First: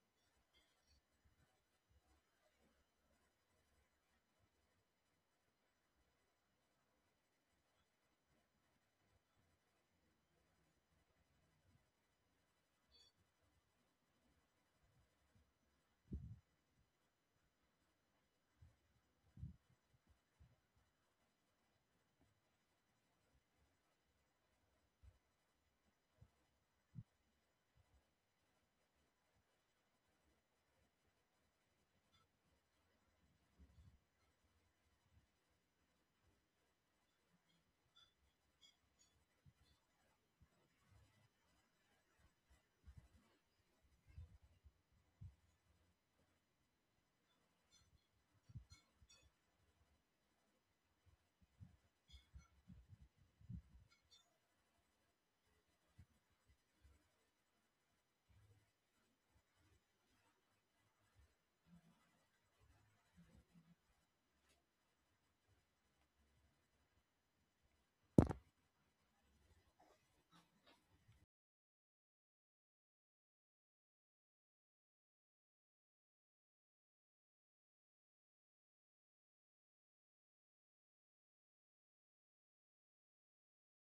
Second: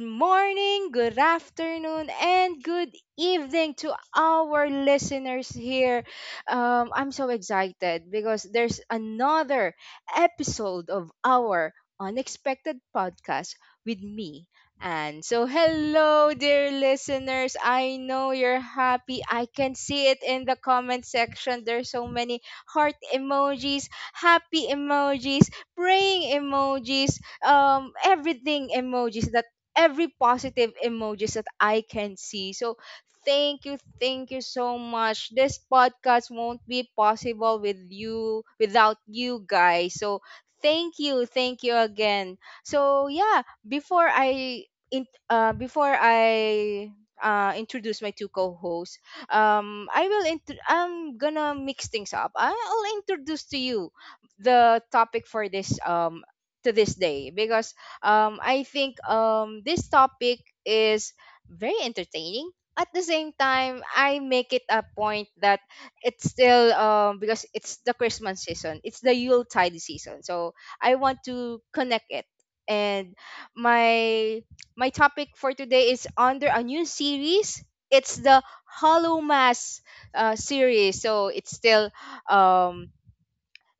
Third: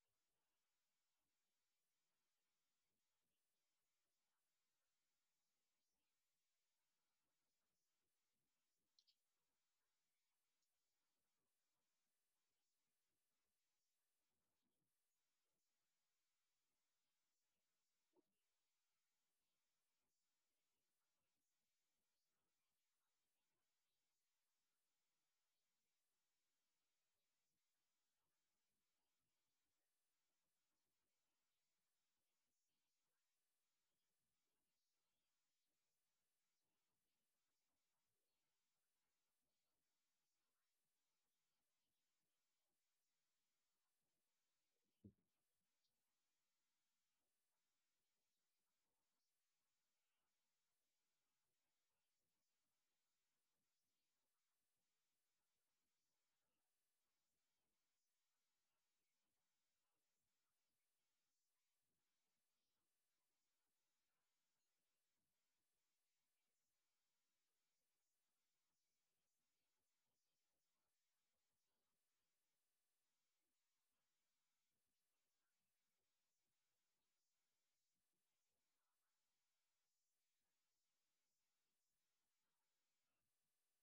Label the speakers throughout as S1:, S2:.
S1: morning, good afternoon, and good evening to our listeners here. I'm so excited because there's another episode of our unexpected podcast with me. And so, hello, dear listeners. I know you're happy. I can see it in the comment section. There's so many heart emojis, happy emojis, praying emojis, everything emojis that every positive emojis that I can see. So thank you so much. This podcast won't be possible without you guys. So thank you again. So yeah, before I introduce my two co-hosts. Um, I'm gonna mix things up. I'll introduce to you the topic for this to this day because I think this topic is very entertaining. At the same time, I make it a point that it's still, because it's the Christmas season, it's the Yuletide season, so I want to connect it. And my my topic for today is under a new series. It's the Hollow Mass series, so um,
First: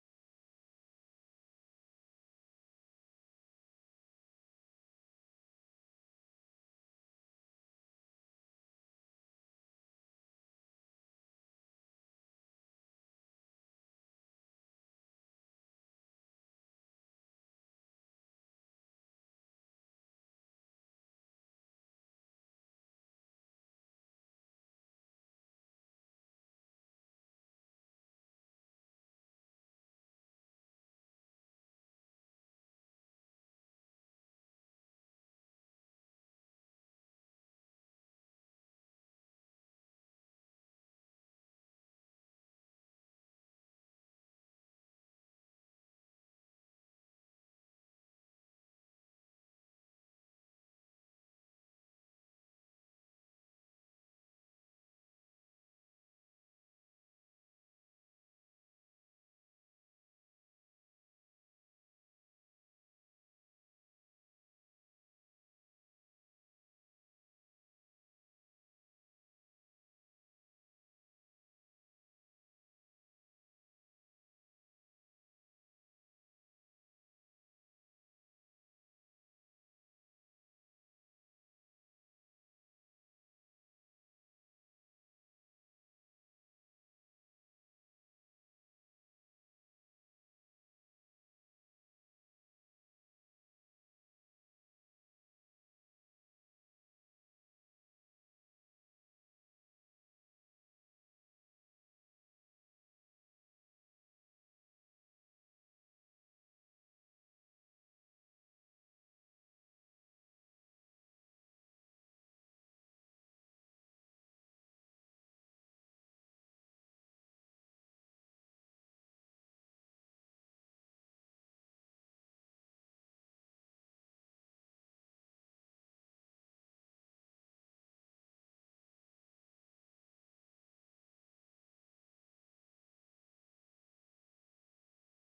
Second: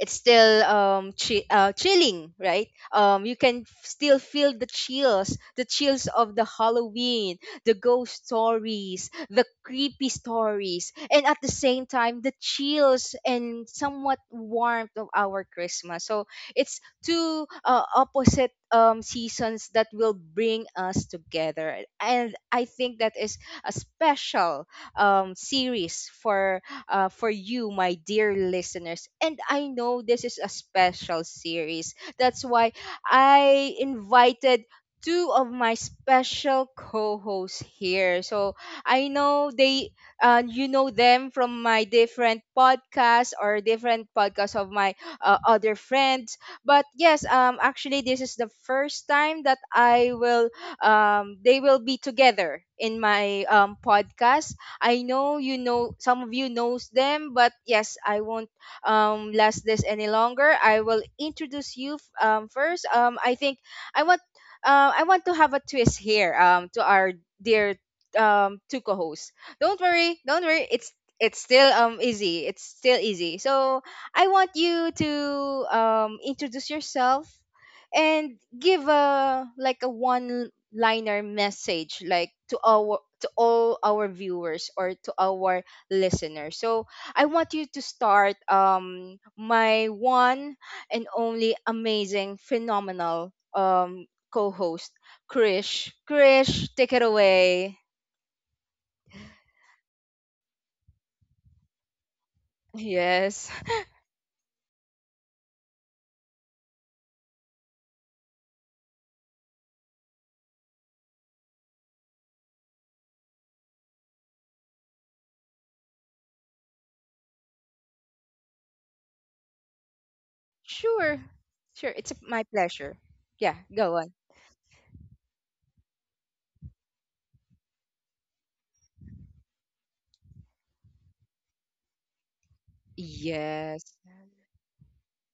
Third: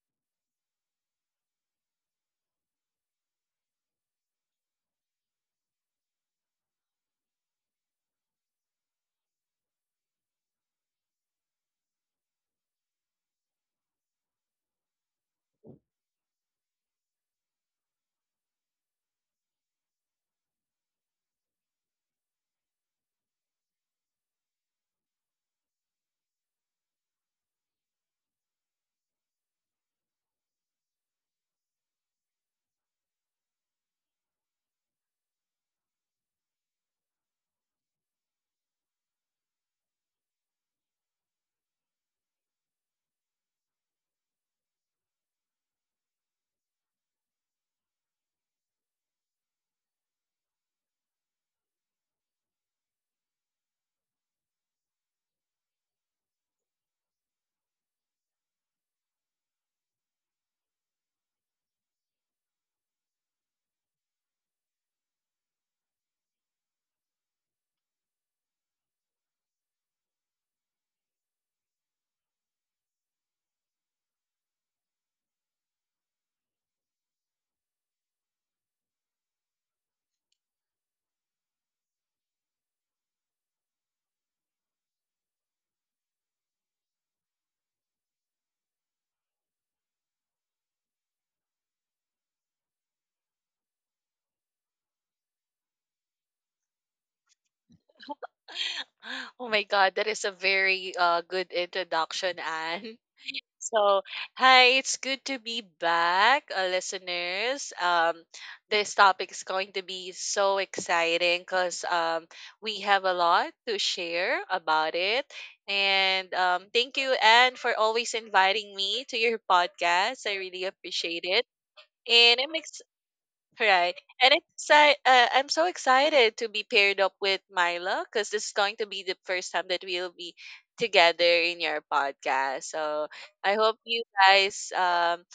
S1: it's still chilling, right? You can still feel the chills of the Halloween, the ghost stories, the creepy stories, and at the same time the chills and somewhat warmth of our Christmas. So it's two opposite seasons that will bring us together, and I think that is a special series for you, my dear listeners. And I know this is a special series. That's why I invited two of my special co-hosts here. So I know they, you know them from my different podcasts, or different podcasts of my other friends. But yes, actually, this is the first time that I will they will be together in my podcast. I know some of you knows them, but yes, I won't last this any longer. I will introduce you first. I think I want I want to have a twist here to our dear two co-hosts. Don't worry, don't worry. It's still easy. It's still easy. So I want you to introduce yourself and give a, like, a one liner message, like, to our all our viewers or to our listeners. So I want you to start, my one and only amazing phenomenal co-host, Krish. Krish, take it away.
S2: Oh my God, that is a very good introduction, Anne.
S1: Yes.
S2: So, hi, it's good to be back, listeners. This topic is going to be so exciting because we have a lot to share about it. And thank you, Anne, for always inviting me to your podcast. I really appreciate
S1: Sure.
S2: it.
S1: Sure, it's
S2: And
S1: my
S2: I'm
S1: pleasure. Yeah,
S2: right.
S1: go on.
S2: And it's I'm so excited to be paired up with Milo because this is going to be the first time that we'll be together in your podcast. So I hope
S1: Yes.
S2: you guys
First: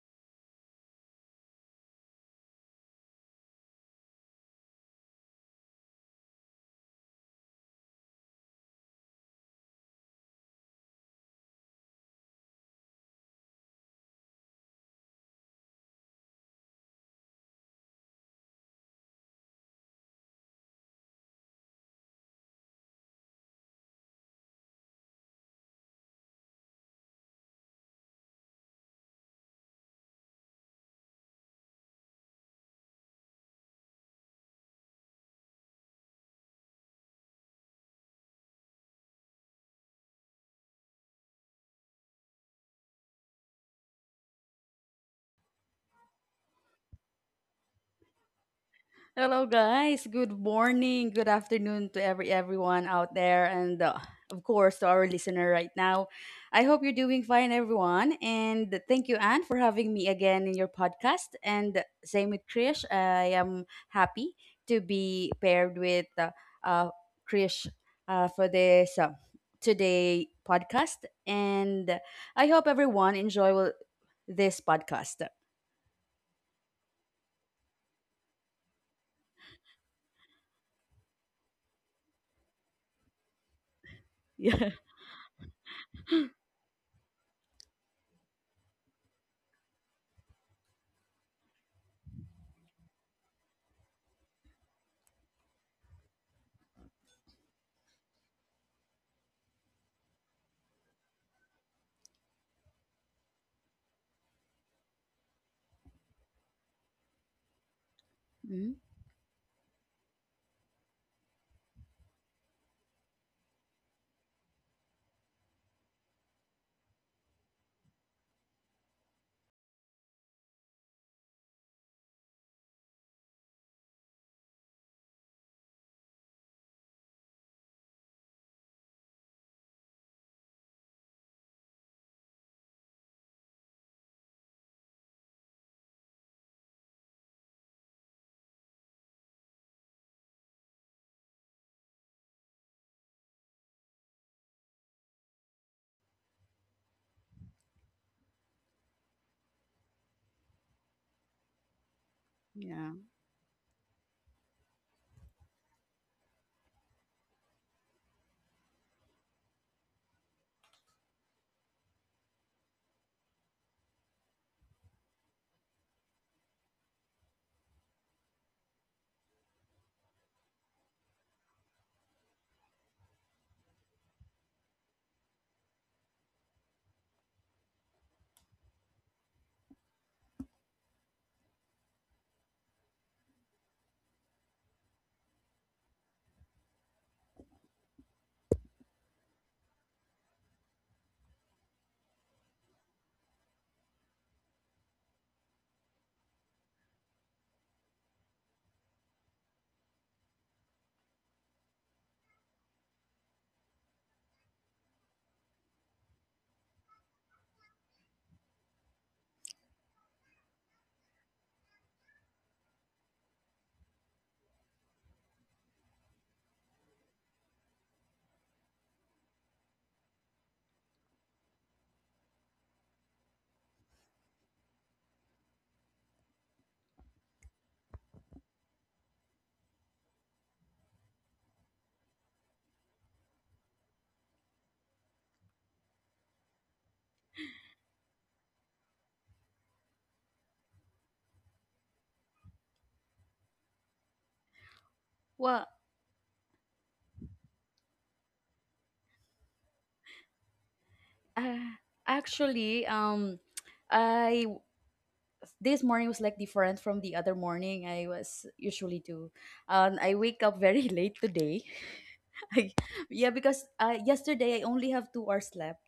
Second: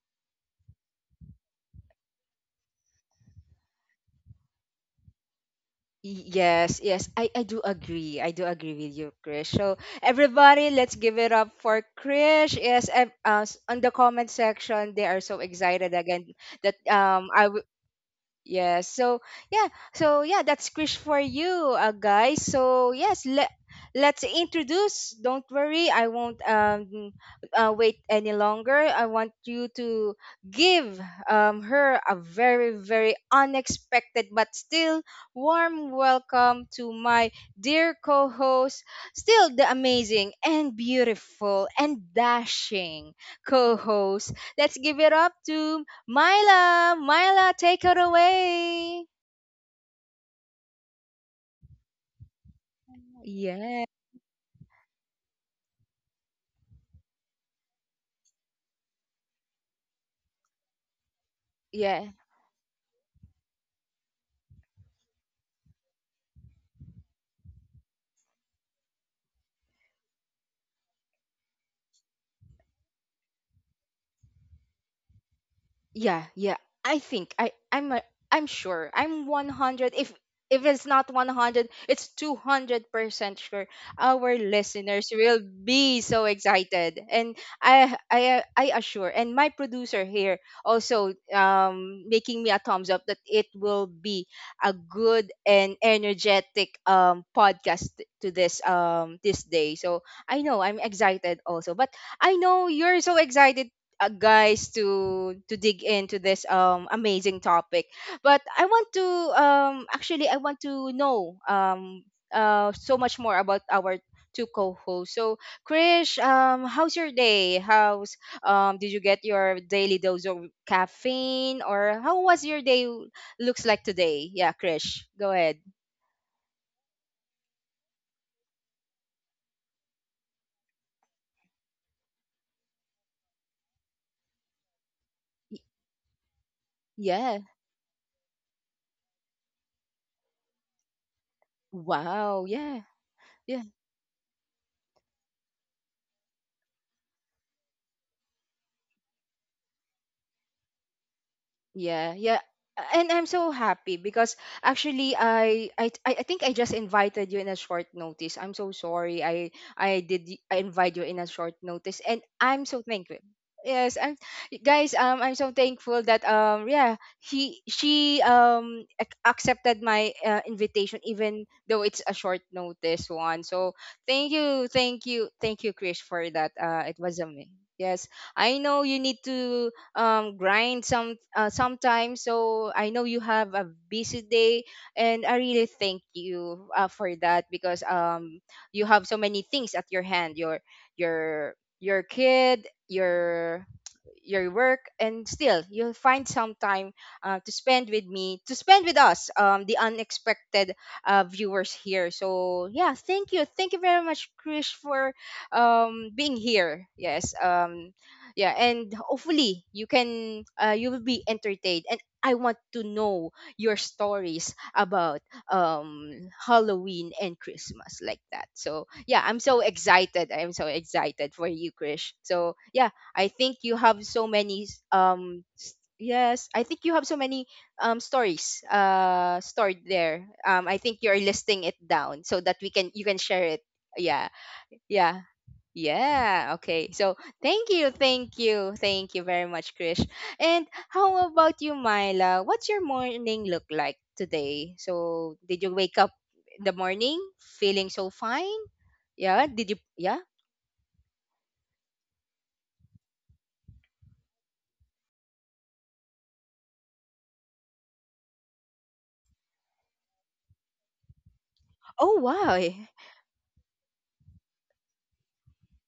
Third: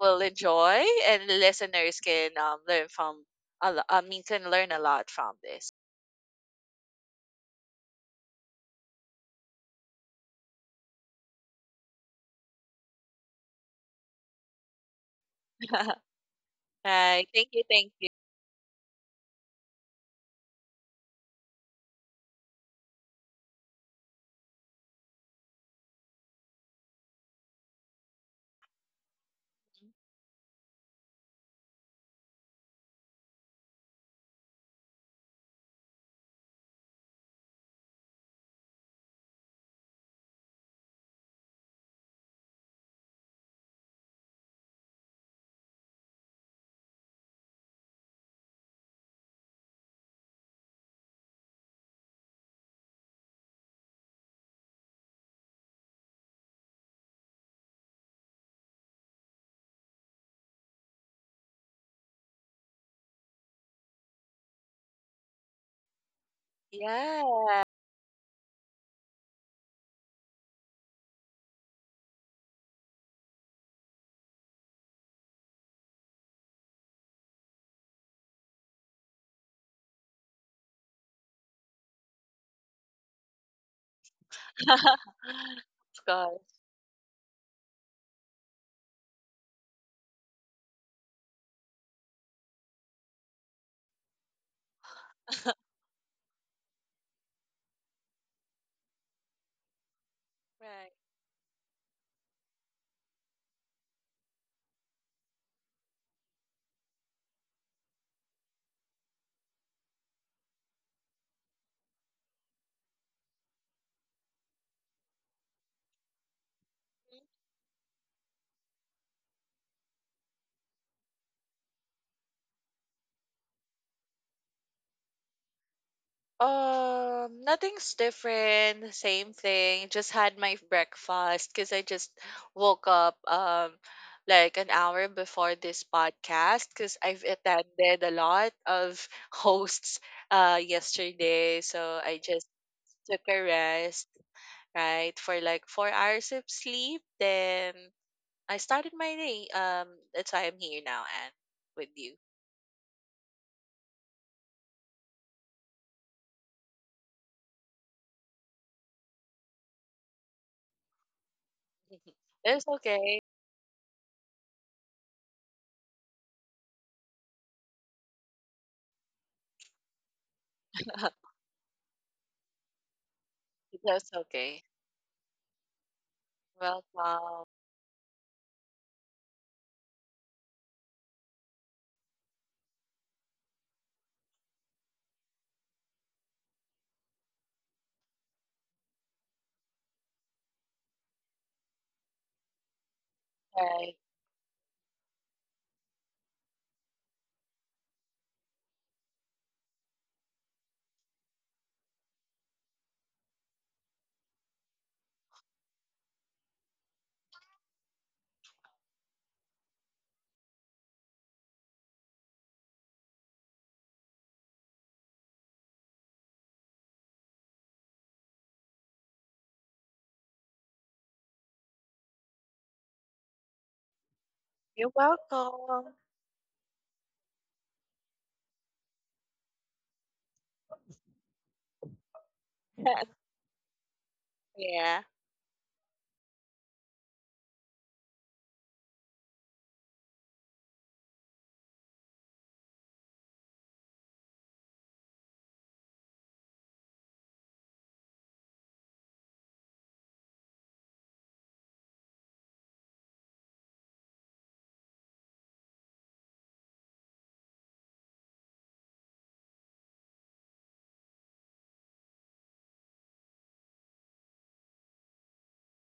S2: will enjoy, and the listeners can learn from I mean, can learn a lot from this.
S1: Yes, yes, I do agree. I do agree with you, Krish. So everybody, let's give it up for Krish. Yes, on the comment section, they are so excited again that
S2: Right. Thank
S1: I...
S2: you. Thank you.
S1: Yes. So yeah. So yeah, that's Krish for you, guys. So yes, let's introduce. Don't worry, I won't wait any longer. I want you to give, her a very very unexpected but still warm welcome to my dear co-host, still the amazing and beautiful and dashing co-host. Let's give it up to Myla. Myla, take her away.
S3: Hello, guys. Good morning. Good afternoon to everyone out there, and
S1: Yeah,
S3: of course to our listener right now. I hope you're doing fine, everyone. And thank you, Anne, for having me again in your podcast. And
S1: yeah.
S3: same with Krish. I am happy to be paired with uh,
S2: Yeah.
S3: Krish for this today podcast. And I hope everyone this podcast.
S1: Yeah, yeah. I think I I'm a, I'm sure. I'm 100, if it's not 100, it's 200% sure our
S3: Yeah.
S1: listeners will be
S2: Of
S1: so
S2: course.
S1: excited. And I assure, and my producer here also making me a thumbs up that it will be a good and energetic podcast to this this day. So I know I'm
S2: Right.
S1: excited also. But I know you're so excited, guys, to dig into this amazing topic. But I
S3: Mhm.
S1: want to actually, I want to know, so much more about our two co-hosts. So, Krish, how's your day? How's Did you get your daily dose of caffeine, or how was your day looks like today? Yeah, Krish, go ahead.
S2: Nothing's different, same thing. Just had my breakfast because I just woke up like an hour before
S1: Y-
S2: this podcast because I've
S1: yeah,
S2: attended a lot of hosts yesterday, so I
S1: wow,
S2: just
S1: yeah,
S2: took a
S1: yeah.
S2: rest, right, for like 4 hours of sleep. Then I started my day. That's why I'm here now and with you.
S1: Yeah, yeah.
S3: Yeah.
S1: And I'm so happy because actually I think I just invited you in a short notice. I'm so sorry. I invite you in a short notice, and
S2: It's
S1: I'm so thankful.
S2: okay.
S1: Yes, I'm guys, I'm so thankful that, yeah, he she accepted my invitation even though it's a short notice one. So
S2: That's
S1: thank
S2: okay.
S1: you, thank you, thank you, Chris, for that. It was
S2: Welcome.
S1: amazing. Yes. I know you need to, grind some, sometimes. So I know you have a busy day, and I really thank you, for that, because, you have so many things at your hand. Your your kid, your
S2: Right.
S1: your work, and still you'll find some time, to spend with us, the unexpected viewers here. So yeah, thank you, thank you very much, Krish, for being here. Yes, yeah. And hopefully you can, you will be entertained, and I want to know your stories about, um Halloween and Christmas, like that. So yeah, I'm so excited for you, Krish. So yeah, I think you have so many,
S2: You're welcome.
S1: yes, I think you have so many stories, stored there. I think you're listing it down so that we can you can share it. Yeah.
S2: Yeah.
S1: Yeah, yeah, okay. So thank you, thank you, thank you very much, Krish. And how about you, Myla? What's your morning look like today? So did
S3: Well,
S1: you wake up in the morning feeling so fine? Yeah, did you? Yeah?
S3: Uh, Actually, I this morning was like different from the other morning I was usually do. I wake up very late today.
S1: Oh,
S3: I,
S1: why?
S3: yeah, because yesterday I only have 2 hours left,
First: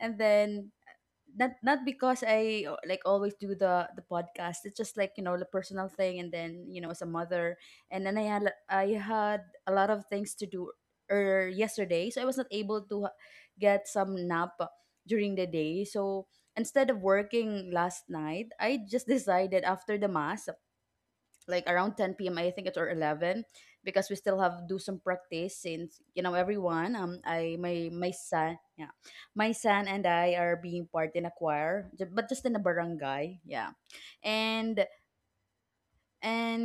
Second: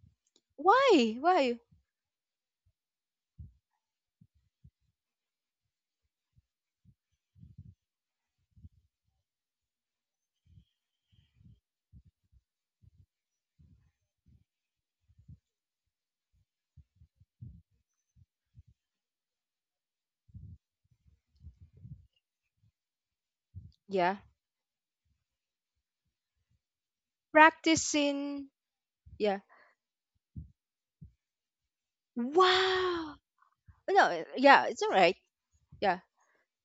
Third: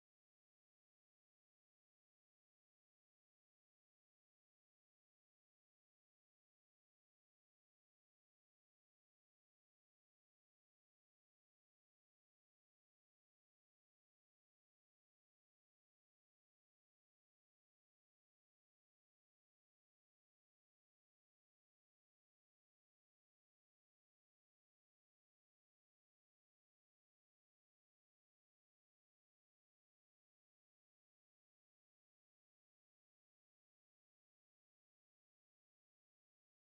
S3: and then
S1: Why?
S3: not
S1: Why?
S3: not because I like always do the podcast. It's just like, you know, the personal thing, and then, you know, as a mother, and then I had a lot of things to do yesterday, so I was not able to get some nap during the day. So instead of working last night, I just decided after the mass like around 10 p.m., I think it's, or 11, because
S1: Yeah.
S3: we still have do some practice since, you know, everyone, I my my
S1: Practicing.
S3: son. Yeah,
S1: Yeah.
S3: my son and I are being part in a choir but just in a
S1: Wow.
S3: barangay. Yeah,
S1: No, yeah,
S3: and
S1: it's all right. Yeah.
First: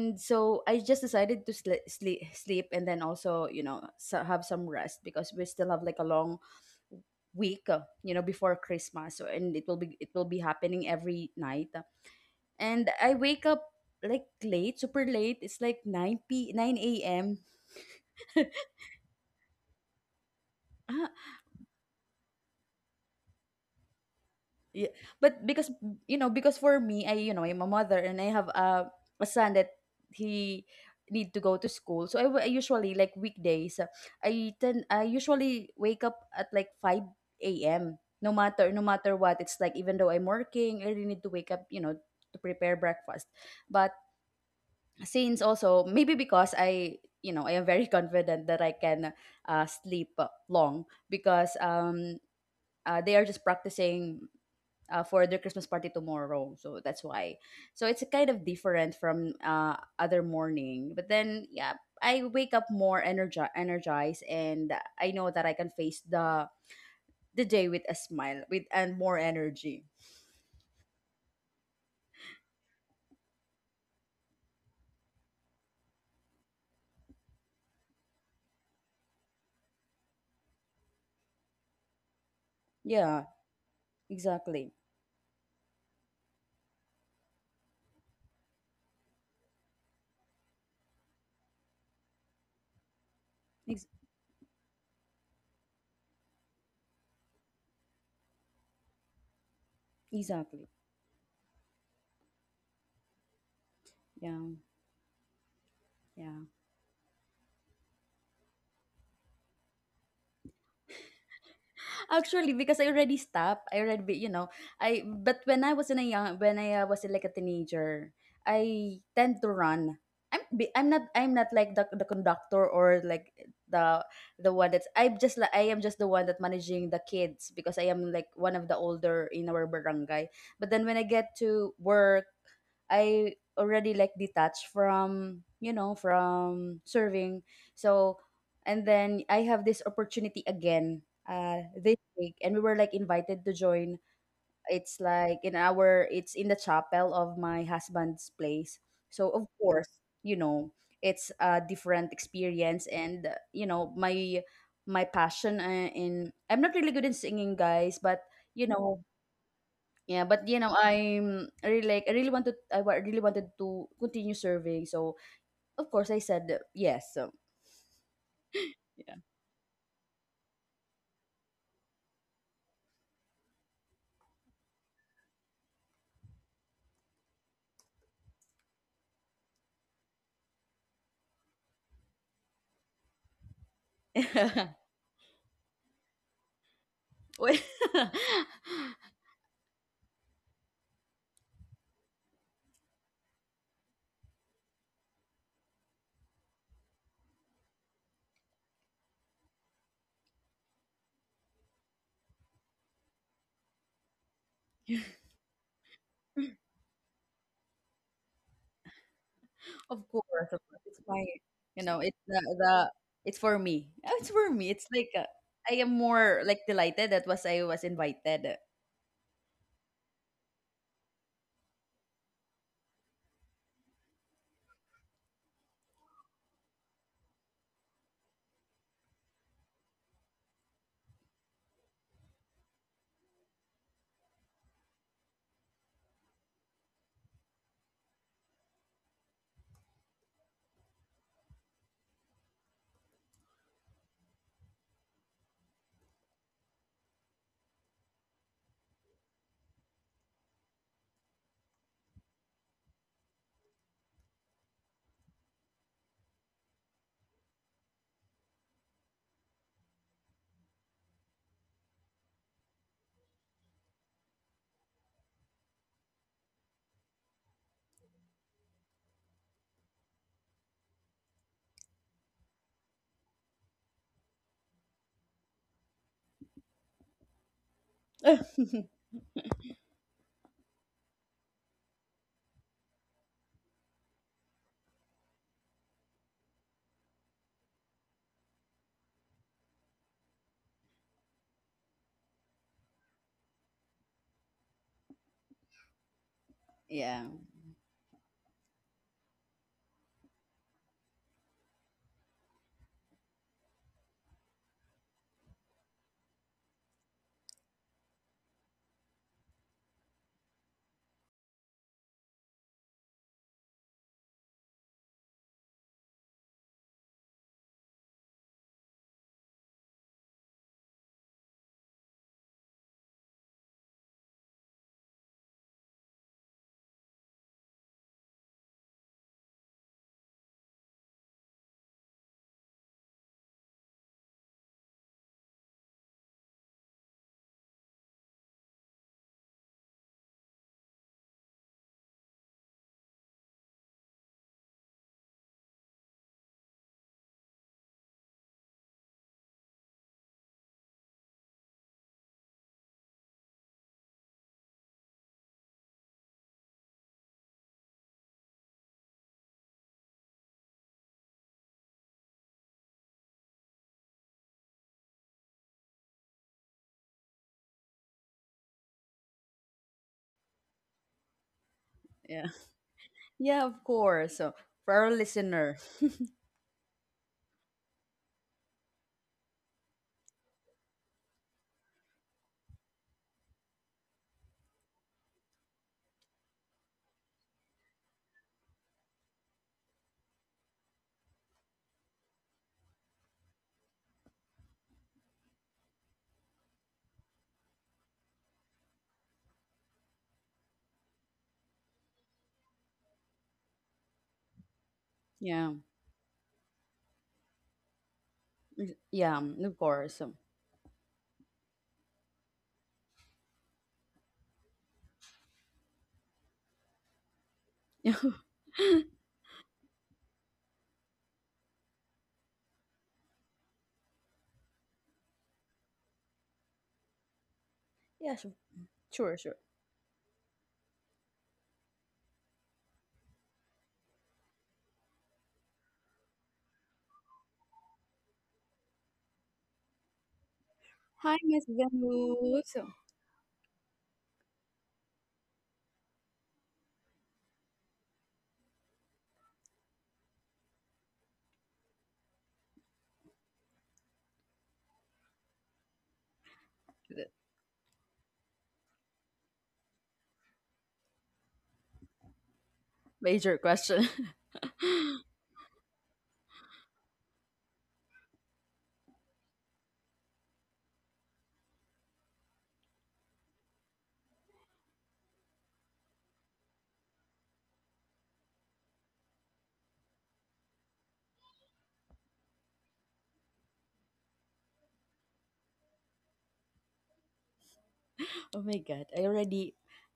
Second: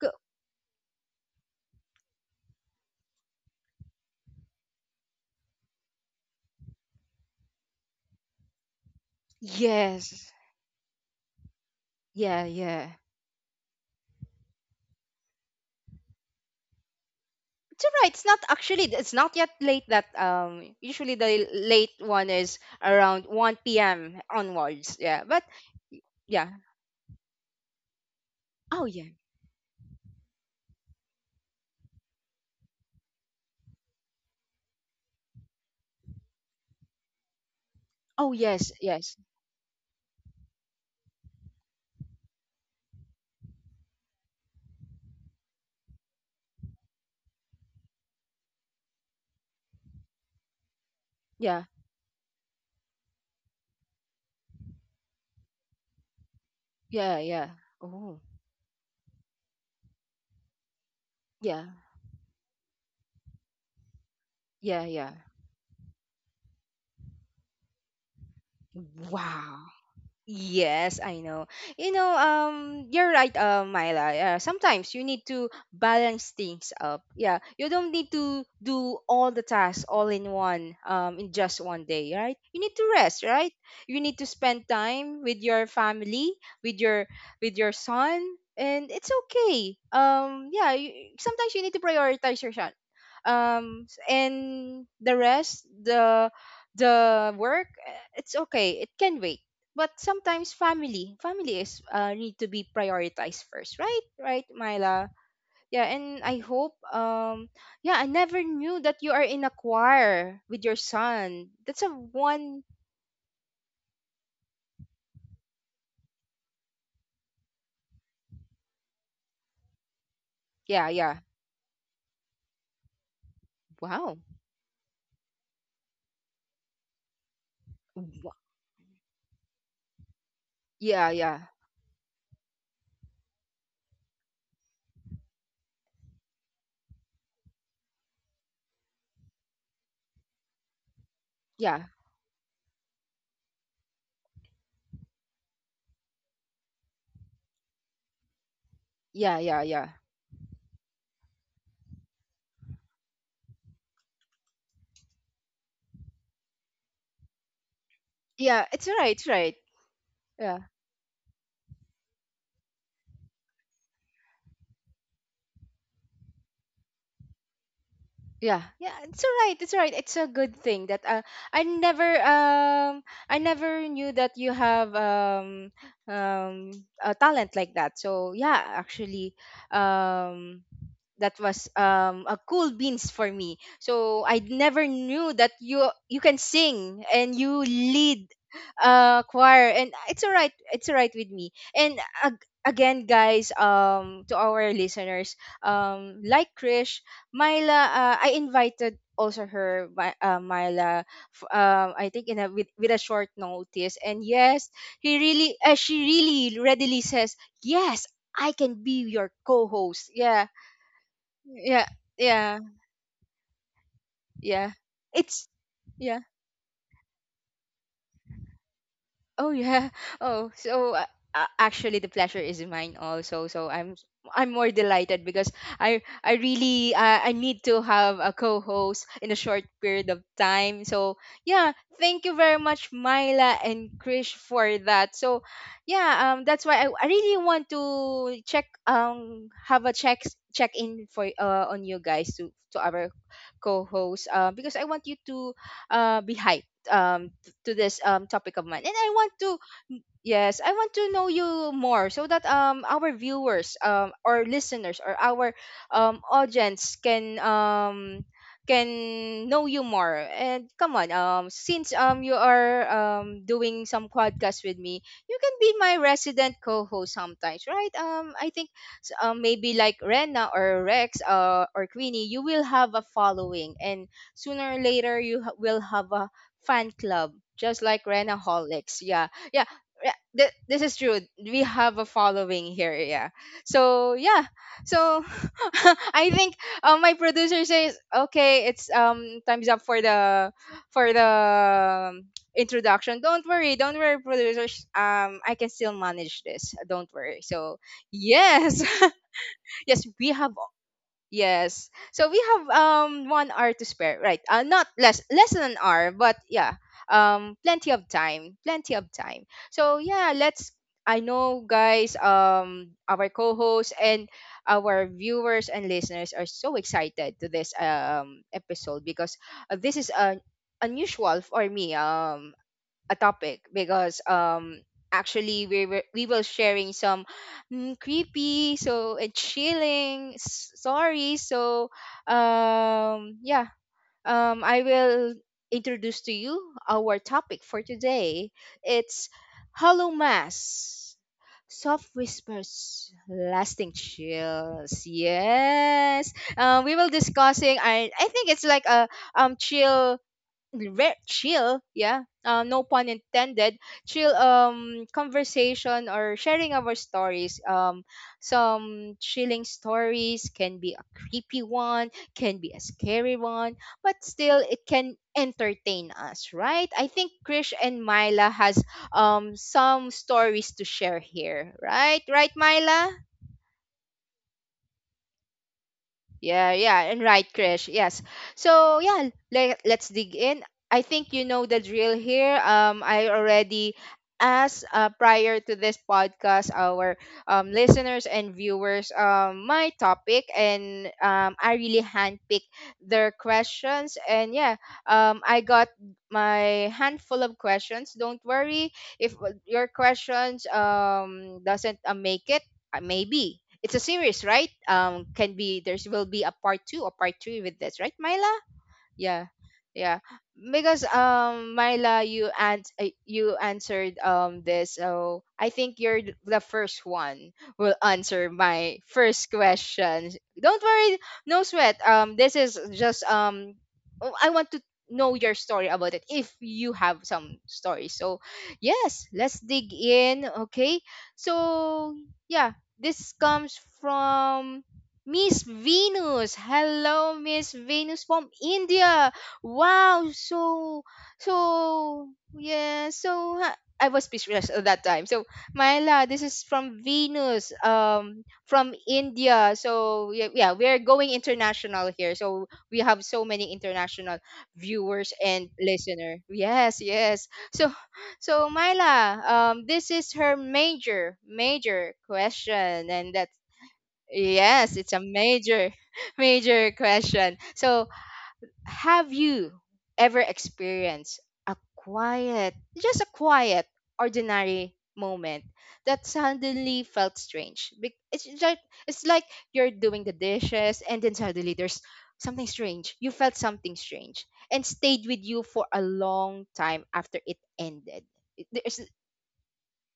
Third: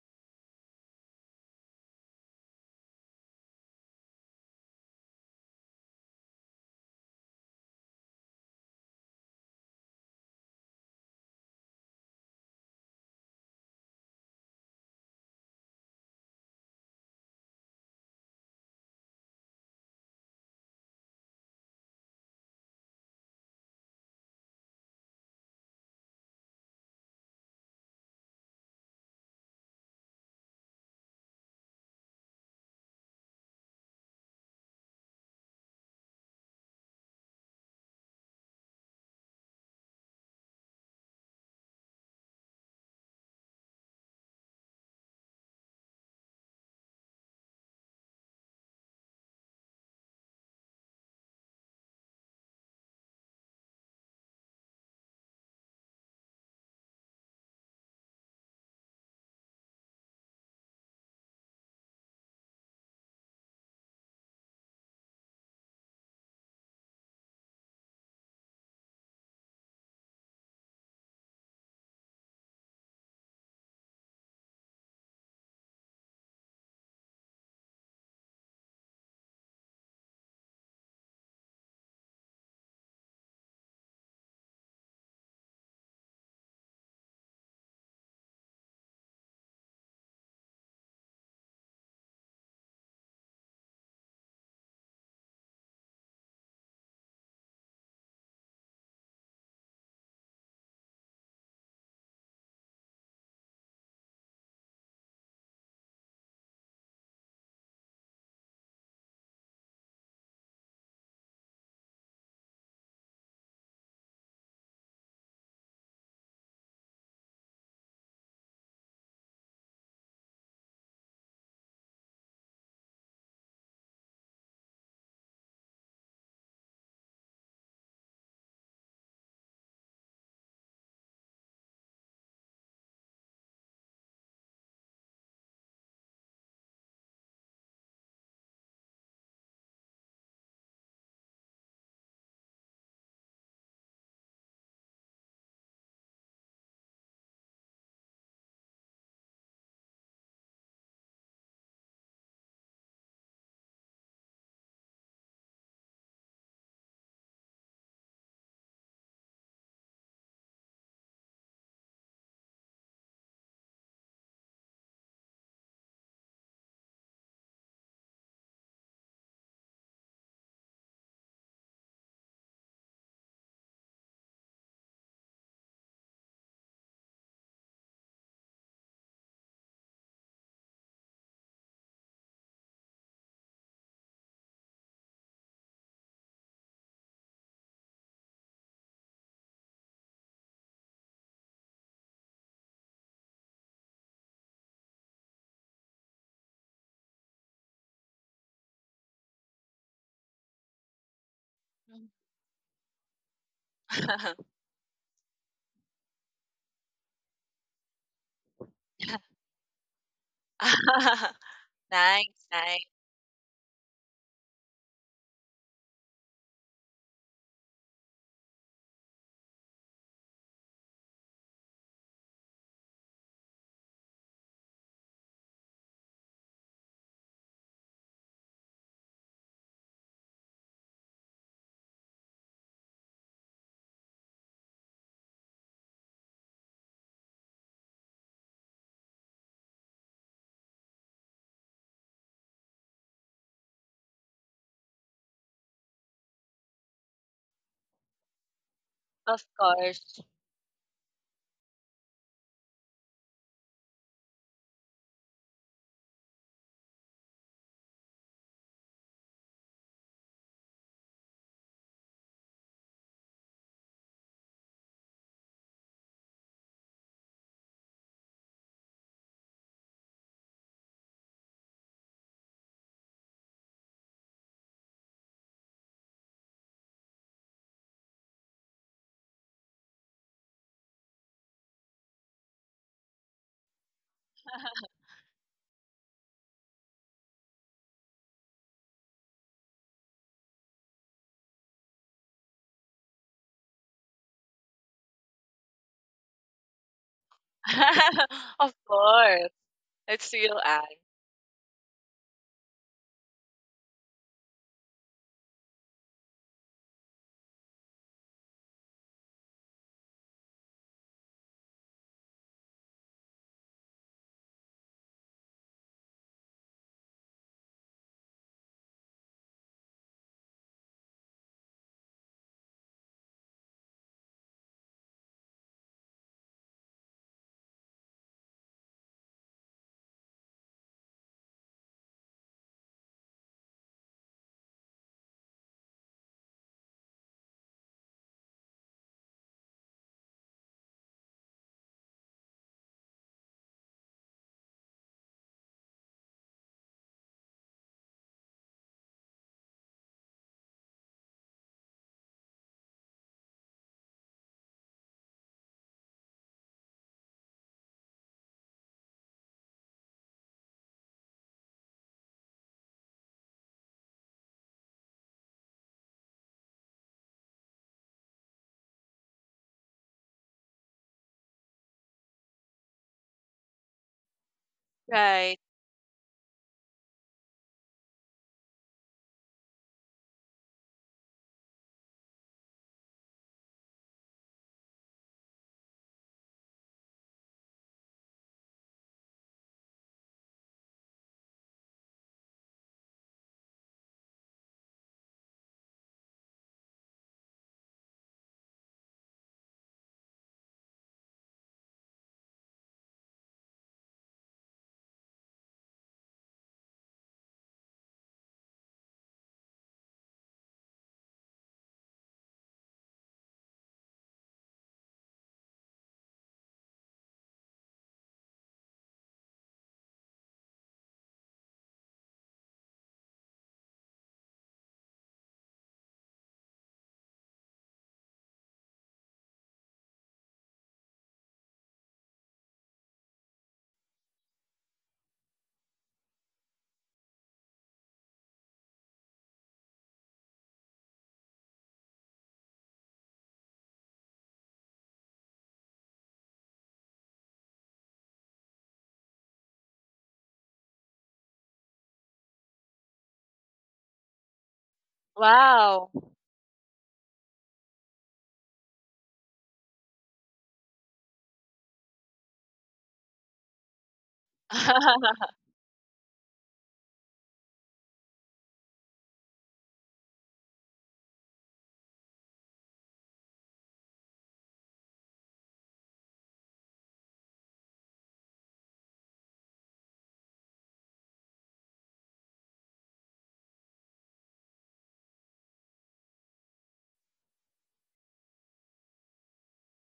S1: Go.
S3: so I just decided to sleep, and then also, you know, so have some rest because we still have like a long week, you know, before Christmas, so, and it will be
S1: Yes.
S3: happening every night.
S1: Yeah,
S3: And
S1: yeah.
S3: I wake up like late, super late. It's like 9 a.m.
S1: It's all right. It's not, actually. It's not yet late. That
S3: Ah,
S1: Usually the late one is around one p.m.
S3: yeah.
S1: onwards. Yeah, but
S3: But because, you know,
S1: yeah.
S3: because for me, I you know, I'm a mother and I have
S1: Oh
S3: a
S1: yeah.
S3: son that he need to go to school. So I usually like weekdays, I usually wake up at like 5 a.m.
S1: Oh
S3: No
S1: yes,
S3: matter no matter
S1: yes.
S3: what, it's like even though I'm working, I really need to wake up, you know, to prepare breakfast. But since also maybe because I, you know, I am very confident that I can sleep long because
S1: Yeah,
S3: they are just practicing for their Christmas party tomorrow. So that's
S1: yeah,
S3: why
S1: yeah.
S3: so it's
S1: Oh
S3: kind of different from other morning, but then
S1: yeah,
S3: yeah, I wake up more energized, and
S1: yeah,
S3: I
S1: yeah.
S3: know that I can face the day with a smile with and more
S1: Wow.
S3: energy.
S1: Yes, I know. You know, you're right, Myla. Sometimes you need to balance things up. Yeah, you don't need to do all the tasks all in one, in just one day, right? You need to rest,
S3: Yeah,
S1: right? You need to spend
S3: exactly.
S1: time with your family, with your son, and it's okay. Yeah, sometimes you need to prioritize your son.
S3: Ex-
S1: And the rest, the work, it's okay. It can wait, but sometimes
S3: exactly.
S1: family is, need to be prioritized first, right,
S3: Yeah,
S1: Myla? Yeah. And I
S3: yeah.
S1: hope, yeah, I never knew that you are in a choir with your son. That's a
S3: Actually,
S1: one.
S3: because I already stopped. You know, I but when I was in a young, when I was like a teenager, I tend to run.
S1: Yeah,
S3: I'm
S1: yeah,
S3: not, I'm not like the conductor, or like the
S1: wow.
S3: the one that's I'm just like, I am just the one that managing the kids because I am like
S1: Wa-
S3: one of the older in our barangay. But then when I
S1: yeah,
S3: get
S1: yeah,
S3: to work, I already like detached from, you know, from serving. So and then I have this opportunity again.
S1: yeah,
S3: This week, and we were like invited to join. It's like in our, it's in the chapel of my husband's place. So
S1: yeah,
S3: of
S1: yeah, yeah,
S3: course, you know, it's a different experience, and you know, my passion in I'm not really good in singing, guys, but
S1: yeah,
S3: you know,
S1: it's right.
S3: yeah, but
S1: Yeah.
S3: you know, I'm really like really wanted to continue serving. So of course I said yes. So
S1: Yeah, yeah, it's all right. It's all right. It's a good thing that, I never um I never knew that you have, um a talent like that. So yeah, actually, um that was, a cool beans for me. So I
S3: yeah.
S1: never knew that you can sing and you
S3: Wait.
S1: lead, choir, and it's alright. It's alright with me. And again, guys, to our listeners, like Krish, Myla, I invited also her, Myla, I think with a short notice, and yes, she really readily says yes. I can be your
S3: Of
S1: co-host. Yeah,
S3: course, of course.
S1: yeah,
S3: You know,
S2: Nice,
S1: yeah,
S2: nice.
S3: the It's for
S1: yeah.
S3: me. It's like
S1: It's
S3: I am
S1: Yeah.
S3: more like delighted that was I was invited.
S1: Oh yeah. Oh, so, actually the pleasure is mine also. So I'm more delighted because I need to have a co-host in a short period of time. So yeah, thank you very much, Myla and Krish, for that. So yeah, that's why I really want to check have a check in for on you guys, to our co-host, because I want you to, be hyped, to this topic of mine. And I want
S2: Of
S1: to
S2: course.
S1: yes, I want to know you more, so that, our viewers, or listeners, or our audience can, can know you more. And come on, since you are doing some podcast with me, you can be my resident co-host sometimes, right? I think, maybe like Rena or Rex, or Queenie, you will have a following, and sooner or later you will have a fan club, just like Renaholics. Yeah, yeah, yeah. This is true. We have a following here. Yeah. So yeah. So I think, my producer says, okay, it's time's up for the for the um, introduction. Don't worry, producers. I can still manage this. Don't
S3: Yeah,
S1: worry. So
S2: Of
S1: yes,
S2: course.
S1: yes,
S2: It's
S1: we have
S2: real eye.
S1: yes. So we have 1 hour to spare, right? Not less than an hour, but yeah, plenty of time, plenty of time. So yeah, let's. I know, guys. Our co-hosts and our viewers and listeners are so excited to this episode because this is an unusual for me. A topic because actually we were sharing some creepy and chilling stories. So um yeah um i will introduce to you our topic for today. It's Hollow Mass: Soft Whispers, Lasting Chills. Yes, we will discussing. I think it's like a chill, chill, yeah, no pun intended, chill conversation or sharing our stories. Some chilling stories can be a creepy one, can be a scary one, but still it can entertain us, right? I think Krish and Myla has some stories to share here, right
S3: yeah,
S1: right Myla?
S3: yeah. Of course. So for our
S2: Right.
S3: listener,
S1: Yeah, yeah, and right, Krish. Yes. So yeah, let's dig in. I think you know the drill here. I already asked, prior to this podcast, our listeners and viewers, my topic, and I really handpicked their questions. And yeah, I got my handful of questions. Don't worry if, your questions, doesn't, make it. Maybe it's a series, right? Can
S3: yeah,
S1: be there's will be a part two or part three with this, right, Myla?
S3: yeah,
S1: Yeah,
S3: mm, of course.
S1: yeah,
S3: So,
S1: because Myla, you answered this, so I think you're the first one will
S3: yeah,
S1: answer my first question. Don't worry, no sweat, this is just oh, I want to know your story about it if you have some stories. So
S3: sure,
S1: yes,
S3: sure.
S1: let's dig in. Okay. So yeah, this comes from Miss Venus. Hello, Miss Venus from India. Wow, so
S3: Hi, Miss
S1: so
S3: Venus.
S1: yeah, I was speechless at that time. So Myla, this is from Venus, from India. So yeah, yeah, we're going international here. So we have so many international viewers and
S2: Wow.
S1: listener. Yes, yes. So so Myla, this is her major major question, and that.
S3: Major question.
S1: Yes, it's a major, major question. So, have you ever experienced a quiet, just a quiet, ordinary moment that suddenly felt strange? It's like, it's like you're doing the dishes and then suddenly there's something strange. You felt something strange and stayed with you for a long time after it ended.
S3: Oh
S1: It-
S3: my
S1: There's,
S3: god! I already,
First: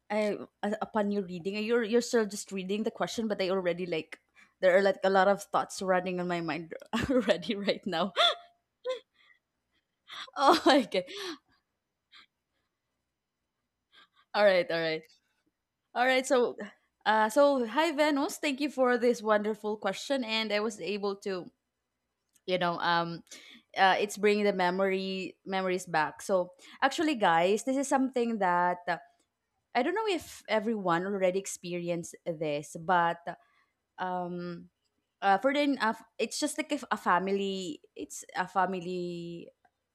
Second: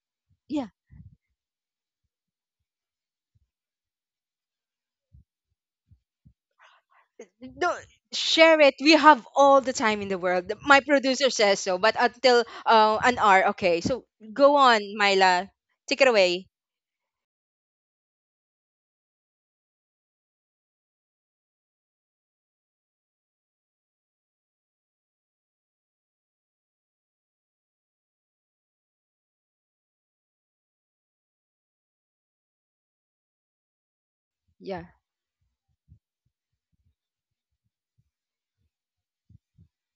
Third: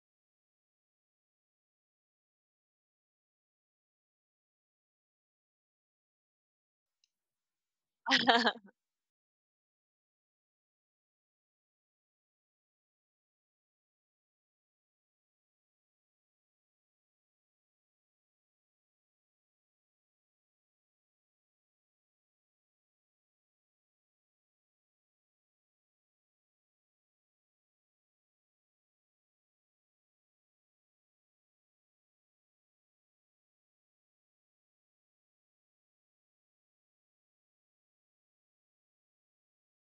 S3: I upon you reading, you're still just reading the question, but I already like there are like a lot of thoughts running on my mind already
S1: no,
S3: right now.
S1: share it, we have all the time in the world,
S3: Oh
S1: my
S3: my god!
S1: producer says so, but until, an hour. Okay, so
S3: All
S1: go
S3: right, all
S1: on
S3: right,
S1: Myla, take
S3: all
S1: it
S3: right.
S1: away.
S3: So, so hi Venus, thank you for this wonderful question, and I was able to, you know, it's bringing the memory memories back. So actually, guys, this is something that. I don't know if everyone already experienced this, but um
S1: Yeah,
S3: for then it's just like a family, it's a family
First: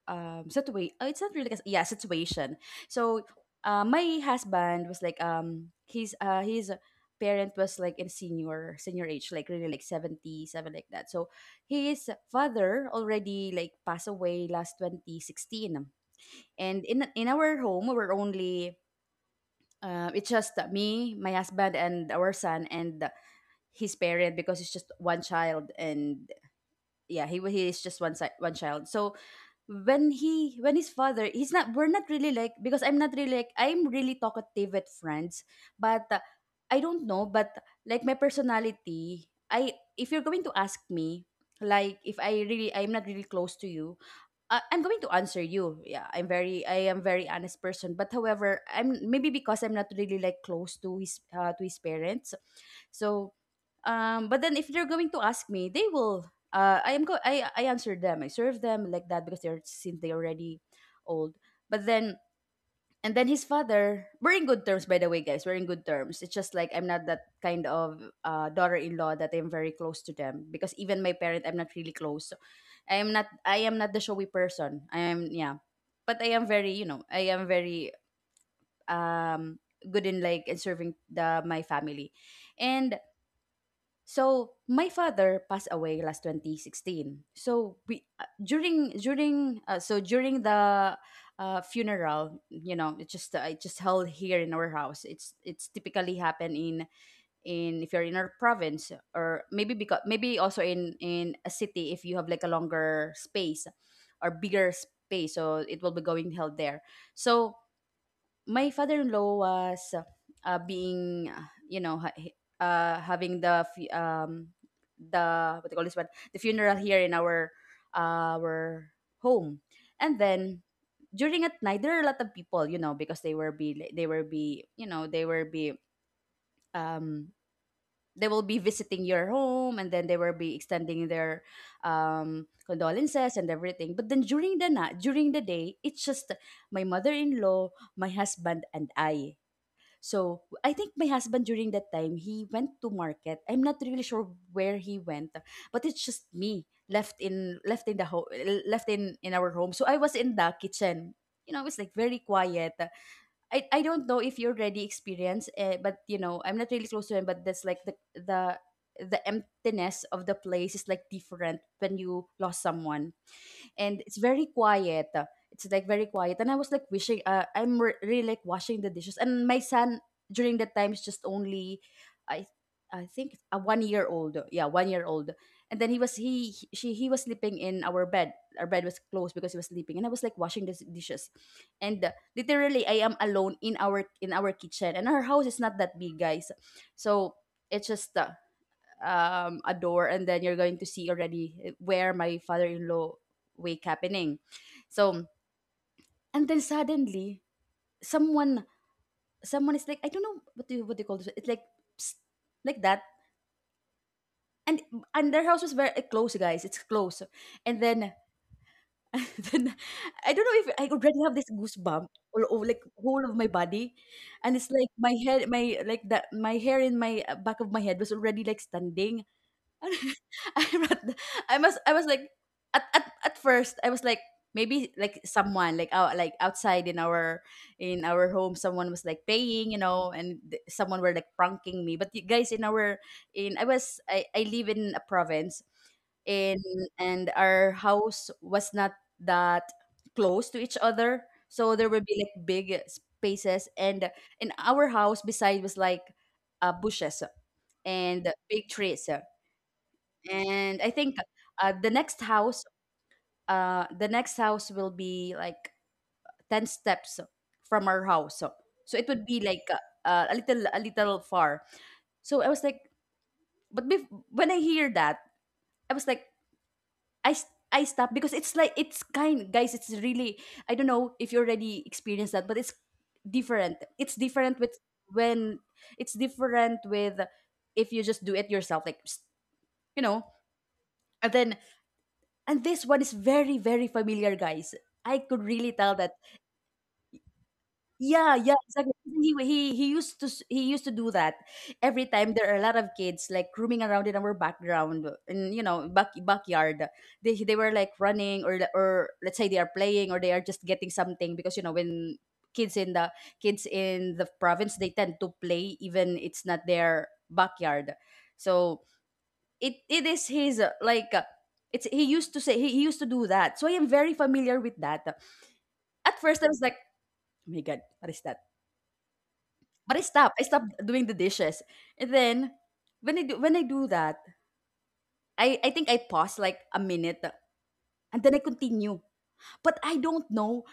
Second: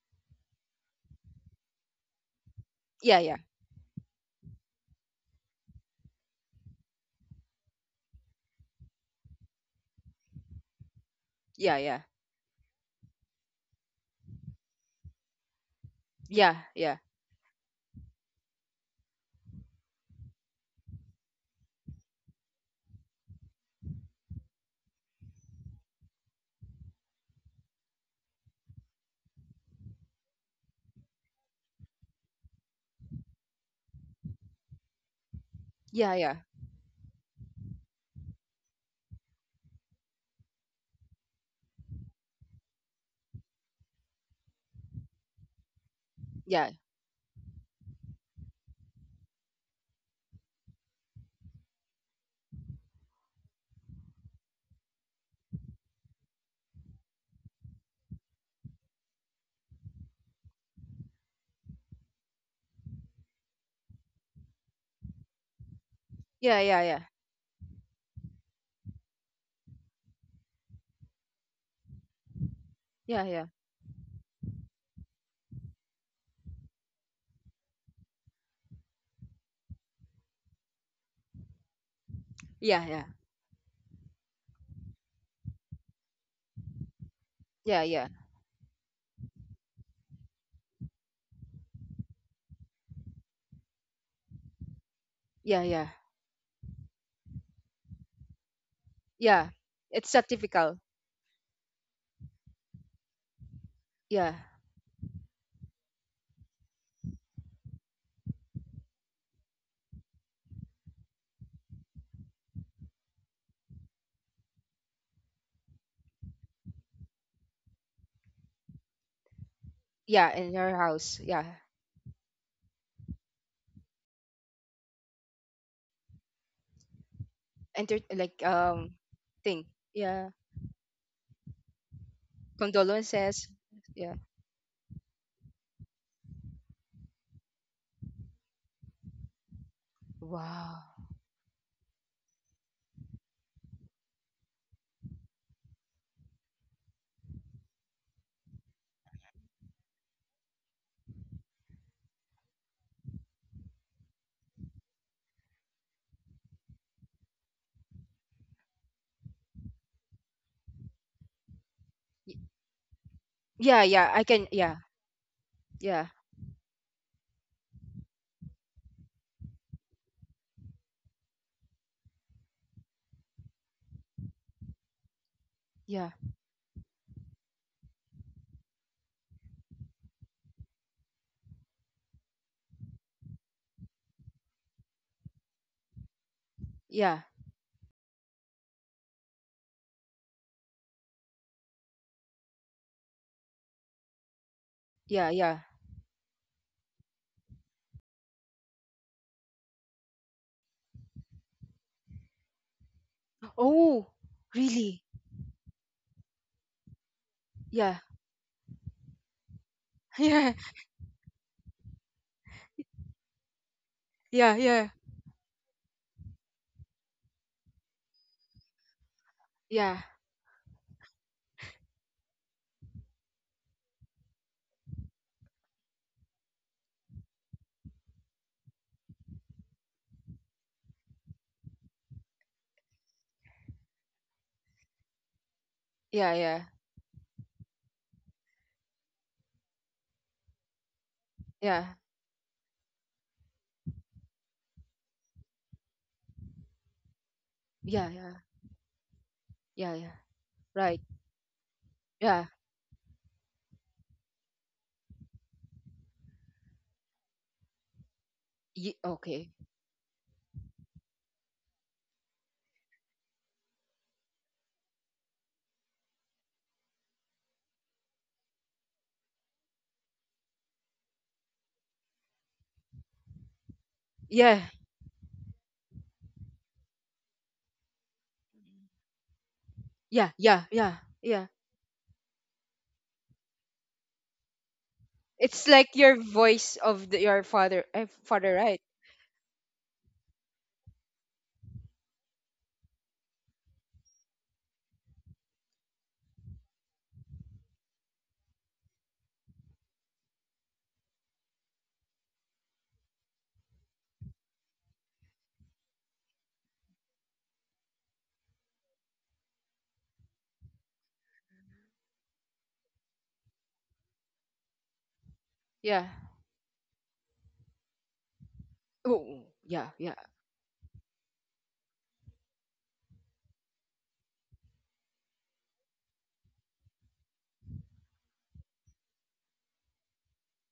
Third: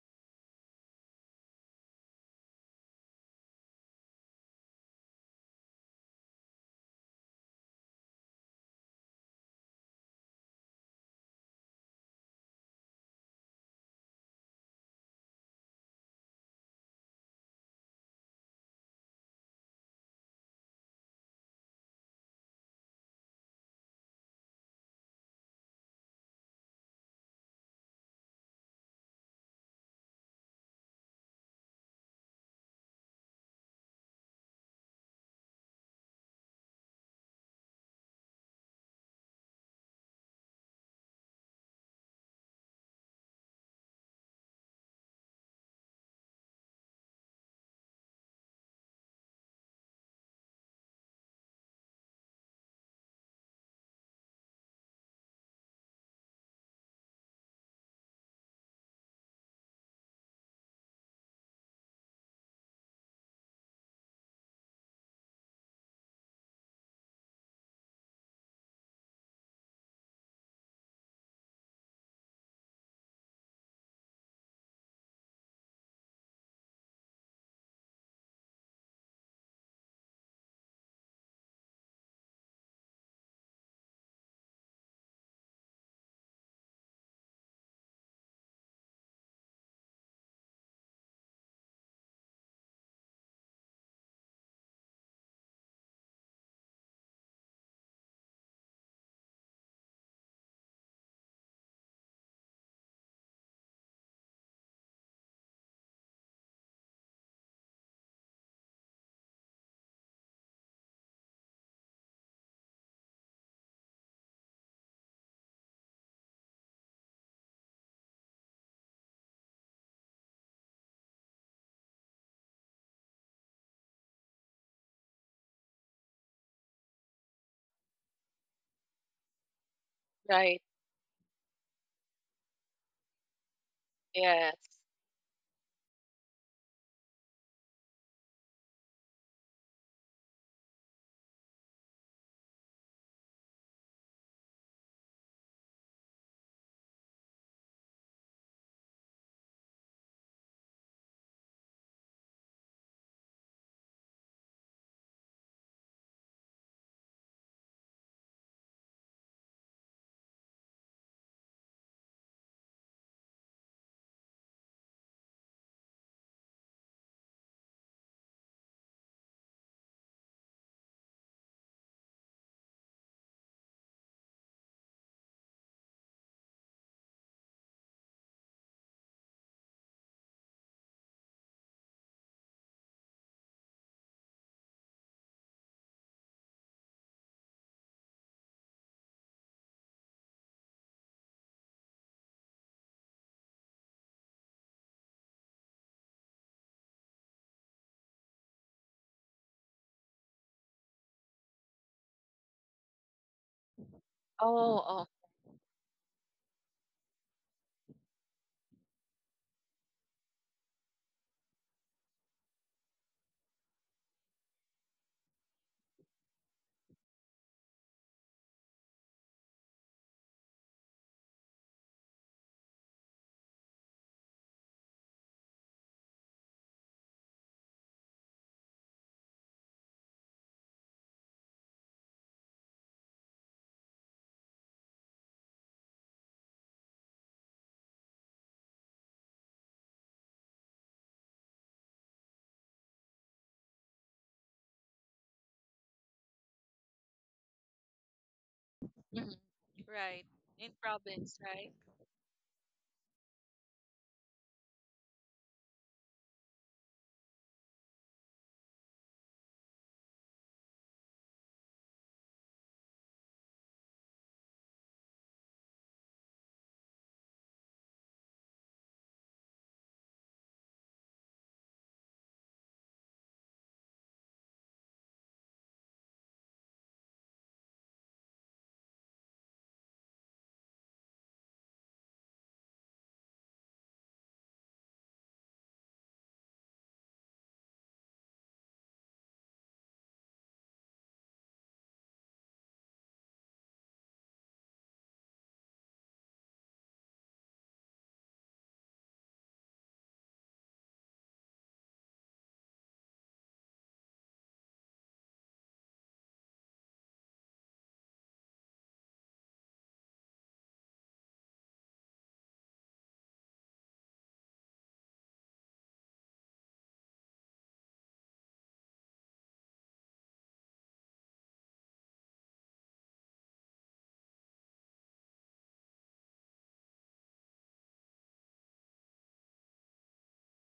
S3: situation. It's not really like a yeah situation.
S1: yeah,
S3: So
S1: yeah,
S3: my husband was like his parent was like in senior age, like really like 77, like that. So
S1: yeah, yeah,
S3: his father already like passed away last 2016, and
S1: yeah,
S3: in our home we were only it's just me, my husband, and our son, and his parent, because he's just one child. And yeah, he is just one child. So when he when his father, he's not, we're not really like, because I'm not really like, I'm really talkative with friends, but
S1: yeah, yeah, yeah,
S3: I don't know, but like my personality, I if you're going to ask me, like, if I really, I'm not really close to you, I'm going to answer you. Yeah, I'm very,
S1: yeah,
S3: I am very honest person, but however, I'm maybe because I'm not really like close to his parents. So, but then if they're going to ask me, they will. I am go. I answer them. I serve them like that, because they're since they're already old. But then and then his father, we're in good terms, by the way, guys. We're in good terms. It's just like I'm
S1: yeah,
S3: not that kind of daughter-in-law that I'm very close to them, because even my parent, I'm not really close. So
S1: yeah, yeah,
S3: I am not the showy person. I am, yeah, but I am very, you know, I am very um good in like in serving the my family,
S1: yeah,
S3: and
S1: yeah,
S3: so my father passed away last 2016. So
S1: yeah,
S3: we
S1: yeah, yeah,
S3: during during so during the funeral, you know, it just held here in our house.
S1: yeah, yeah,
S3: It's
S1: yeah,
S3: typically happen in if you're in our province, or
S1: yeah.
S3: maybe because
S1: It's so
S3: maybe also
S1: typical.
S3: in a city, if you have like a longer space or
S1: Yeah,
S3: bigger space, so it will be going held there. So my father-in-law was being you know, having the the what do you call this one, the funeral, here in our our home. And
S1: yeah. In your
S3: then
S1: house, yeah.
S3: during at night, there are a lot of people, you know, because they will be, you know, um
S1: Enter like
S3: they will be visiting your
S1: thing.
S3: home, and then
S1: Yeah.
S3: they will
S2: Right.
S3: be extending their
S1: Condolences.
S3: condolences and everything.
S1: Yeah.
S3: But then during
S2: Yes.
S3: the night, during the day, it's just my mother-in-law, my husband, and I. So
S1: Wow.
S3: I think my husband during that time, he went to market. I'm not really sure where he went, but it's just me left in our home. So I was in the kitchen. You know, it's like very quiet. I don't know if you already experienced, but you know, I'm not really close to him. But that's like the emptiness of the place is like different when you
S1: Y-
S3: lost someone,
S1: yeah,
S3: and
S1: yeah,
S3: it's
S1: I can.
S3: very
S1: Yeah
S3: quiet. It's like
S1: yeah
S3: very quiet, and I was like wishing. Really like washing the dishes, and my son during that time is just only, I, I think a 1 year old. Yeah, 1 year old. And then he
S1: yeah.
S3: was he- she he was sleeping in our bed. Our bed was closed because he was sleeping, and I was like washing the dishes, and literally I am alone in our kitchen, and our house is not that big, guys.
S1: Yeah,
S3: So it's just a door and then you're going to see already where my father-in-law wake happening, so
S1: yeah, yeah.
S3: and then suddenly someone someone is like, I don't know what do you what they call this, it's like psst, like that.
S1: Oh,
S3: And
S2: Oh,
S1: really?
S2: oh.
S3: their house was very close, guys, it's close. And
S1: Yeah,
S3: then and then I don't
S1: yeah,
S3: know if I already have this goosebump all over, like whole of my body. And it's
S1: yeah,
S3: like my head, my like that, my hair in my back of my head was already like standing.
S1: yeah,
S3: I'm not, I must I was like at, at first I was like maybe like someone like out like outside in our home someone was like paying, you know, and th- someone were like pranking me. But you guys, in our in I was I live in a province.
S1: yeah,
S3: and
S1: yeah,
S3: and our house was not that close to each other, so
S1: yeah,
S3: there would be like big spaces. And in our house beside was like bushes
S1: yeah, yeah,
S3: and
S1: yeah,
S3: big trees.
S2: Mhm.
S1: yeah, yeah.
S2: Right. In
S3: And I
S1: Right.
S3: think
S2: province, right?
S3: uh, the next
S1: Yeah.
S3: house, the next house will be like ten steps from our house. So, so it would be
S1: Okay.
S3: like a little far. So I was like, but bef- when I hear that, I was like, I. s- I stopped, because it's like it's kind, guys, it's really, I don't know if you already experienced that, but it's different, it's different
S1: Yeah,
S3: with when it's different with if you just do it yourself like psst, you know.
S1: yeah, yeah, yeah,
S3: And
S1: yeah.
S3: then and this one is very, very familiar, guys. I could
S1: It's
S3: really tell
S1: like
S3: that.
S1: your voice of the, your father, eh,
S3: Yeah,
S1: father,
S3: yeah,
S1: right?
S3: exactly. He used to s- he used to do that every time. There are a lot of kids like roaming around in our background, and you know, back backyard. They were like running, or let's say they are playing, or they are just getting something because you know when kids in the kids in the province they tend to play even it's not their backyard. So it is his it's he used to say he used to do that, so I am very familiar with that.
S1: Yeah.
S3: At first I was like, oh my god, what is that?
S1: Oh, yeah,
S3: But I
S1: yeah,
S3: stopped, I stopped doing the dishes. And then when I do when I do that, I think I pause like a minute, and then I continue. But I don't know,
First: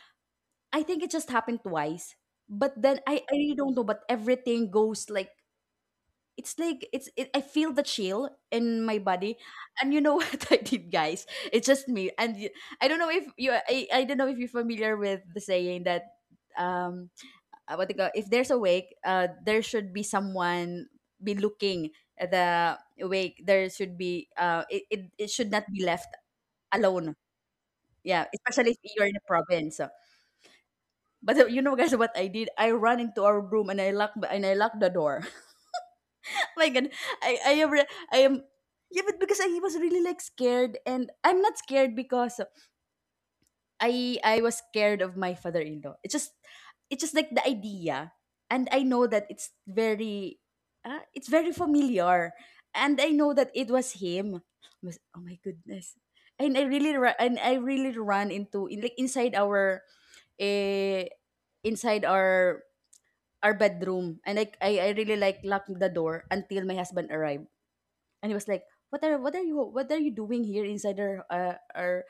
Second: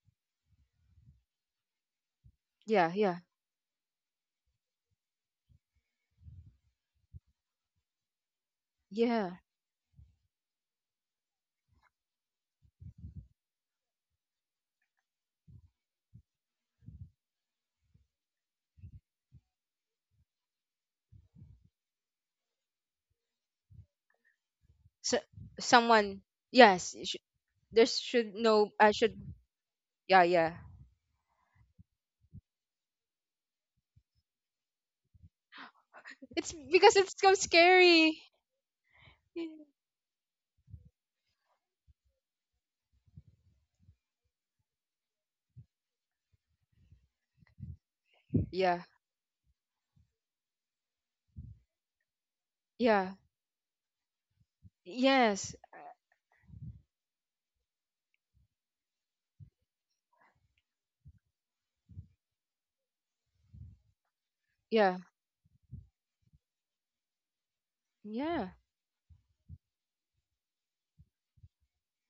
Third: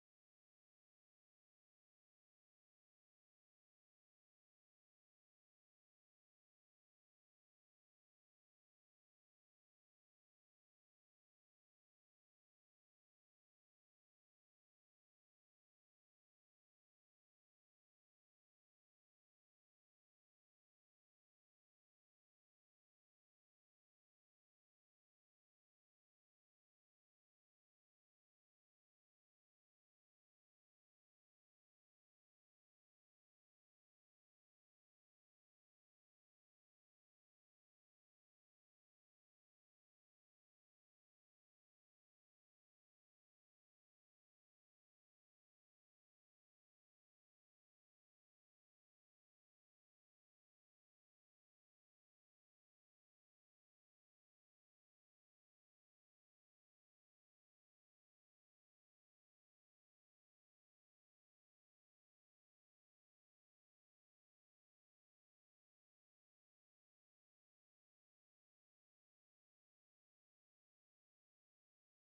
S3: I think it just happened twice. But
S1: yeah,
S3: then
S1: yeah,
S3: I really don't know, but everything goes like it's like it's it, I feel the chill in my
S1: yeah.
S3: body. And you know what I did, guys? It's just me, and y- I don't know if you I don't know if you're familiar with the saying that um what they call, if there's a wake, there should be someone be looking at the wake. There should be it, it,
S1: So,
S3: it should not be left
S1: someone. Yes.
S3: alone.
S1: There
S3: Yeah,
S1: should no.
S3: especially
S1: I
S3: if you're
S1: should.
S3: in a province.
S1: Yeah, yeah.
S3: But you know, guys, what I did? I ran into our room, and I locked the door.
S1: It's
S3: My god,
S1: because it's so
S3: I am re-
S1: scary.
S3: I am yeah, but because I was really like scared. And I'm not scared because I was scared of my father-in-law, it's just like the idea. And
S1: Yeah,
S3: I know that it's very familiar, and I
S1: yeah.
S3: know that it was him. Mas- oh my
S1: Yes.
S3: goodness. And I really ru- and I really run into in like inside our eh, inside our bedroom, and like I
S1: Yeah.
S3: really like locked the door until my husband arrived. And he was
S1: Yeah.
S3: like, what are you, what are you doing here inside our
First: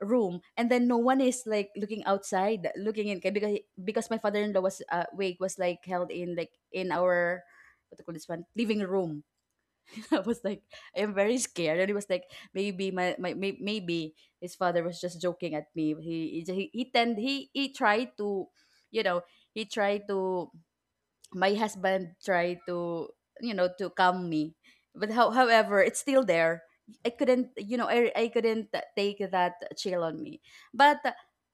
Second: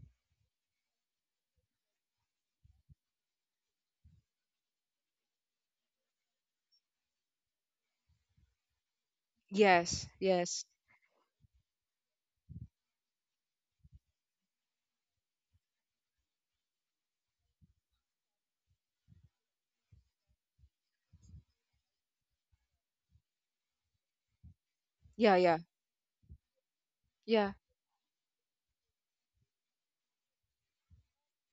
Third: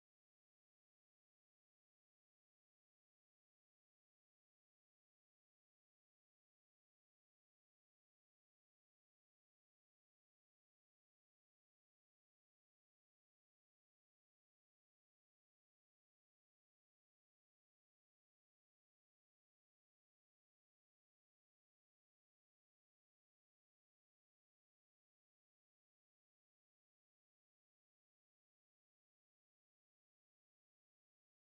S3: room? And then no one is like looking outside looking in 'kay, because my father-in-law was wake was like held in like in our what do you call this one, living room.
S1: Yes.
S3: I was like,
S1: Yes.
S3: I am very scared. And he was like maybe my, my may, maybe his father was just joking at me. He he tend he tried to, you know, he tried to, my husband tried to, you know, to calm me. But how,
S1: Yeah. Yeah.
S3: however, it's still there. I couldn't,
S1: Yeah.
S3: you know, I couldn't take that chill on me. But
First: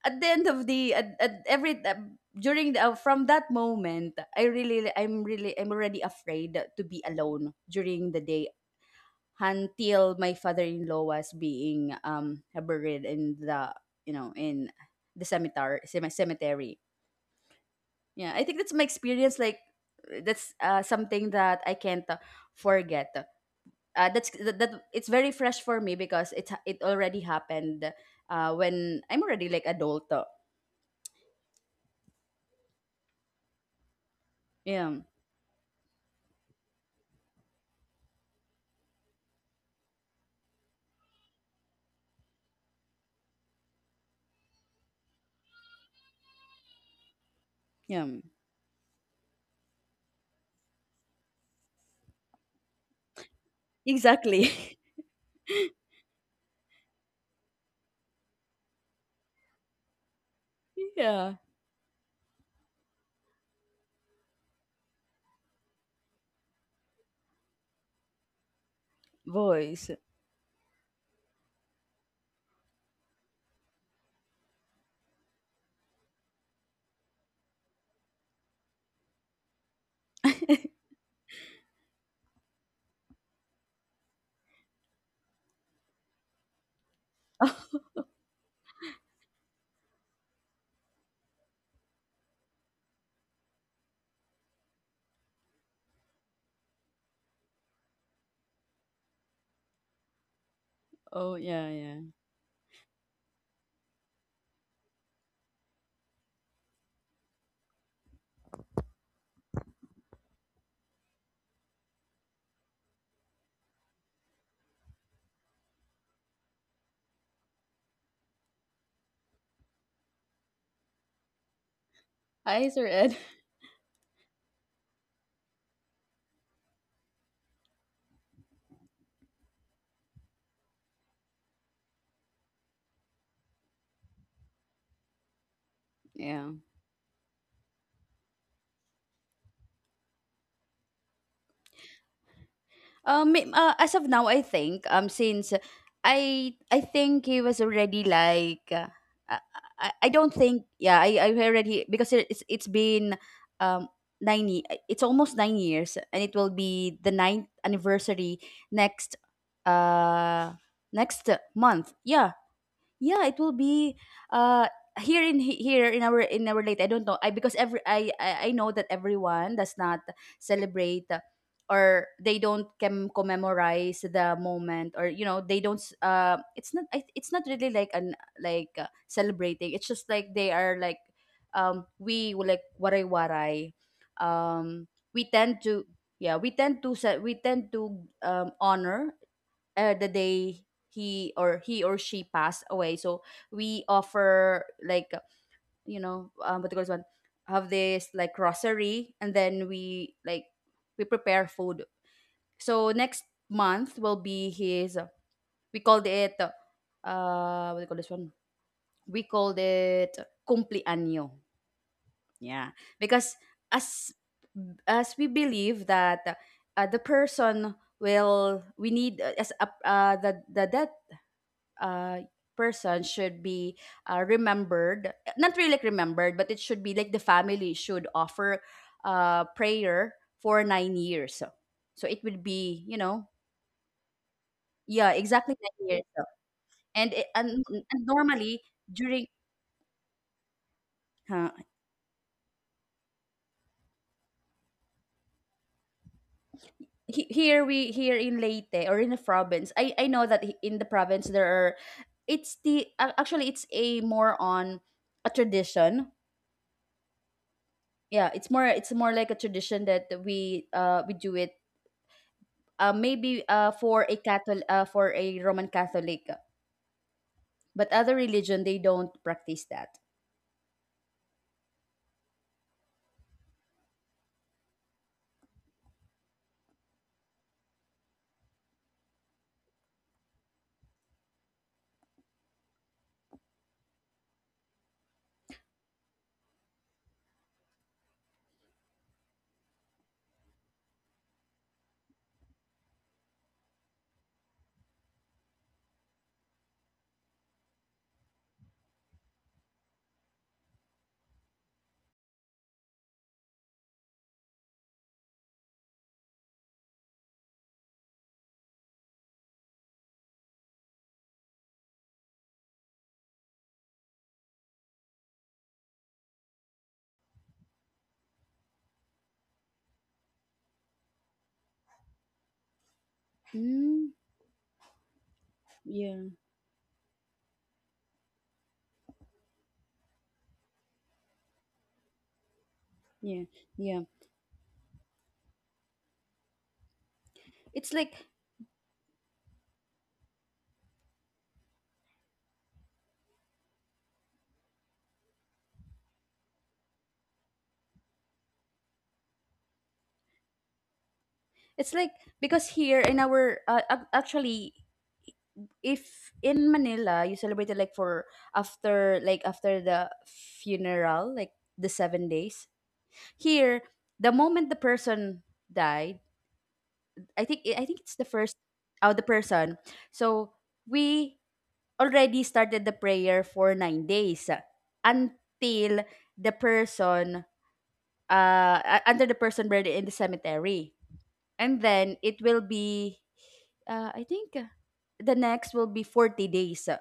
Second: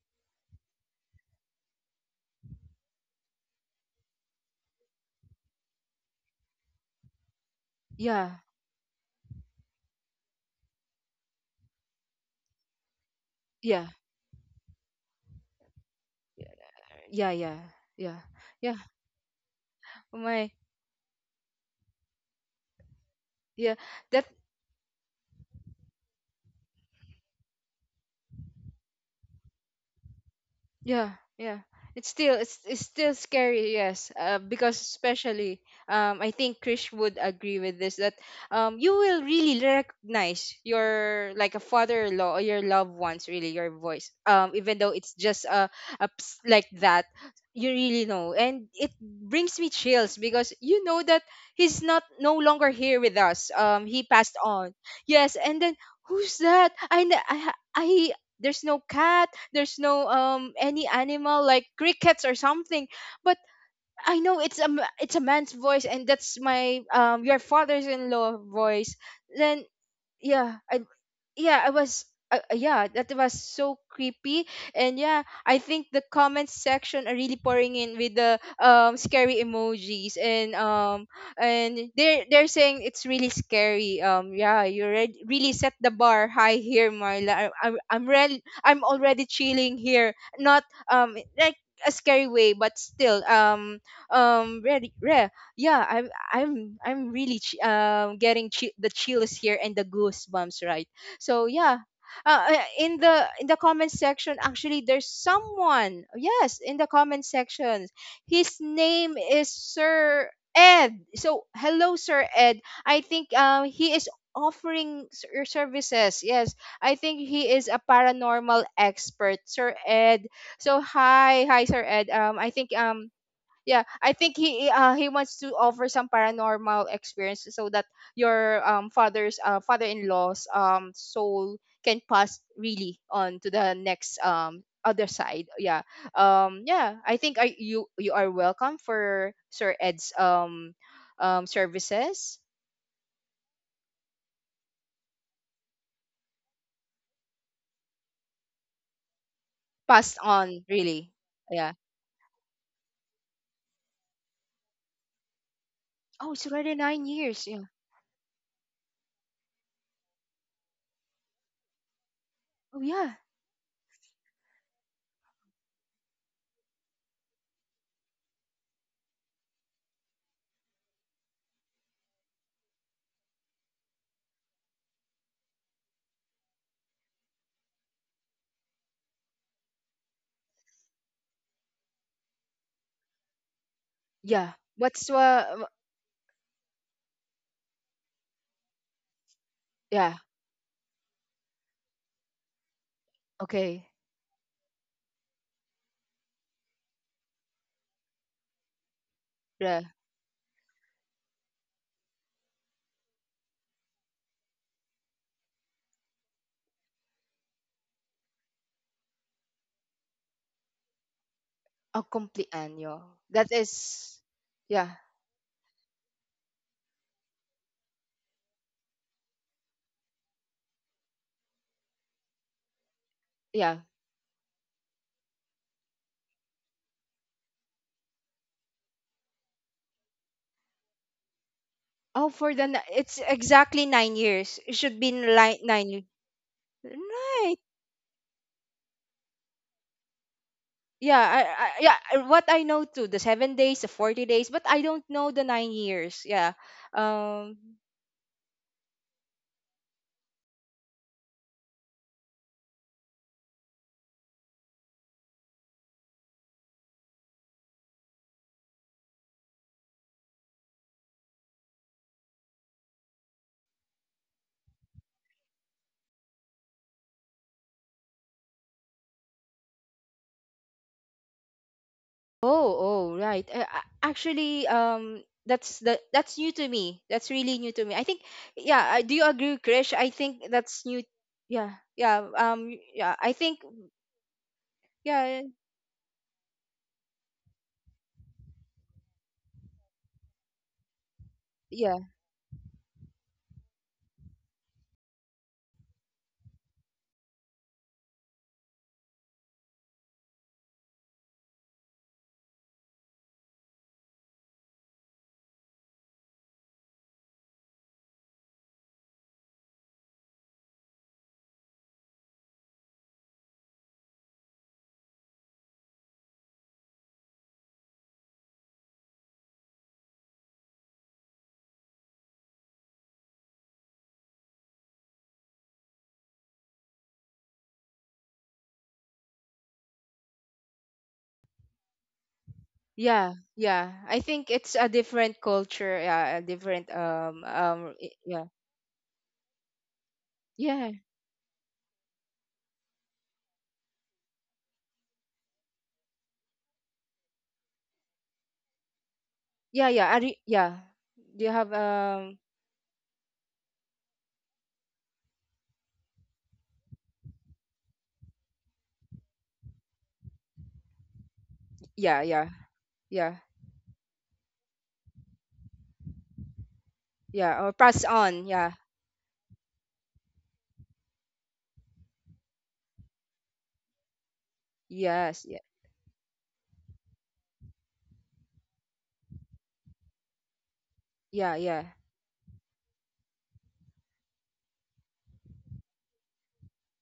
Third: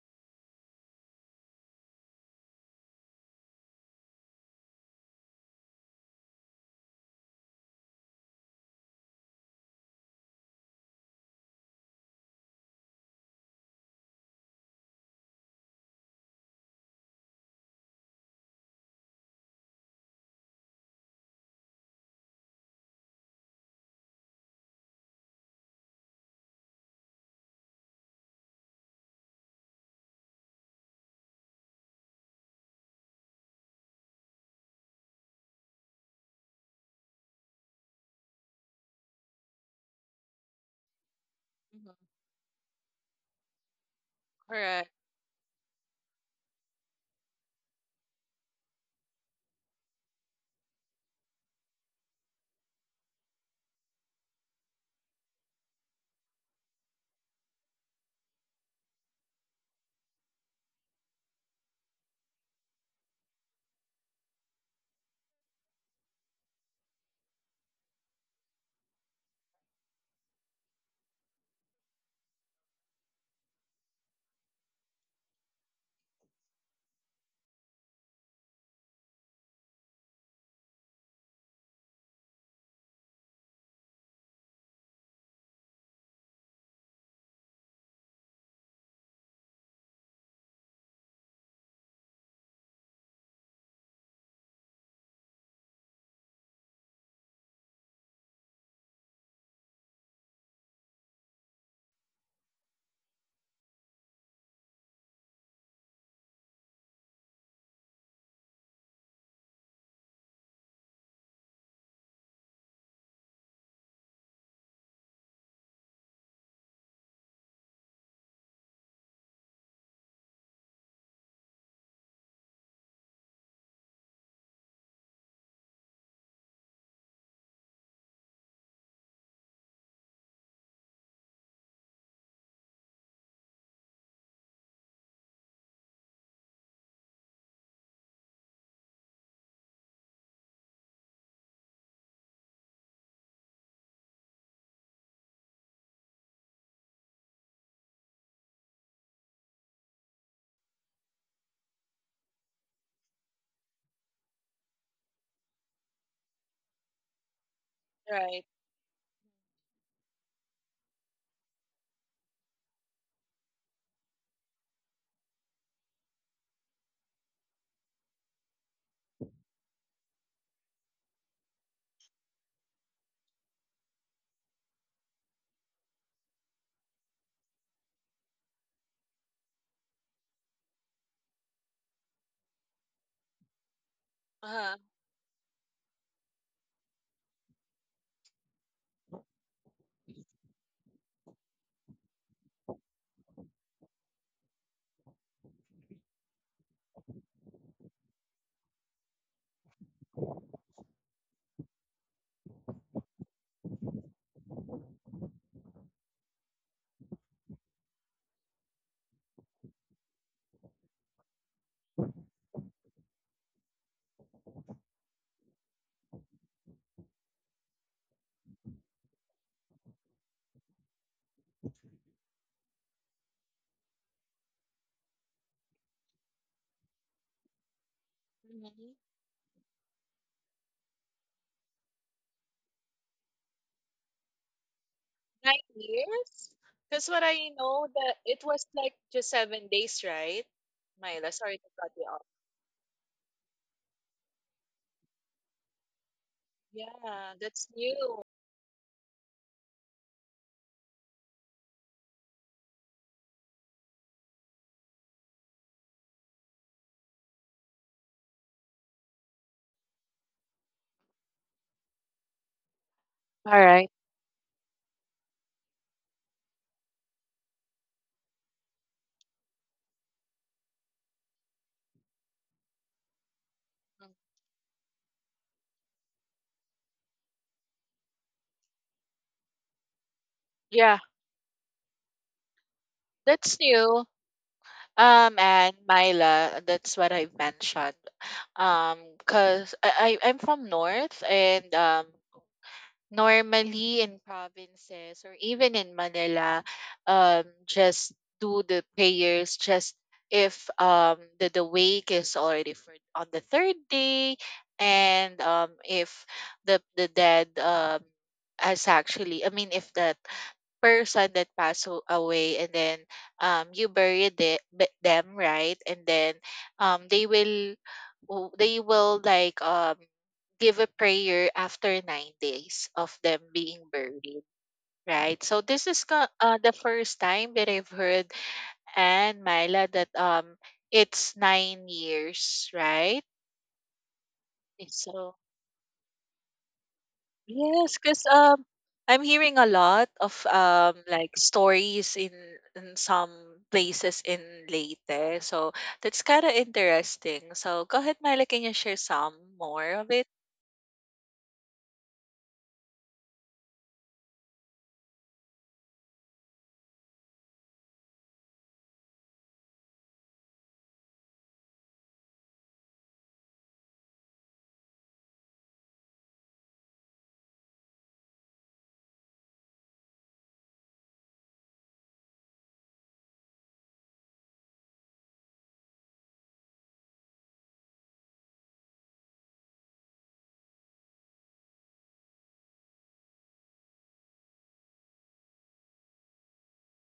S3: at the end of the at every during the, from that moment I really I'm really I'm already afraid to be alone during the
S1: Yeah.
S3: day until my father-in-law was being buried in the,
S1: Yeah.
S3: you know, in the cemetery.
S1: Yeah. Yeah. Yeah.
S3: Yeah, I think that's
S1: Yeah.
S3: my experience. Like
S1: Oh my.
S3: that's something that I can't forget.
S1: Yeah. That.
S3: That's that, that it's very fresh for me because it ha- it already happened when I'm already like adult.
S1: Yeah, yeah. It's still it's still scary, yes. Because
S3: Yeah,
S1: especially I think Krish would agree with this that you will really recognize your like a
S2: Mhm.
S1: father-in-law or your loved ones really your voice. Even
S2: Correct.
S1: though it's just a, like that, you really
S3: yeah,
S1: know. And it brings me chills because you know that he's not no longer here with us. He passed
S3: exactly.
S1: on. Yes, and then who's that? I kn- I ha- I, there's no cat, there's no any
S3: Yeah,
S1: animal like crickets or something, but I know it's it's a man's voice, and that's my your father's-in-law voice. Then
S3: boys.
S1: yeah, I, yeah, I was yeah, that was so creepy. And yeah, I think the comment section are really pouring in with the scary emojis, and and they're saying it's really scary. Yeah, you really set the bar high here, Marla. I, I'm re- I'm already chilling here, not like a scary way, but still um really re- yeah, I'm really getting the chills here and the goosebumps, right?
S3: Oh
S1: So
S3: yeah,
S1: yeah.
S3: yeah.
S1: In the comment section, actually there's someone, yes, in the comment section. His name is Sir Ed. So hello Sir Ed, I think he is offering, your services. Yes, I think he is a paranormal expert, Sir Ed. So hi Sir Ed, I
S3: Hi,
S1: think,
S3: Sir Ed.
S1: yeah, I think he wants to offer some paranormal experience so that your father's, father-in-law's soul can pass really on to the next other side. Yeah.
S3: Yeah.
S1: Yeah, I think I you you are welcome for Sir Ed's services.
S3: May- as of now, I think since I think he was already like I, I
S1: Passed
S3: don't
S1: on
S3: think yeah
S1: really.
S3: I
S1: Yeah.
S3: already because it- it's been um nine ye- it's almost 9 years, and
S1: Oh,
S3: it
S1: it's
S3: will
S1: already
S3: be
S1: 9
S3: the
S1: years.
S3: ninth
S1: Yeah.
S3: anniversary
S2: Right.
S3: next uh next month. Yeah,
S1: Oh yeah.
S3: yeah, it will be uh here in here in our late. I don't know. I because every I know that everyone does not celebrate or they don't can commemorate the moment, or you know they don't s- it's not I- it's not really like an like celebrating, it's just like they are like we will like waray waray
S1: Yeah.
S2: Uh-huh.
S3: um
S1: What's
S3: we tend to yeah we tend to se- we tend to honor the
S1: yeah.
S3: day he or she passed away. So we
S1: Okay.
S3: offer like, you know, what do you call this one, have this like grocery, and then
S1: Yeah.
S3: we like we prepare food. So next month will be his. We called it what do you call this one? We called it cumpleaños.
S1: A
S3: Yeah,
S1: cumpleaños.
S3: because
S1: That
S3: as
S1: is, yeah,
S3: as we believe that the person will we need as a, the dead uh, person should be
S1: yeah.
S3: remembered, not really like remembered, but it should be like the family should offer
S2: Mhm.
S3: prayer for 9 years, so it
S1: Oh,
S3: would
S1: for the
S3: be, you
S1: it's
S3: know,
S1: exactly 9 years. It should
S3: yeah,
S1: be
S2: Nine
S3: exactly
S1: like nine
S3: nine
S1: years.
S3: years
S2: years? Because
S3: And,
S2: what
S3: it-
S2: I
S1: Right.
S2: know,
S3: and
S2: that it
S3: normally
S2: was like
S3: during
S2: just 7 days, right?
S1: Yeah,
S2: Myla,
S3: huh,
S2: sorry to cut
S1: yeah.
S2: you off.
S1: What I know too, the 7 days, the 40 days, but I don't know the 9 years. Yeah.
S3: he-
S2: Yeah,
S3: here
S2: that's
S1: Um.
S3: we here
S2: new.
S3: in Leyte or in the province I know that in the province there are it's the ac- actually it's a more on a tradition. Yeah, it's more, it's more like a tradition that we do it maybe
S2: All right.
S3: for a Catholic, for a Roman Catholic, but other religion they don't practice that.
S1: Oh, oh, right.
S2: Mm.
S1: Actually, that's the that's new to me. That's really new to me. I think. Yeah. Do you agree, Krish? I think that's
S2: Yeah,
S1: new. Yeah. Yeah. Yeah. I
S2: that's
S1: think.
S2: new.
S1: Yeah.
S2: And Myla, that's what I mentioned. Um, Cause I I'm from North, and
S1: Yeah.
S2: normally in provinces or even in Manila, just do the prayers just if the wake is already for on the third day, and if the dead has actually, I mean, if that person that away, and then you bury them, right? And then they will they will like give a prayer after 9 days of them being
S3: Mm,
S2: buried, right? So this is
S3: yeah,
S2: the first time that I've heard. And Myla, that it's 9 years, right?
S1: Yeah,
S3: yeah,
S1: yeah.
S3: yeah.
S1: I think it's a
S2: So
S1: different culture, yeah, a different
S3: It's
S2: yes, cause
S3: like
S1: yeah.
S2: I'm hearing a lot of,
S1: Yeah.
S2: like, stories in some places in Leyte, so that's kinda interesting. So go ahead, Myla, can you share some
S1: Yeah,
S2: more of
S1: yeah.
S2: it?
S1: Yeah. Do you have
S3: it's like because here in our ac- actually if in Manila you celebrate it like for after like after the funeral, like the
S1: yeah,
S3: seven
S1: yeah.
S3: days
S1: Yeah.
S3: Here, the moment the person died, I think
S1: Yeah, or
S3: I think
S1: pass
S3: it's the
S1: on.
S3: first
S1: Yeah.
S3: oh the person. So we already started the prayer for 9 days,
S1: Yes. Yeah.
S3: until the person under the person buried in the cemetery.
S1: Yeah,
S3: And
S1: yeah.
S3: then it will be I think the next will be 40 days.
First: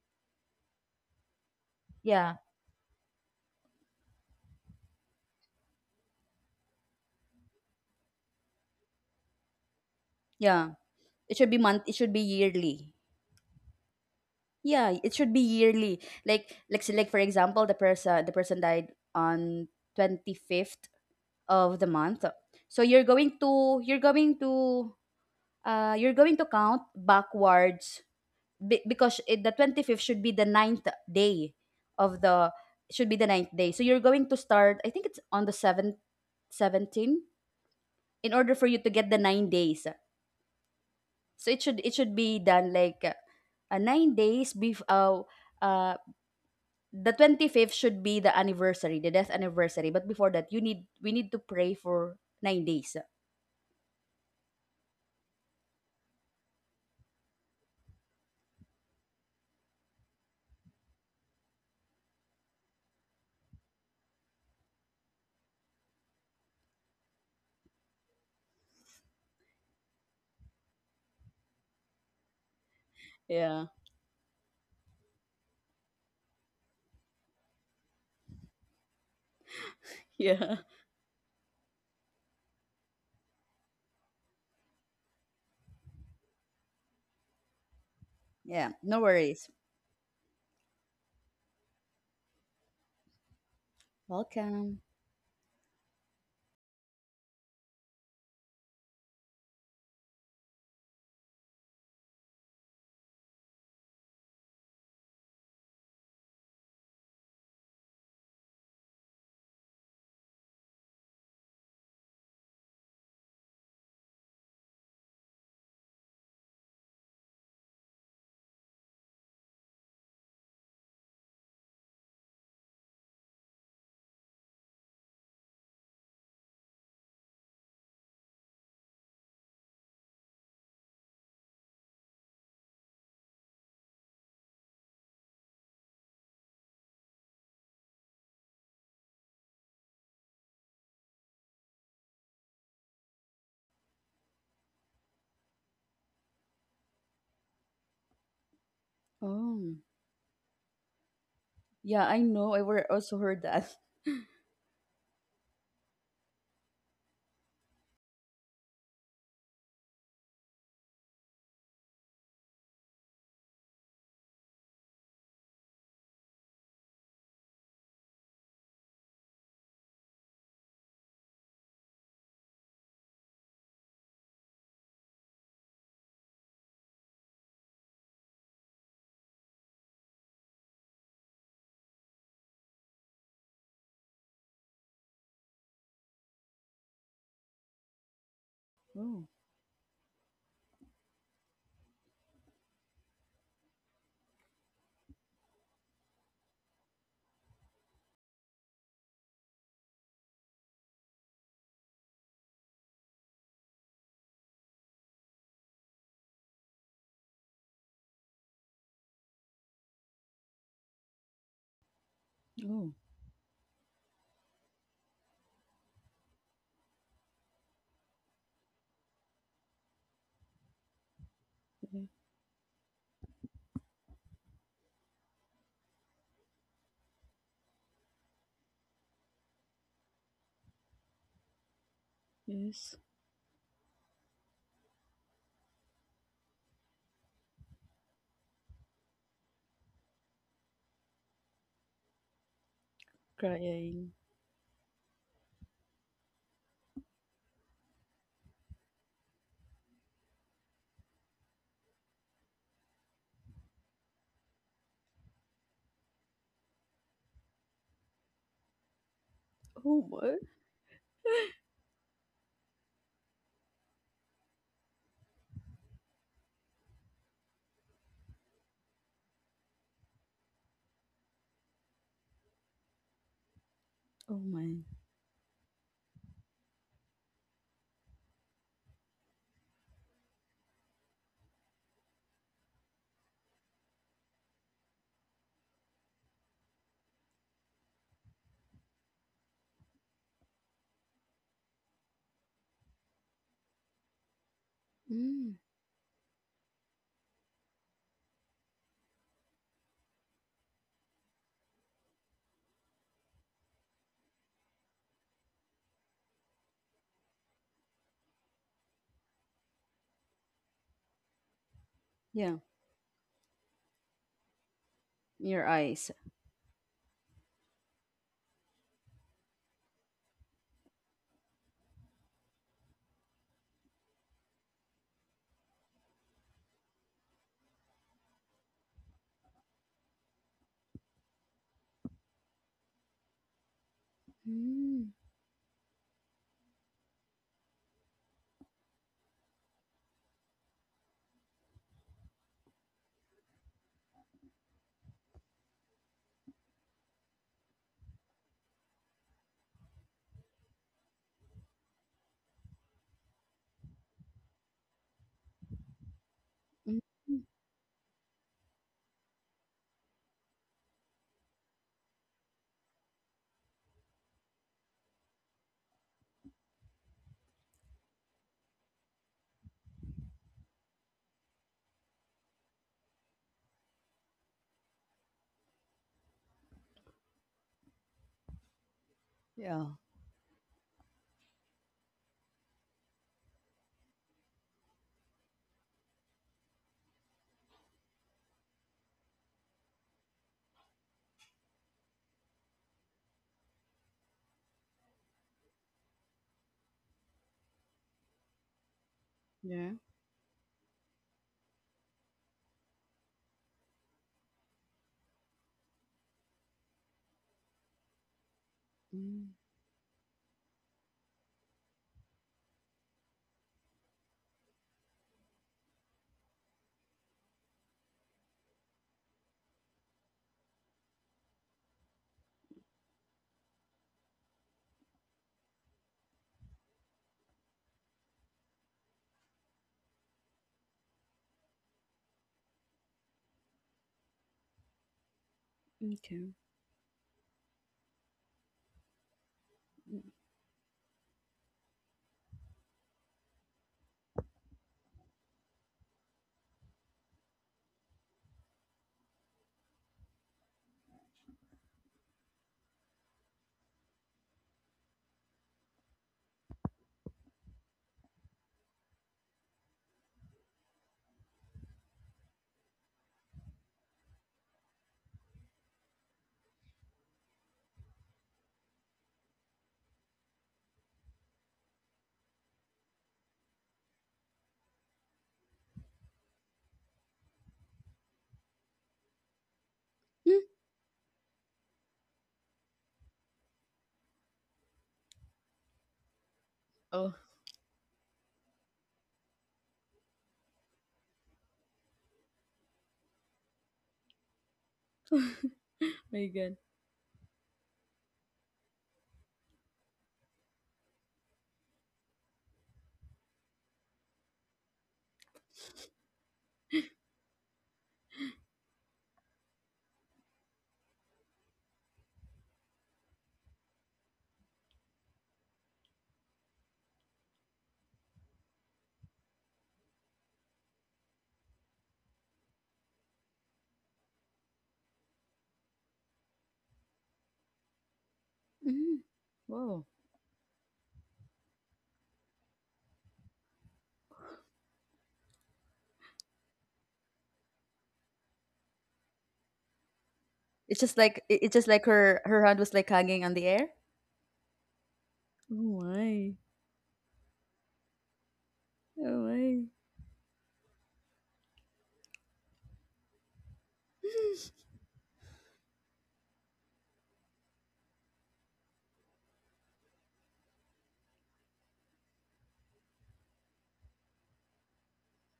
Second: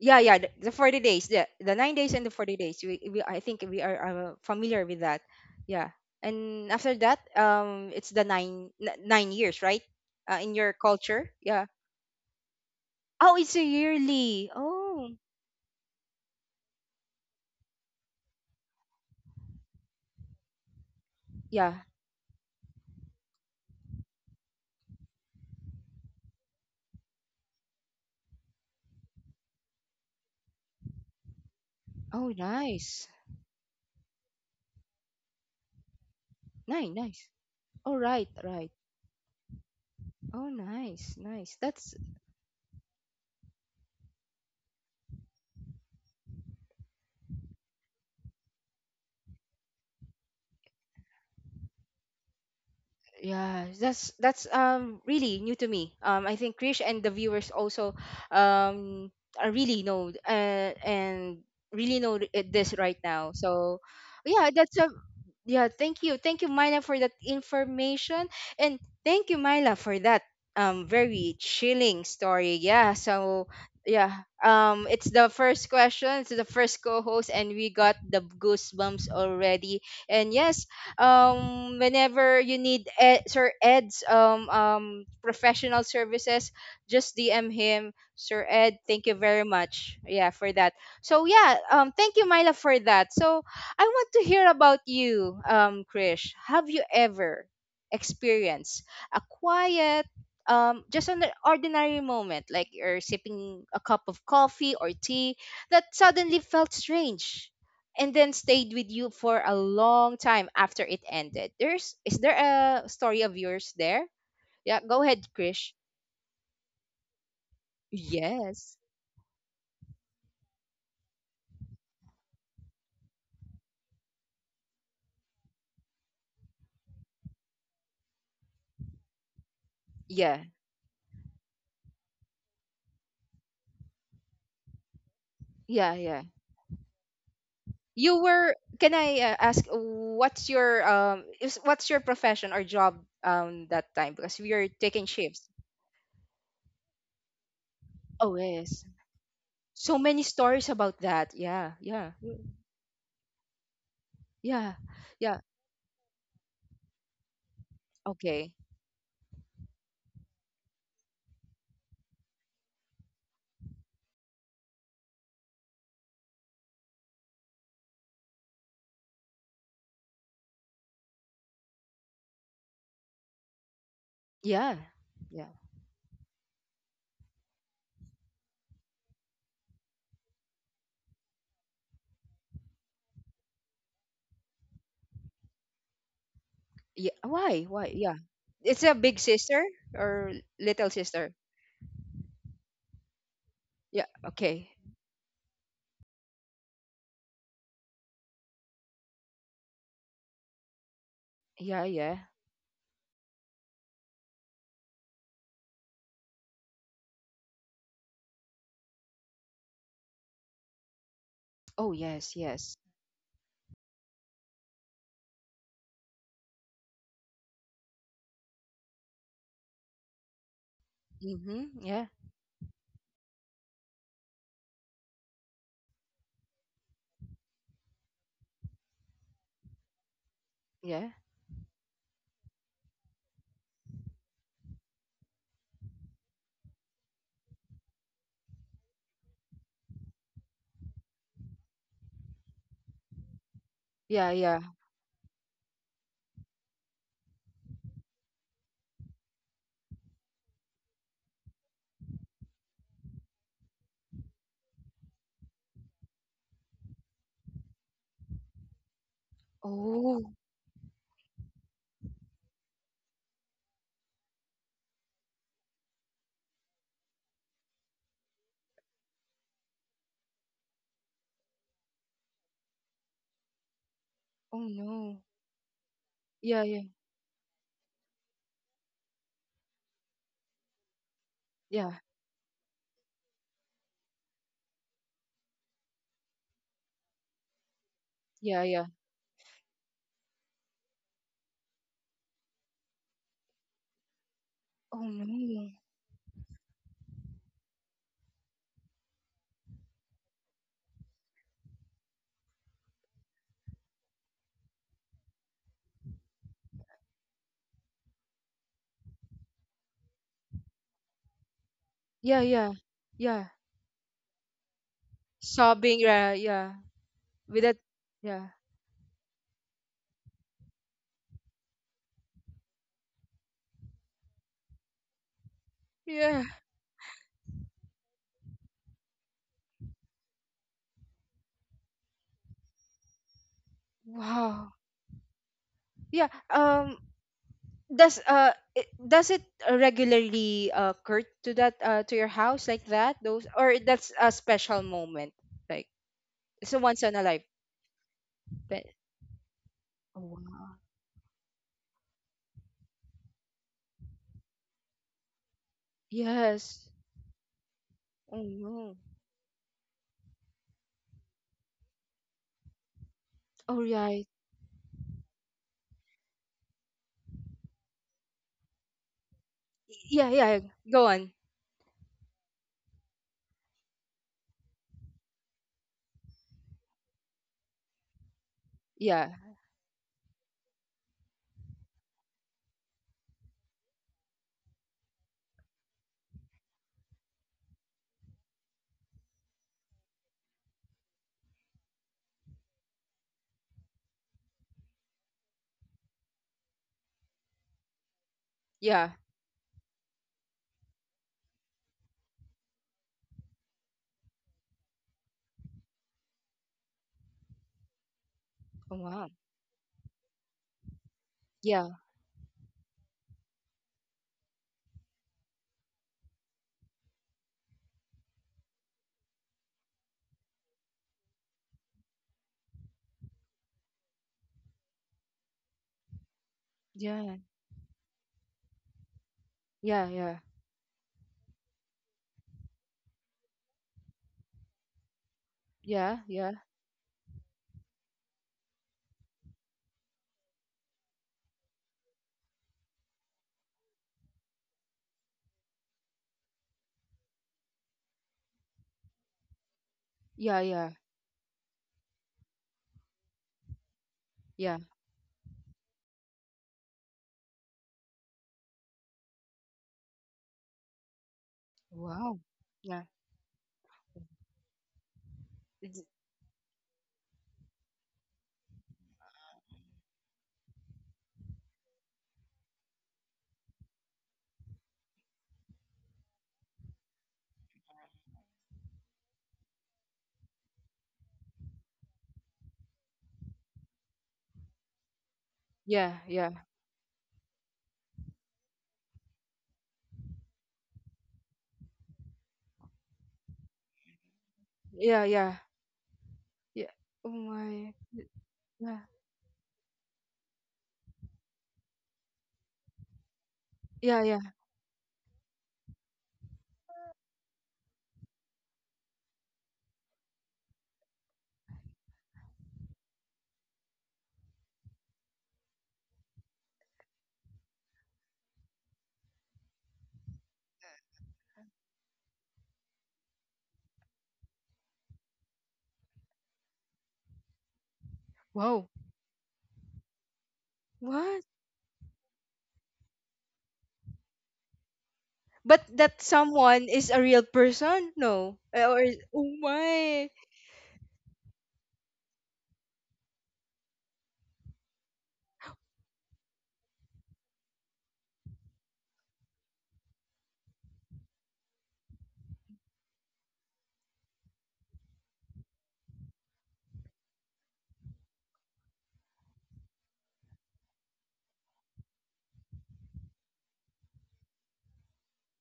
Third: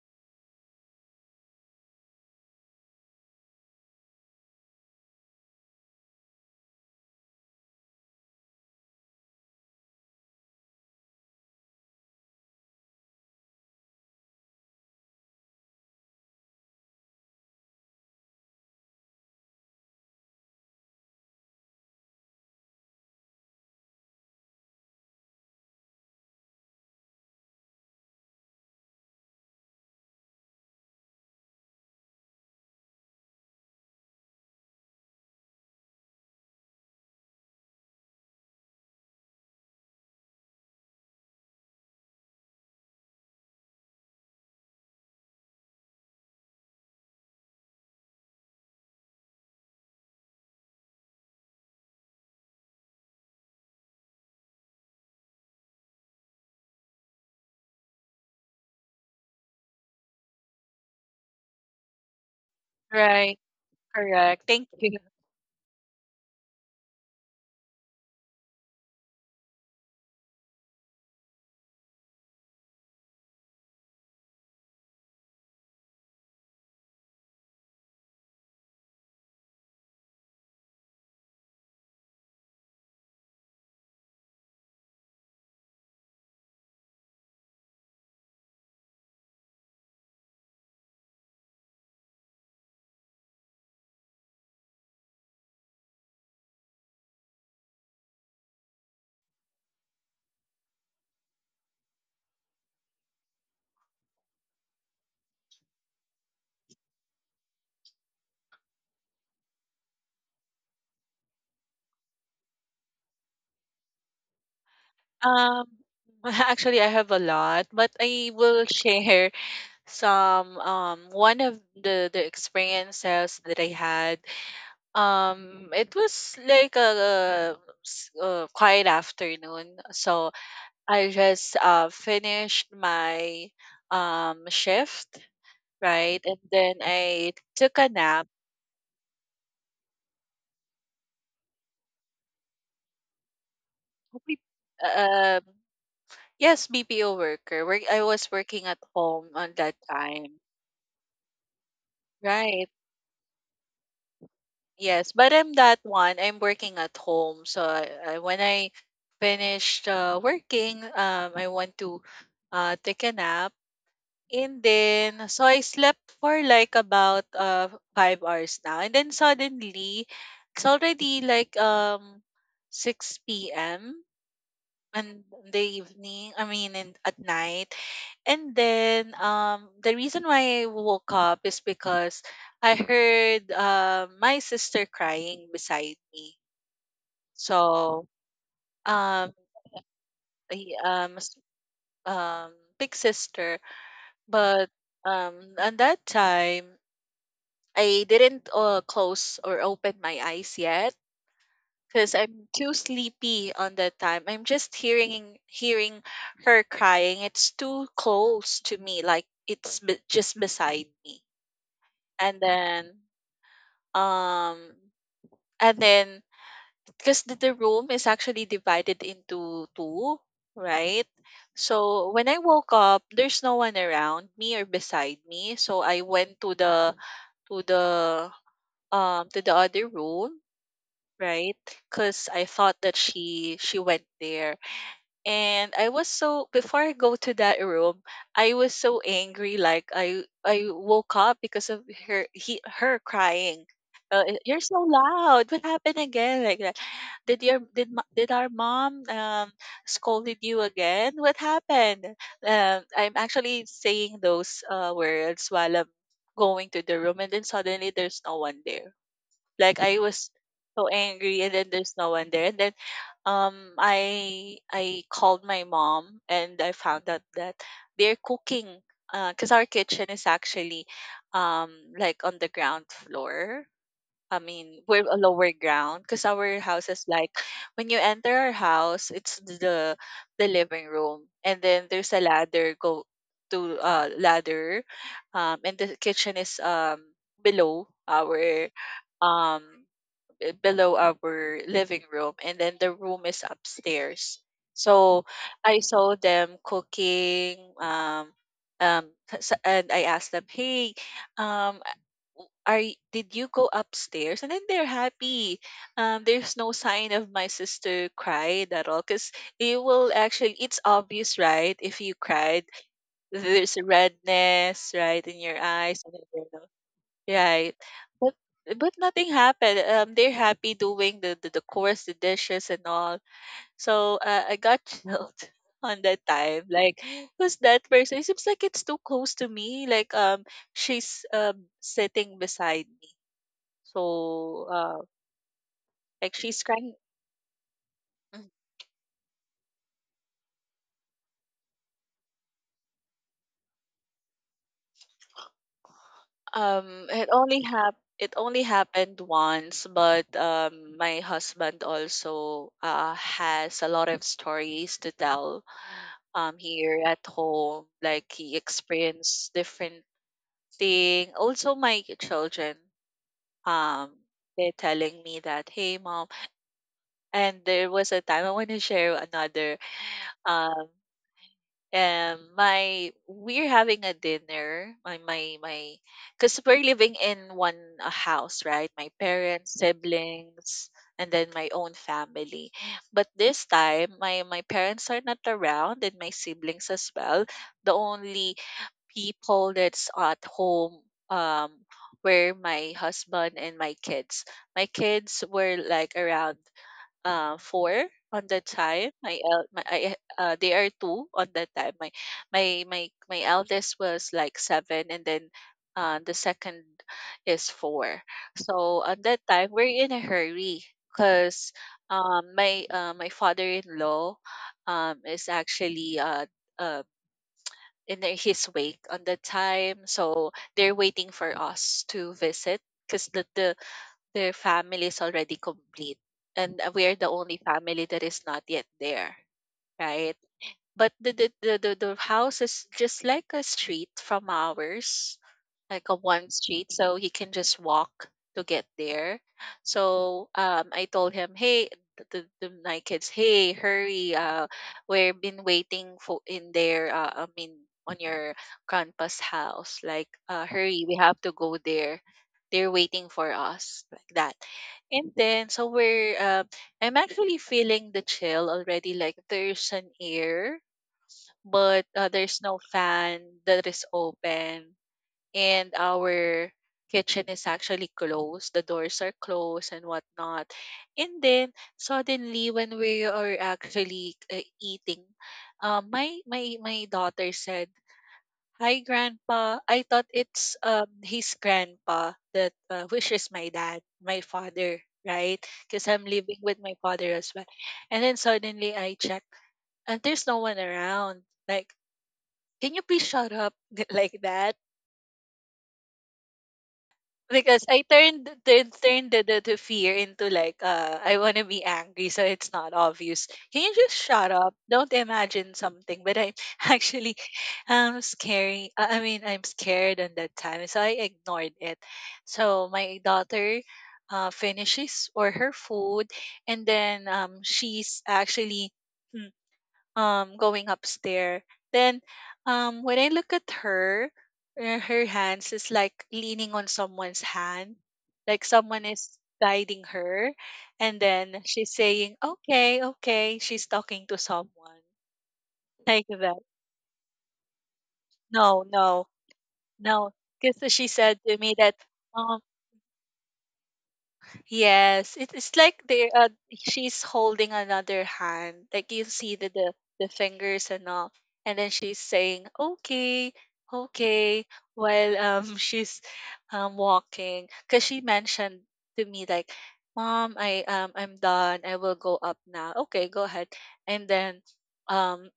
S1: Yeah, yeah, the 40 days, the 9 days and the
S3: Yeah.
S1: 40 days. We, I think we are, familiar with that. Yeah. And after that, it's the 9 years, right? In your
S3: Yeah.
S1: culture.
S3: It should be
S1: Yeah.
S3: month, it should be yearly.
S1: Oh, it's a yearly.
S3: Yeah, it
S1: Oh.
S3: should be yearly. Like so like for example, the person died on 25th of
S1: Yeah.
S3: the month. So you're going to you're going to you're going to count backwards be- because it, the 25th should be the ninth day of
S1: Oh,
S3: the
S1: nice.
S3: should be the ninth day. So you're going to start I think it's on the 7th
S1: Nine,
S3: 17
S1: nice. Oh, right,
S3: in order for
S1: right.
S3: you to get the 9 days.
S1: Oh, nice,
S3: So
S1: nice.
S3: it
S1: That's.
S3: should be done like 9 days before uh the 25th should be the anniversary, the death anniversary. But before that, you need we need to pray for 9 days.
S1: Yeah, that's really new to me. I think Krish and the viewers also um are really know, and really know this right now.
S2: Right,
S1: So
S2: correct.
S1: yeah,
S2: Thank
S1: that's a
S2: you.
S1: yeah. Thank you, Myla, for that information, and thank you, Myla, for that very chilling story. Yeah. So
S3: Yeah,
S1: yeah, it's the first question. It's the first co-host, and we got the goosebumps already. And
S3: yeah,
S1: yes, whenever you need Ed, Sir Ed's professional services, just DM him. Sir
S3: yeah.
S1: Ed,
S3: No
S1: thank you very
S3: worries.
S1: much, yeah, for that. So yeah, thank you Myla for that. So I want to hear about
S3: Welcome.
S1: you, Krish, have you ever experienced a quiet, just an ordinary moment, like you're sipping a cup of coffee or tea, that suddenly felt strange and then stayed with you for a long time after it ended. There's Is there a story of yours there? Yeah, go ahead,
S2: Um,
S1: Krish.
S2: actually, I have a lot, but I will
S1: Yes.
S2: share some, one of the experiences that I had. It was like a s- a quiet afternoon, so
S1: Yeah.
S2: I just finished my shift,
S1: Yeah, yeah.
S2: right? And then I took a
S1: You
S2: nap.
S1: were, can I ask what's your is what's your profession or job that time because
S2: We-
S1: we are taking
S2: Um,
S1: shifts?
S2: yes, BPO worker. Work, I
S1: Oh,
S2: was working at
S1: yes.
S2: home on
S3: Oh,
S2: that
S1: So many
S2: time,
S1: stories about that. Yeah,
S3: yeah.
S1: yeah.
S3: I know. I
S2: right?
S3: were also heard that.
S1: Yeah.
S2: Yes, but
S1: Yeah.
S2: I'm that one. I'm working at home, so when
S1: Okay.
S2: I finished working, I want to take a nap. And then, so I slept for like about 5 hours now. And then suddenly, it's already like 6 p.m.
S1: Yeah.
S2: and
S1: Yeah.
S2: in the evening. I mean, in, at night. And then the reason why I woke up is because I heard my sister crying beside me.
S1: Yeah. Why? Why?
S2: So
S1: Yeah. It's a
S3: Oh,
S1: big
S2: um
S1: sister or
S2: I-
S1: little
S2: um s-
S1: sister?
S2: um big sister,
S1: Yeah.
S2: but
S1: Okay.
S2: at that time I didn't close or open my eyes yet
S1: Yeah.
S2: because
S1: Yeah.
S2: I'm too sleepy on that time. I'm just hearing her crying. It's too close to me, like it's just beside me.
S1: Oh yes.
S2: And
S1: Yes.
S3: oh,
S2: then um and then because the, room is actually divided into two, right?
S1: Mm-hmm.
S3: y-
S1: Yeah.
S2: So when I woke up, there's no one around me or beside me. So I went to the to the to the other room.
S1: Yeah.
S2: Right, cause I thought
S3: yes.
S2: that she went there, and I was so before I go to that room, I was so angry, like, I woke up because of her crying.
S3: Crying.
S1: Yeah.
S2: "Y
S1: Yeah.
S2: you're so loud, what happened again?" Like that. "Did your did our mom, scolded you again? What happened?" I'm actually saying those, words while I'm going to the room, and then suddenly there's no one there. Like I
S3: Oh,
S1: Oh.
S2: was
S3: what?
S2: so angry and then there's no one there. And then I called my mom and I found out that they're cooking because our kitchen is actually um like on the ground floor.
S3: Oh
S2: I
S1: Oh
S3: my.
S2: mean, we're a
S1: no.
S2: lower ground because our
S1: Yeah. Yeah.
S2: house is like when you enter our house, it's the living room, and then
S1: Yeah.
S2: there's a ladder go to ladder, and the kitchen is below
S1: Yeah.
S2: our
S1: Yeah.
S2: um below our living room, and then the room is upstairs.
S1: Oh
S2: So
S3: Mm.
S1: no.
S2: I saw them cooking um and I asked them, hey, um are did you go upstairs? And then they're happy. There's no sign of my sister cried at all, because you will actually it's obvious, right? If you
S1: Yeah.
S3: Yeah.
S2: cried,
S1: Yeah. Yeah.
S2: there's redness right in your
S3: Your
S1: Sobbing.
S2: eyes
S3: eyes.
S2: and then
S1: Yeah.
S2: your
S1: Yeah. With
S2: right.
S1: that.
S2: But
S1: Yeah.
S2: but nothing happened. They're happy doing the course, the dishes and all. So I got chilled on that
S1: Yeah.
S2: time. Like, who's that person? It seems like it's too close to me. Like, she's sitting beside me. So
S1: Wow.
S3: Mm.
S1: Yeah.
S2: like she's crying.
S1: Does it, regularly occur to that, to your house like that those, or that's a special moment like? It's a once in a life.
S2: It only
S1: But,
S2: happened once,
S1: oh,
S2: but
S1: wow.
S2: my husband also has a lot of stories to tell
S1: Yes.
S2: here at
S3: Mm.
S2: home, like
S1: Oh
S2: he
S1: no.
S2: experienced different thing also. My children,
S1: Oh
S2: um
S1: right.
S2: they're telling me that, hey, mom. And there was a time I want to share another
S1: Yeah, yeah.
S2: um
S1: Go on.
S2: and my we're having a dinner my my my because we're living in one house, right? My
S1: Yeah,
S2: parents,
S3: Yeah.
S2: siblings, and then my own family. But this time my parents are not around, and my siblings as well. The only people that's at home, um were my husband and my kids. My kids were like around four on the
S1: yeah.
S2: time. My el- my
S3: Yeah.
S2: I, they are two on that time. My eldest was like seven, and then the second is four.
S1: Oh
S2: So at
S1: wow.
S2: that
S3: Mm.
S2: time we're in a hurry because
S1: Yeah,
S2: my my father-in-law is actually uh in the, his wake on the time. So they're waiting for us to visit because the, their family is already complete, and we are the
S1: yeah,
S2: only family that is not yet there,
S1: yeah, yeah,
S2: right? But the house is just like a street from ours, like
S1: yeah,
S2: a
S1: yeah,
S2: one
S3: Okay.
S2: street, so he can just walk to get there. So I told him, hey, the my kids, hey, hurry, we've been waiting for in there, I mean, on your grandpa's house. Like,
S1: yeah,
S2: uh,
S1: yeah,
S2: hurry, we have to go there, they're waiting for us, like that.
S1: yeah.
S2: And then so we're I'm actually feeling the chill already, like there's an air, but
S1: Wow.
S2: there's no
S1: Yeah.
S2: fan that is open, and
S1: It's-
S2: our kitchen is actually closed. The doors are closed and whatnot. And then suddenly, when we are actually eating, my daughter said, "Hi, Grandpa." I thought
S3: Mm.
S2: it's his grandpa that which is my dad, my father, right? Because
S1: Yeah,
S2: I'm
S1: yeah,
S2: living with my
S3: Oh
S2: father as well. And then suddenly, I check, and there's no one around. Like, can you please shut up like that?
S1: yeah, yeah,
S3: my God.
S1: yeah. Oh
S2: Because
S1: my.
S2: I
S1: Yeah,
S2: turned the fear into like I wanna be angry so it's not obvious. Can you just
S1: yeah, yeah.
S2: shut up? Don't imagine something. But I'm actually scary. I mean, I'm scared on that time. So I ignored it. So my daughter finishes or her food, and then she's actually hmm, going upstairs. Then when I look at her, her hands is like leaning on someone's hand, like
S1: Wow.
S2: someone
S3: Mm.
S2: is
S3: Wow.
S2: guiding her, and
S1: What?
S2: then she's saying, "Okay, okay." She's talking to someone
S1: But that
S2: like that.
S1: someone is a real person? No. Eh,
S2: No,
S1: or
S2: no,
S1: oh my.
S2: no, because
S3: It's
S2: she
S3: just
S2: said
S3: like
S2: to
S3: it- it's
S2: me
S3: just
S2: that,
S3: like her her hand was like hanging on the air.
S2: yes, it,
S3: Oh
S2: it's like they
S3: my!
S2: she's holding another hand. Like you
S3: Oh
S2: see the,
S3: my!
S2: the fingers and all, and then she's saying, "Okay, okay," while she's walking, because she mentioned to me like, "Mom, I I'm done. I will go up now." Okay, go ahead. And then um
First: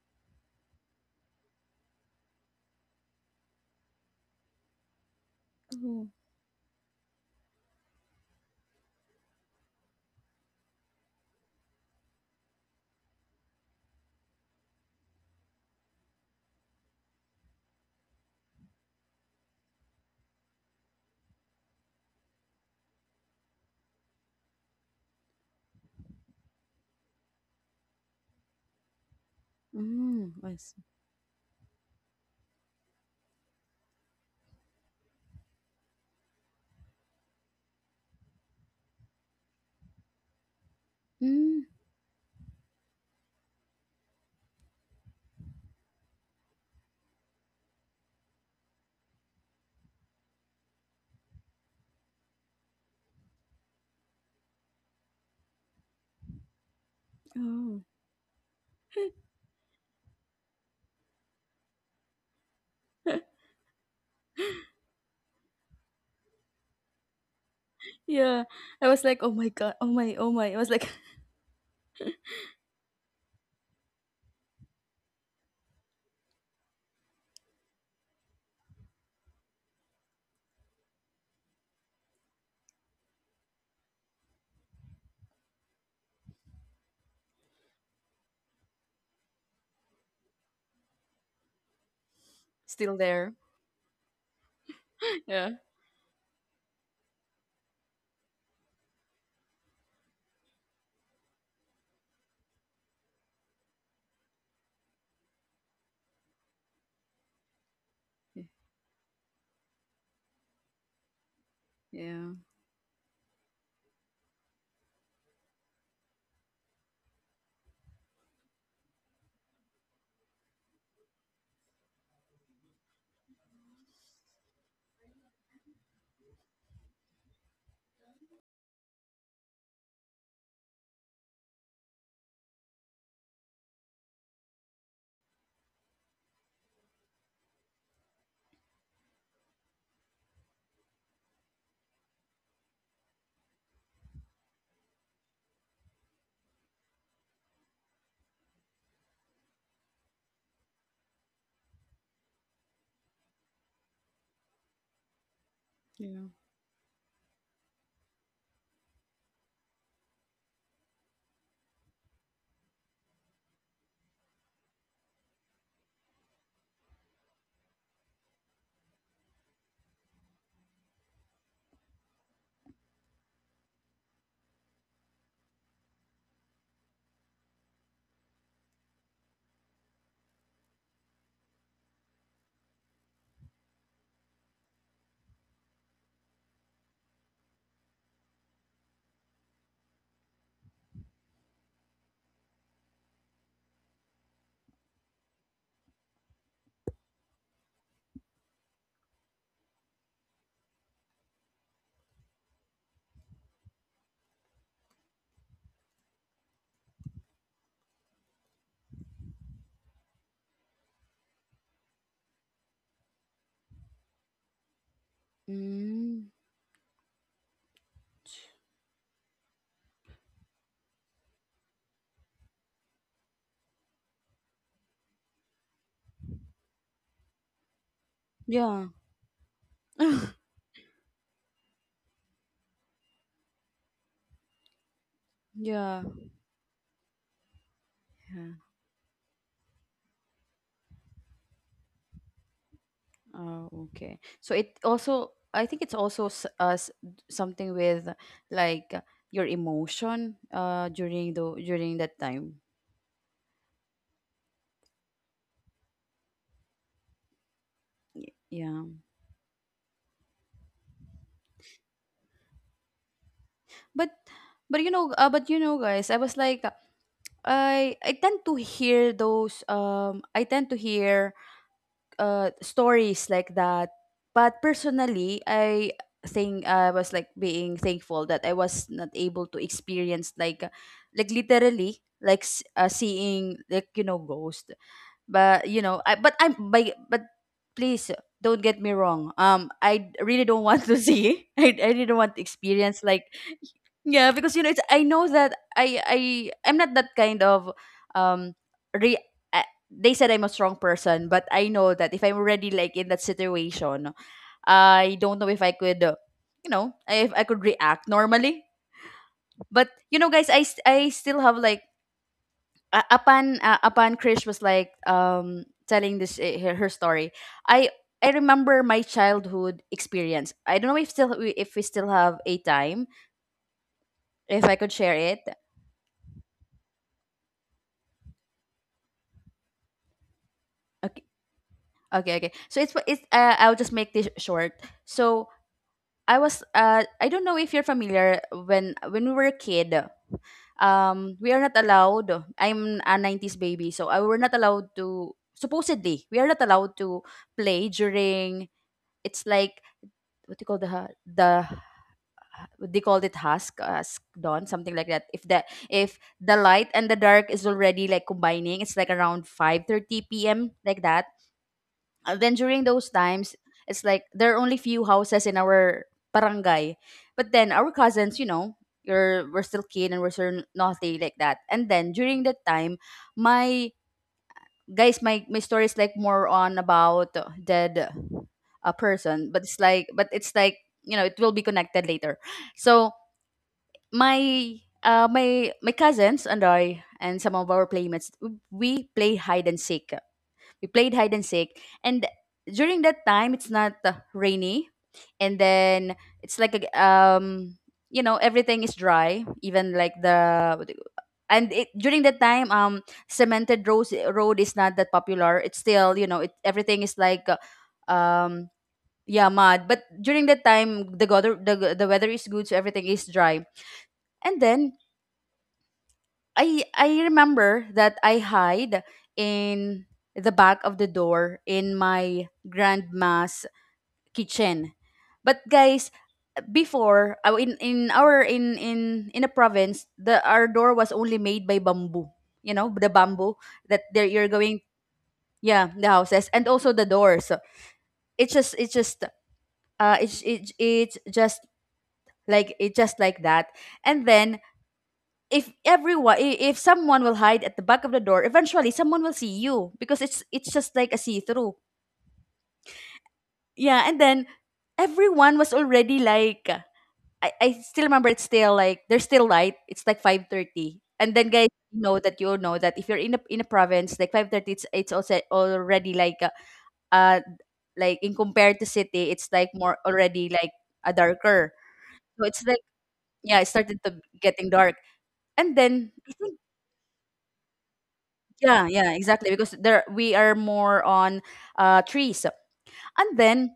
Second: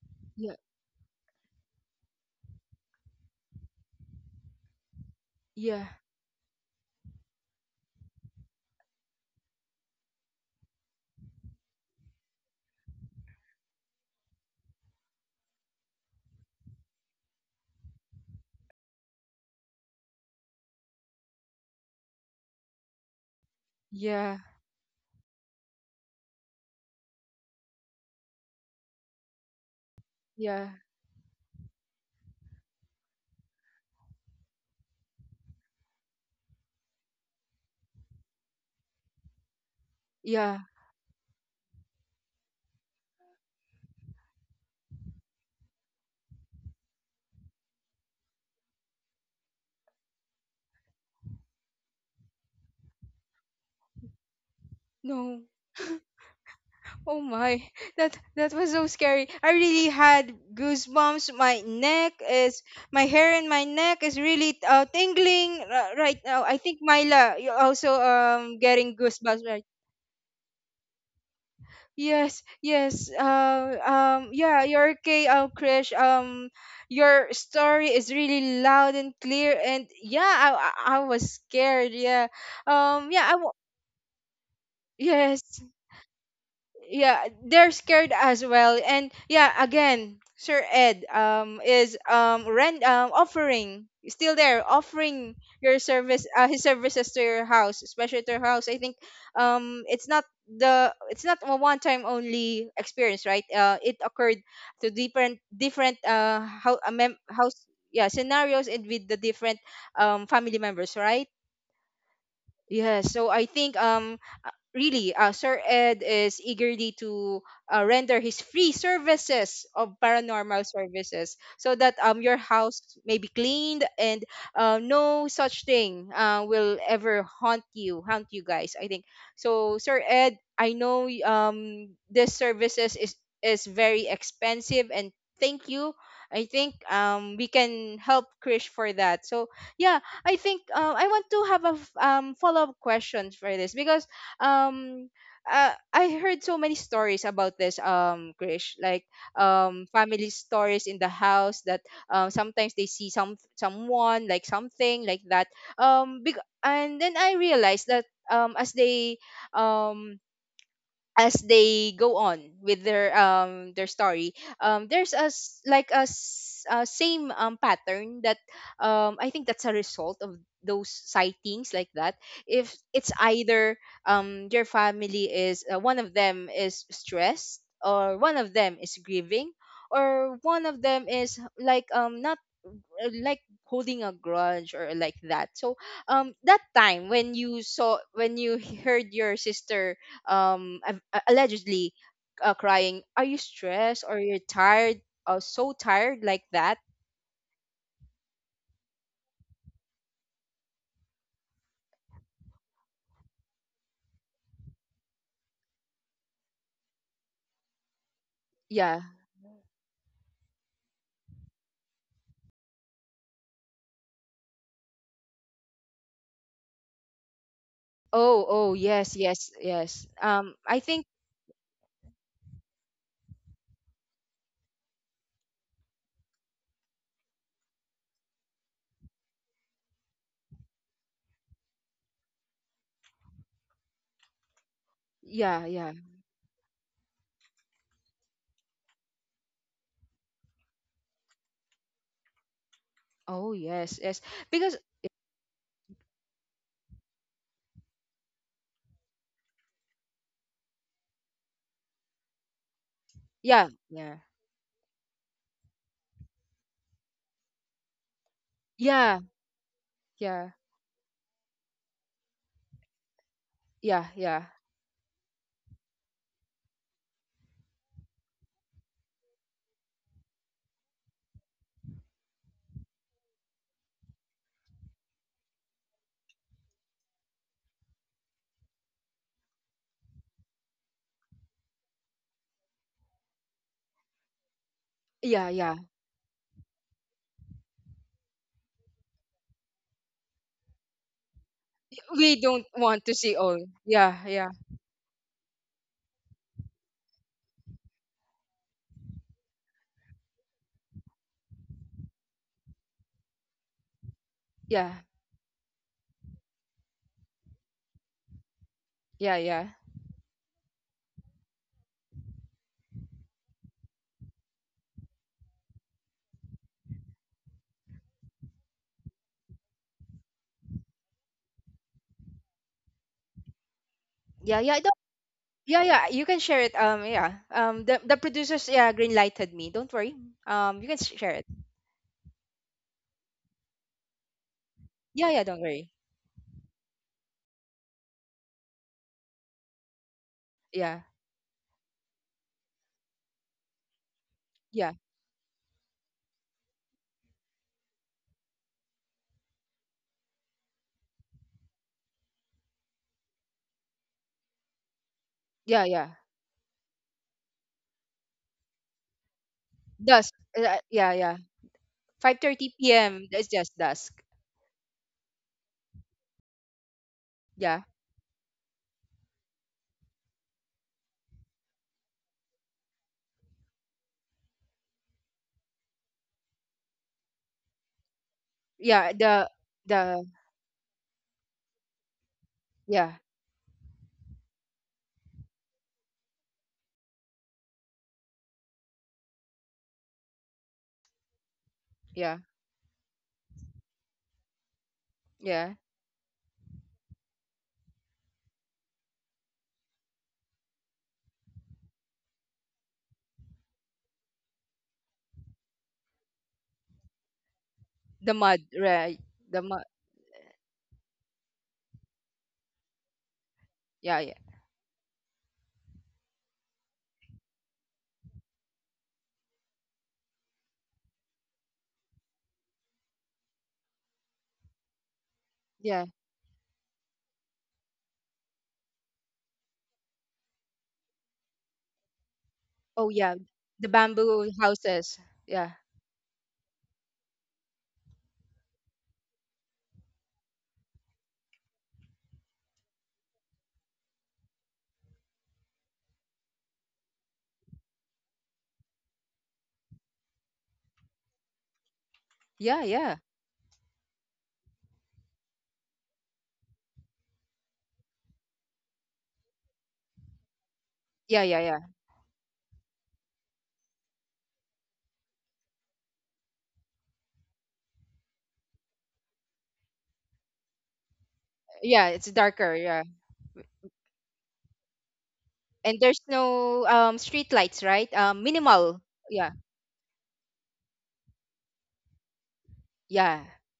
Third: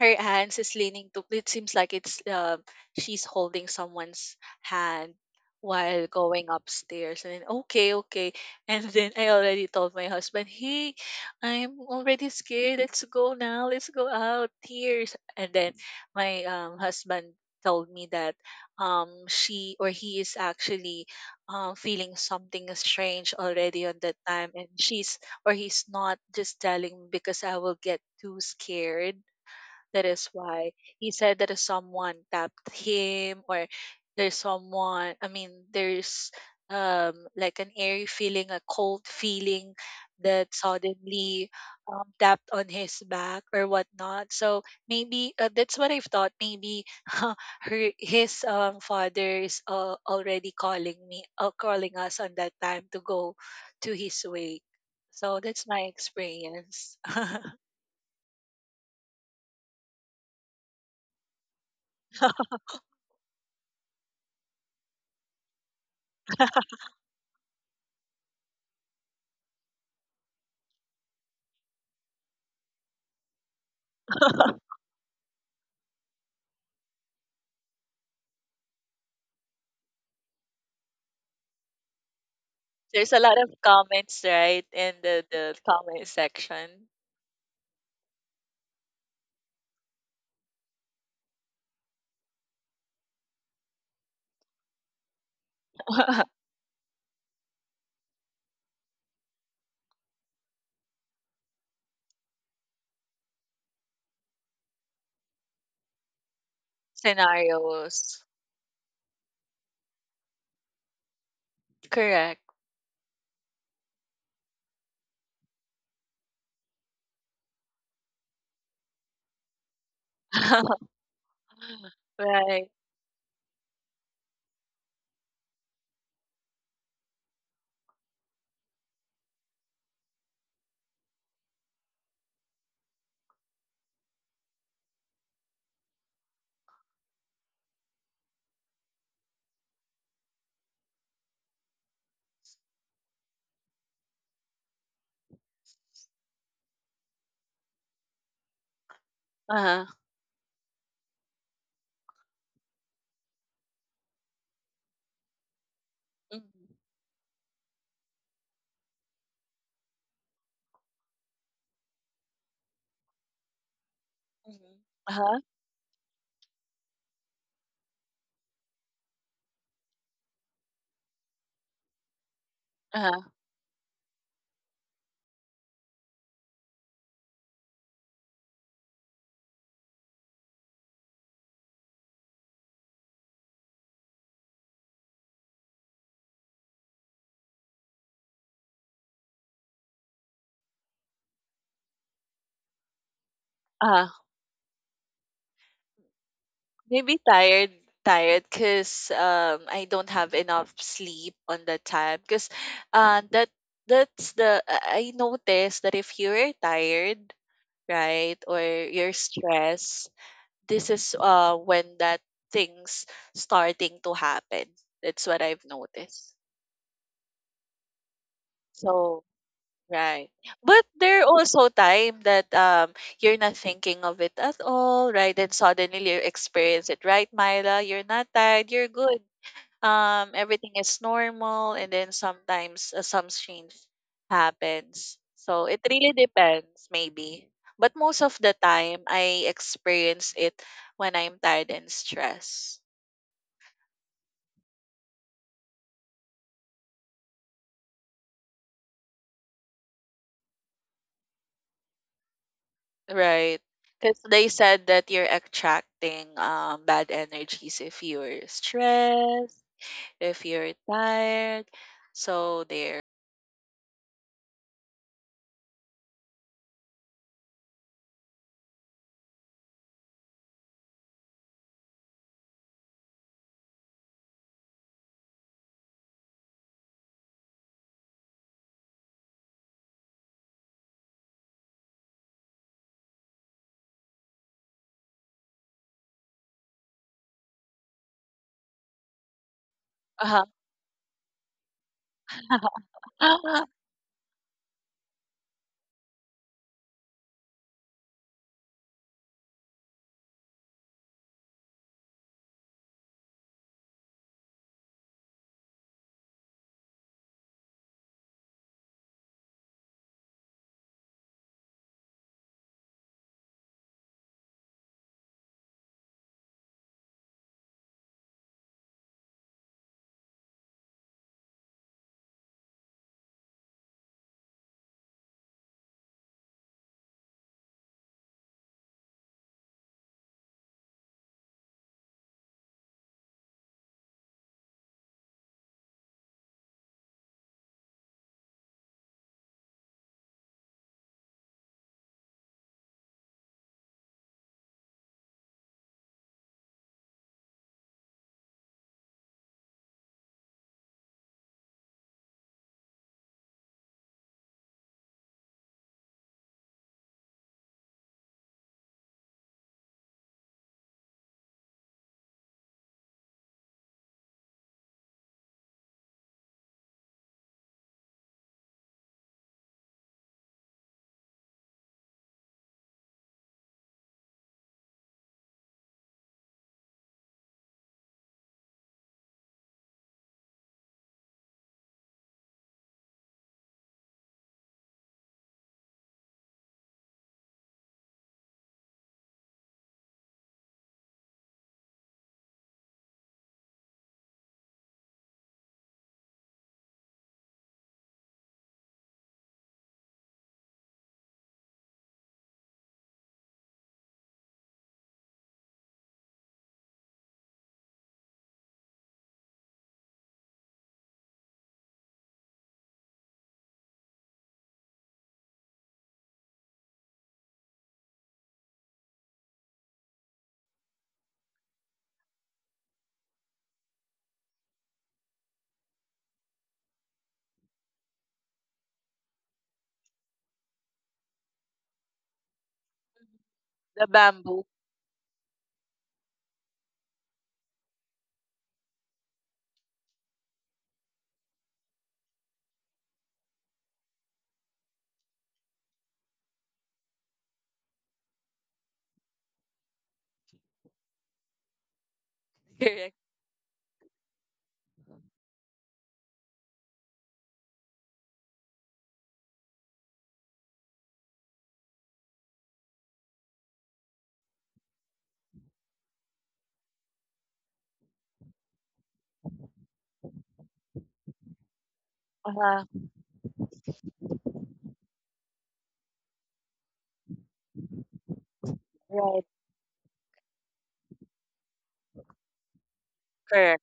S2: her
S1: Yeah,
S2: hands is leaning to, it seems like it's she's holding someone's hand
S1: yeah,
S2: while
S3: Oh,
S2: going upstairs, and then, okay, okay. And then I already told my husband, hey, I'm already scared, let's go now, let's go out here. And then my husband told me that she or he is actually feeling something strange already on that
S1: yeah,
S2: time, and she's or he's not just telling me because I will get too scared. That is
S3: mm, I
S1: yeah,
S2: why
S3: see.
S2: he said that is someone tapped him or there's someone, I mean, there's like an airy feeling, a cold feeling that
S1: yeah.
S2: suddenly
S3: Mm,
S2: tapped on his back or whatnot. So maybe that's what I've thought. Maybe her, his father is already calling me, calling us on that time to go to his wake. So
S1: No.
S2: that's my experience.
S1: Oh my,
S3: oh,
S1: that was so scary. I really had goosebumps. My neck is, my hair in my neck is really, tingling right now. I think Myla, you also
S3: yeah. I
S1: getting
S3: was like, oh
S1: goosebumps,
S3: my
S1: right?
S3: god! Oh my! Oh my! I was like,
S1: Yes, yes. Yeah, you're okay, Krish. Your story is really loud and clear, and yeah, I was scared. Yeah.
S2: There's a
S1: Yeah,
S2: lot of comments, right, in the
S1: yes.
S2: comment section.
S1: Yeah, they're scared as well. And yeah, again, Sir Ed is rent
S3: still there.
S1: offering, still there, offering
S3: Yeah.
S1: your service his services to your house, especially to your house. I think it's not the it's not a one time only experience, right? It occurred to different house yeah,
S2: Scenarios.
S3: Y-
S1: scenarios, and with the different family members, right?
S3: Yeah.
S2: Correct.
S1: Yeah, so I think, really, Sir Ed is eagerly to render his free services of paranormal services so that your
S2: Right.
S1: house may be cleaned and no such thing will ever haunt you guys. I think so, Sir Ed. I know this services is very expensive, and thank you. I think we can help Krish for that. So yeah, I think I want to have a follow up questions for this, because um I heard so many stories about this, Krish, like
S2: Uh-huh.
S1: family stories in the house that sometimes they see someone like something like that.
S3: Yeah.
S2: Mhm,
S1: And then I realized that, um, as they um, as they go on with their story,
S2: mhm.
S1: there's a
S2: Uh-huh.
S1: same pattern that, I think, that's a result of those sightings, like that, if
S2: Uh-huh.
S1: it's either your family is, one of them is stressed, or one of them is grieving, or one of them is like not, like holding a grudge or like that. So that time when you heard your sister allegedly crying, are you stressed or you're tired, so tired, like that?
S2: Maybe tired, tired, cause I don't have enough sleep on that time. Cause uh that that's the I noticed that if you're tired, right, or
S1: Yeah.
S2: you're stressed, this is when that things starting to happen. That's what I've
S3: Mm.
S2: noticed.
S1: Oh, oh, yes,
S2: So
S1: yes, yes,
S2: right.
S1: I
S2: But
S1: think.
S2: there are also time that you're not thinking of it at all, right? And suddenly you experience it, right, Myla? You're not tired,
S3: Yeah.
S2: you're good. Um, everything is normal, and then sometimes some change happens.
S1: Yeah,
S2: So it
S1: yeah.
S3: yeah.
S2: really depends, maybe. But most of the
S3: Yeah.
S2: time I experience it when I'm tired and stressed.
S1: Oh
S3: Oh,
S1: yes,
S3: okay.
S1: yes.
S3: So
S1: Because
S3: it also, I think it's also s- s- something with like your emotion during the during that time.
S2: Right.
S1: yeah, yeah,
S2: Because they said that you're attracting bad energies if
S3: Y-
S2: you're
S3: Yeah.
S1: yeah,
S2: stressed, if
S1: yeah,
S2: you're tired. So there.
S1: yeah,
S3: But
S1: yeah,
S3: you know but you know, guys, I was like I tend to hear those I tend to hear stories like that, but personally I think I was like being thankful that I was not able to experience like literally like s- seeing, like, you know, ghost.
S1: yeah,
S3: But
S1: yeah.
S3: you know I but I'm by but please don't get me wrong. I
S2: Uh-huh.
S3: really don't want to see I really don't want
S1: We
S3: to
S1: don't
S3: experience
S1: want to
S3: like,
S1: see all. Yeah,
S3: yeah,
S1: yeah,
S3: because you know it's I know that I'm not that kind of um re they said I'm a strong person. But I know that if I'm already like in that situation,
S1: yeah,
S3: I don't know if I could you know, if I could react normally.
S1: yeah, yeah,
S3: But you know, guys, I still have like upon Krish was like telling this her, her story. I I remember my childhood experience. I don't know if still we- if we still have a time
S1: yeah,
S3: if I
S1: yeah,
S3: could
S1: don't.
S3: share it.
S1: Yeah, yeah, you can share it, the producers yeah green lighted me, don't worry. You can sh-
S3: Okay,
S1: share it.
S3: okay. So it's I'll just make this short.
S1: Yeah, yeah,
S3: So
S1: don't worry.
S3: I was uh I don't know if you're familiar when we were a kid.
S1: Yeah.
S3: We are not allowed. I'm a '90s baby, so I were not allowed
S1: Yeah,
S3: to. Supposedly, we are not allowed to play during. It's like what do you call the they called it husk dawn something like that
S1: yeah, yeah.
S3: if the light and the dark is already like combining, it's like around 5:30
S1: Dusk.
S3: p.m. like
S1: Yeah,
S3: that.
S1: yeah.
S3: Then
S1: 5:30
S3: during those
S1: p.m. That's
S3: times
S1: just
S3: it's
S1: dusk.
S3: like there are only few houses in our barangay, but then
S1: Yeah.
S3: our cousins, you know, you're we're still kid and we're still naughty like that. And then during that time my guys my my story is like more on about dead a
S1: Yeah,
S3: person, but
S1: the
S3: it's like, you know, it will be connected later. So
S1: yeah,
S3: my my cousins and I and some of our playmates we play hide and seek. We played hide and seek. And
S1: yeah,
S3: during that time it's not rainy. And
S1: yeah.
S3: then it's like you know, everything is dry, even like the, during that time, cemented road is not that popular, it's still, you know, it everything is like
S1: The mud,
S3: um
S1: right?
S3: yeah,
S1: The mud.
S3: mud. But during that time the weather, the weather is good, so everything is dry.
S1: Yeah, yeah.
S3: And then I remember that I hide in the back of the door in my grandma's kitchen. But
S1: Yeah.
S3: guys, before, in our in a province, the our door was only made by bamboo, you know,
S1: Oh,
S3: the
S1: yeah.
S3: bamboo
S1: The
S3: that
S2: The
S3: there you're
S1: bamboo
S2: bamboo.
S3: going,
S1: houses. Yeah.
S3: yeah, the houses and also the doors. So it's just it's just it's it, it's just like it, just like that. And then if if someone will hide at the back of the door, eventually someone will see you, because it's just like a see through
S1: Yeah,
S2: Correct.
S1: yeah.
S3: yeah, and then everyone was already like, I still remember, it's still like there's still light. It's like 5:30, and
S1: Yeah,
S3: then
S1: yeah,
S3: guys,
S1: yeah.
S3: you know that, you know that if you're in a province like 5:30, it's also already uh, like in compared to city, it's like more already like a darker.
S1: Yeah, it's
S3: So it's
S1: darker,
S3: like,
S2: Uh-huh.
S1: yeah.
S3: yeah, it started to getting dark, and
S1: And
S3: then
S1: there's
S3: I think,
S1: no street lights, right?
S3: yeah,
S1: Minimal.
S3: yeah,
S2: Right.
S3: exactly,
S1: Yeah.
S3: because there we are more on trees. And
S1: Yeah.
S2: Correct.
S3: then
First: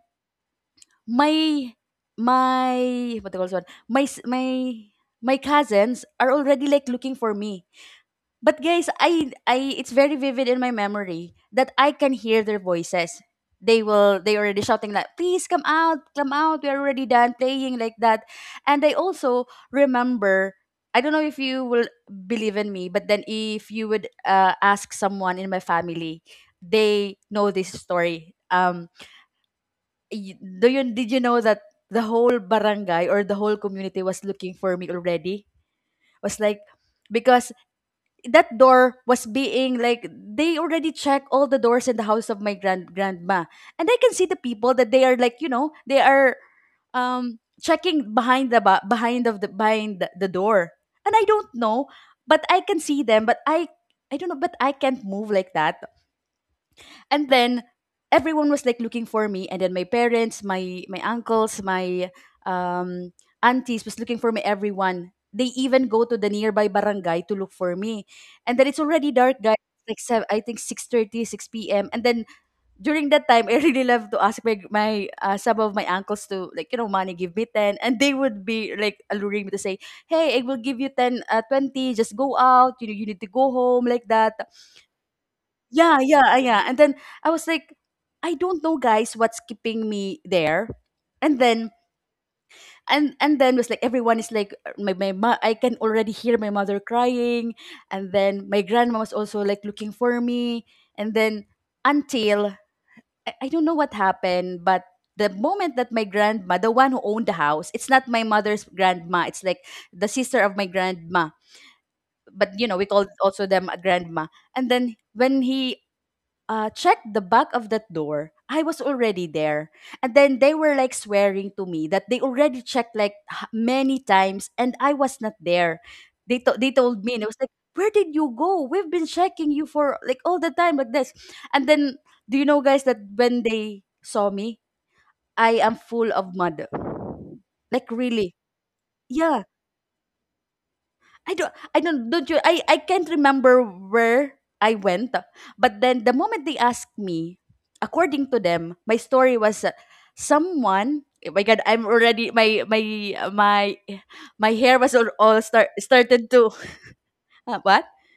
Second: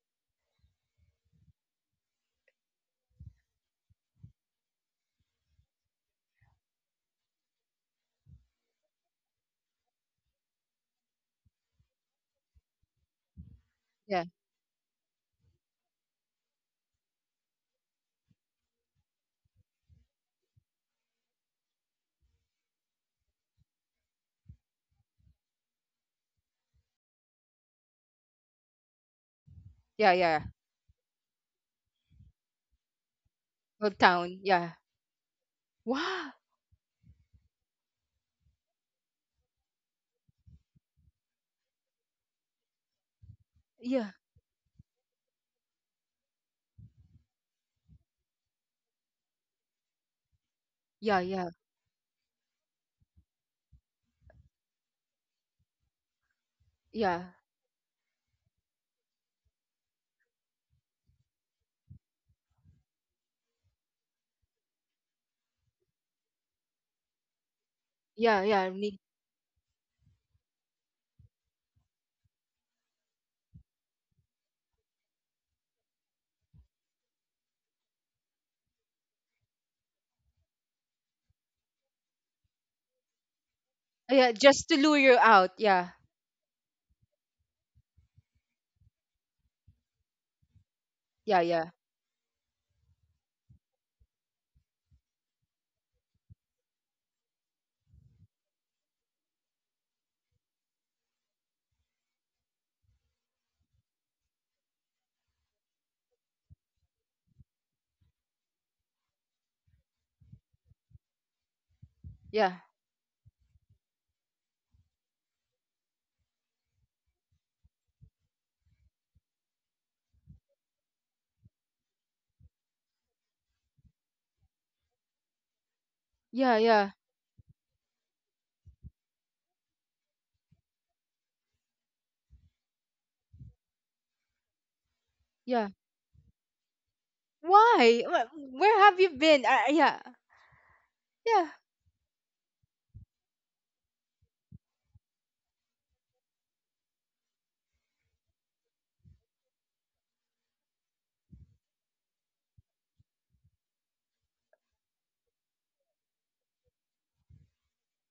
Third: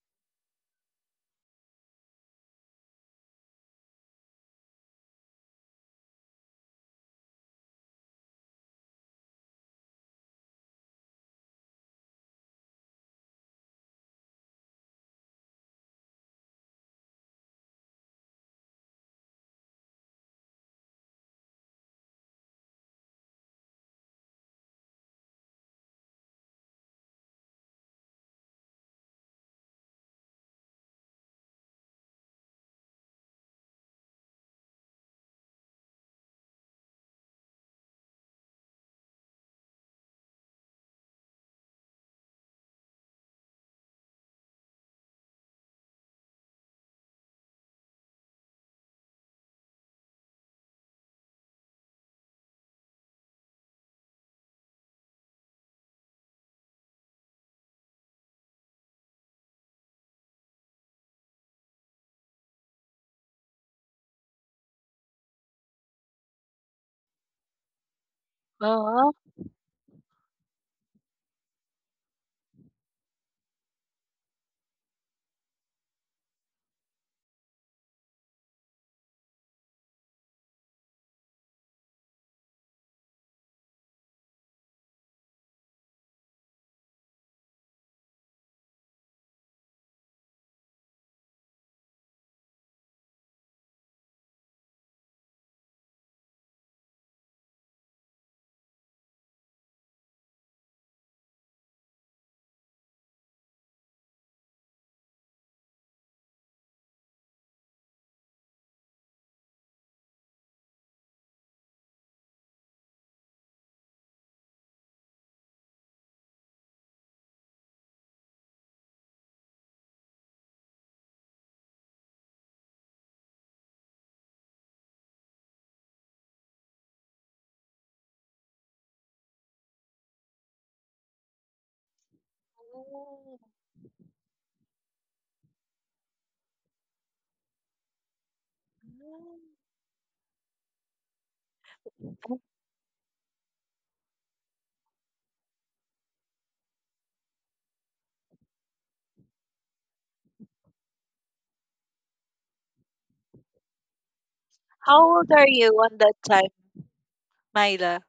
S3: my my what do you call this one, my my cousins are already like looking for me. But guys, I it's very vivid in my memory that I can hear their voices. They will
S1: Yeah.
S3: they already shouting like, please come out, we're already done playing, like that. And I also remember, I don't know if you will believe in me, but then if you would ask someone in my family, they know this story.
S1: Yeah, yeah.
S3: Do you, did you know that the whole barangay or the whole community
S1: Old
S3: was
S1: town.
S3: looking for
S1: Yeah.
S3: me already?
S1: Wow.
S3: Was like, because that door was being like, they already check all the doors in the house of my grandma, and I can
S1: Yeah.
S3: see the people that they are like, you know, they are checking behind the ba- behind of the behind the door. And I
S1: Yeah,
S3: don't
S1: yeah.
S3: know, but I can see them, but I don't know, but I can't move like that. And
S1: Yeah.
S3: then everyone was like looking for me, and then my parents, my uncles, my um aunties was looking for me, everyone, they even go to the nearby barangay to look for me.
S1: Yeah,
S3: And then
S1: yeah.
S3: it's already
S2: Uh-huh.
S3: dark, guys. It's like seven, I think 6:30, 6 p.m. And then during that time I really love to ask my some of my uncles to, like, you know, money, give me 10, and they would be like alluring me to say, hey, I will give you 10, 20, just go out, you know, you need to go home, like
S1: Oh,
S3: that.
S1: yeah, just to lure you out. Yeah,
S3: Yeah, yeah, yeah. And then I was like, I don't know, guys, what's keeping me there. And
S1: yeah,
S3: then
S1: yeah,
S3: and then was like everyone is like I can already hear my mother crying, and then my grandma was also like looking for me. And then, until, I don't know what happened, but the moment that my grandma, the one who owned the house, it's not my mother's grandma, it's like the sister of my grandma, but,
S1: yeah,
S3: you know, we call also them a grandma. And then when he, checked the back of that door, I was already there. And then they were like swearing to me that they already checked like many times and I was not there.
S1: yeah,
S3: They
S1: yeah,
S3: told me, and I was like, where did you go? We've been checking you for like all the time, like this. And then, do you know, guys, that when
S2: Oh.
S3: they saw me, I am
S1: yeah.
S3: full of mud. Like,
S1: Why?
S3: really.
S1: Where have you
S3: Yeah,
S1: been? Yeah, yeah.
S3: I don't you I can't remember where I went. But then the moment they asked me, according to them, my story was someone, oh my god, I'm already my my hair was
S2: How old
S3: all
S2: are
S3: start
S2: you on that
S3: started to,
S2: time,
S3: what?
S2: Myla?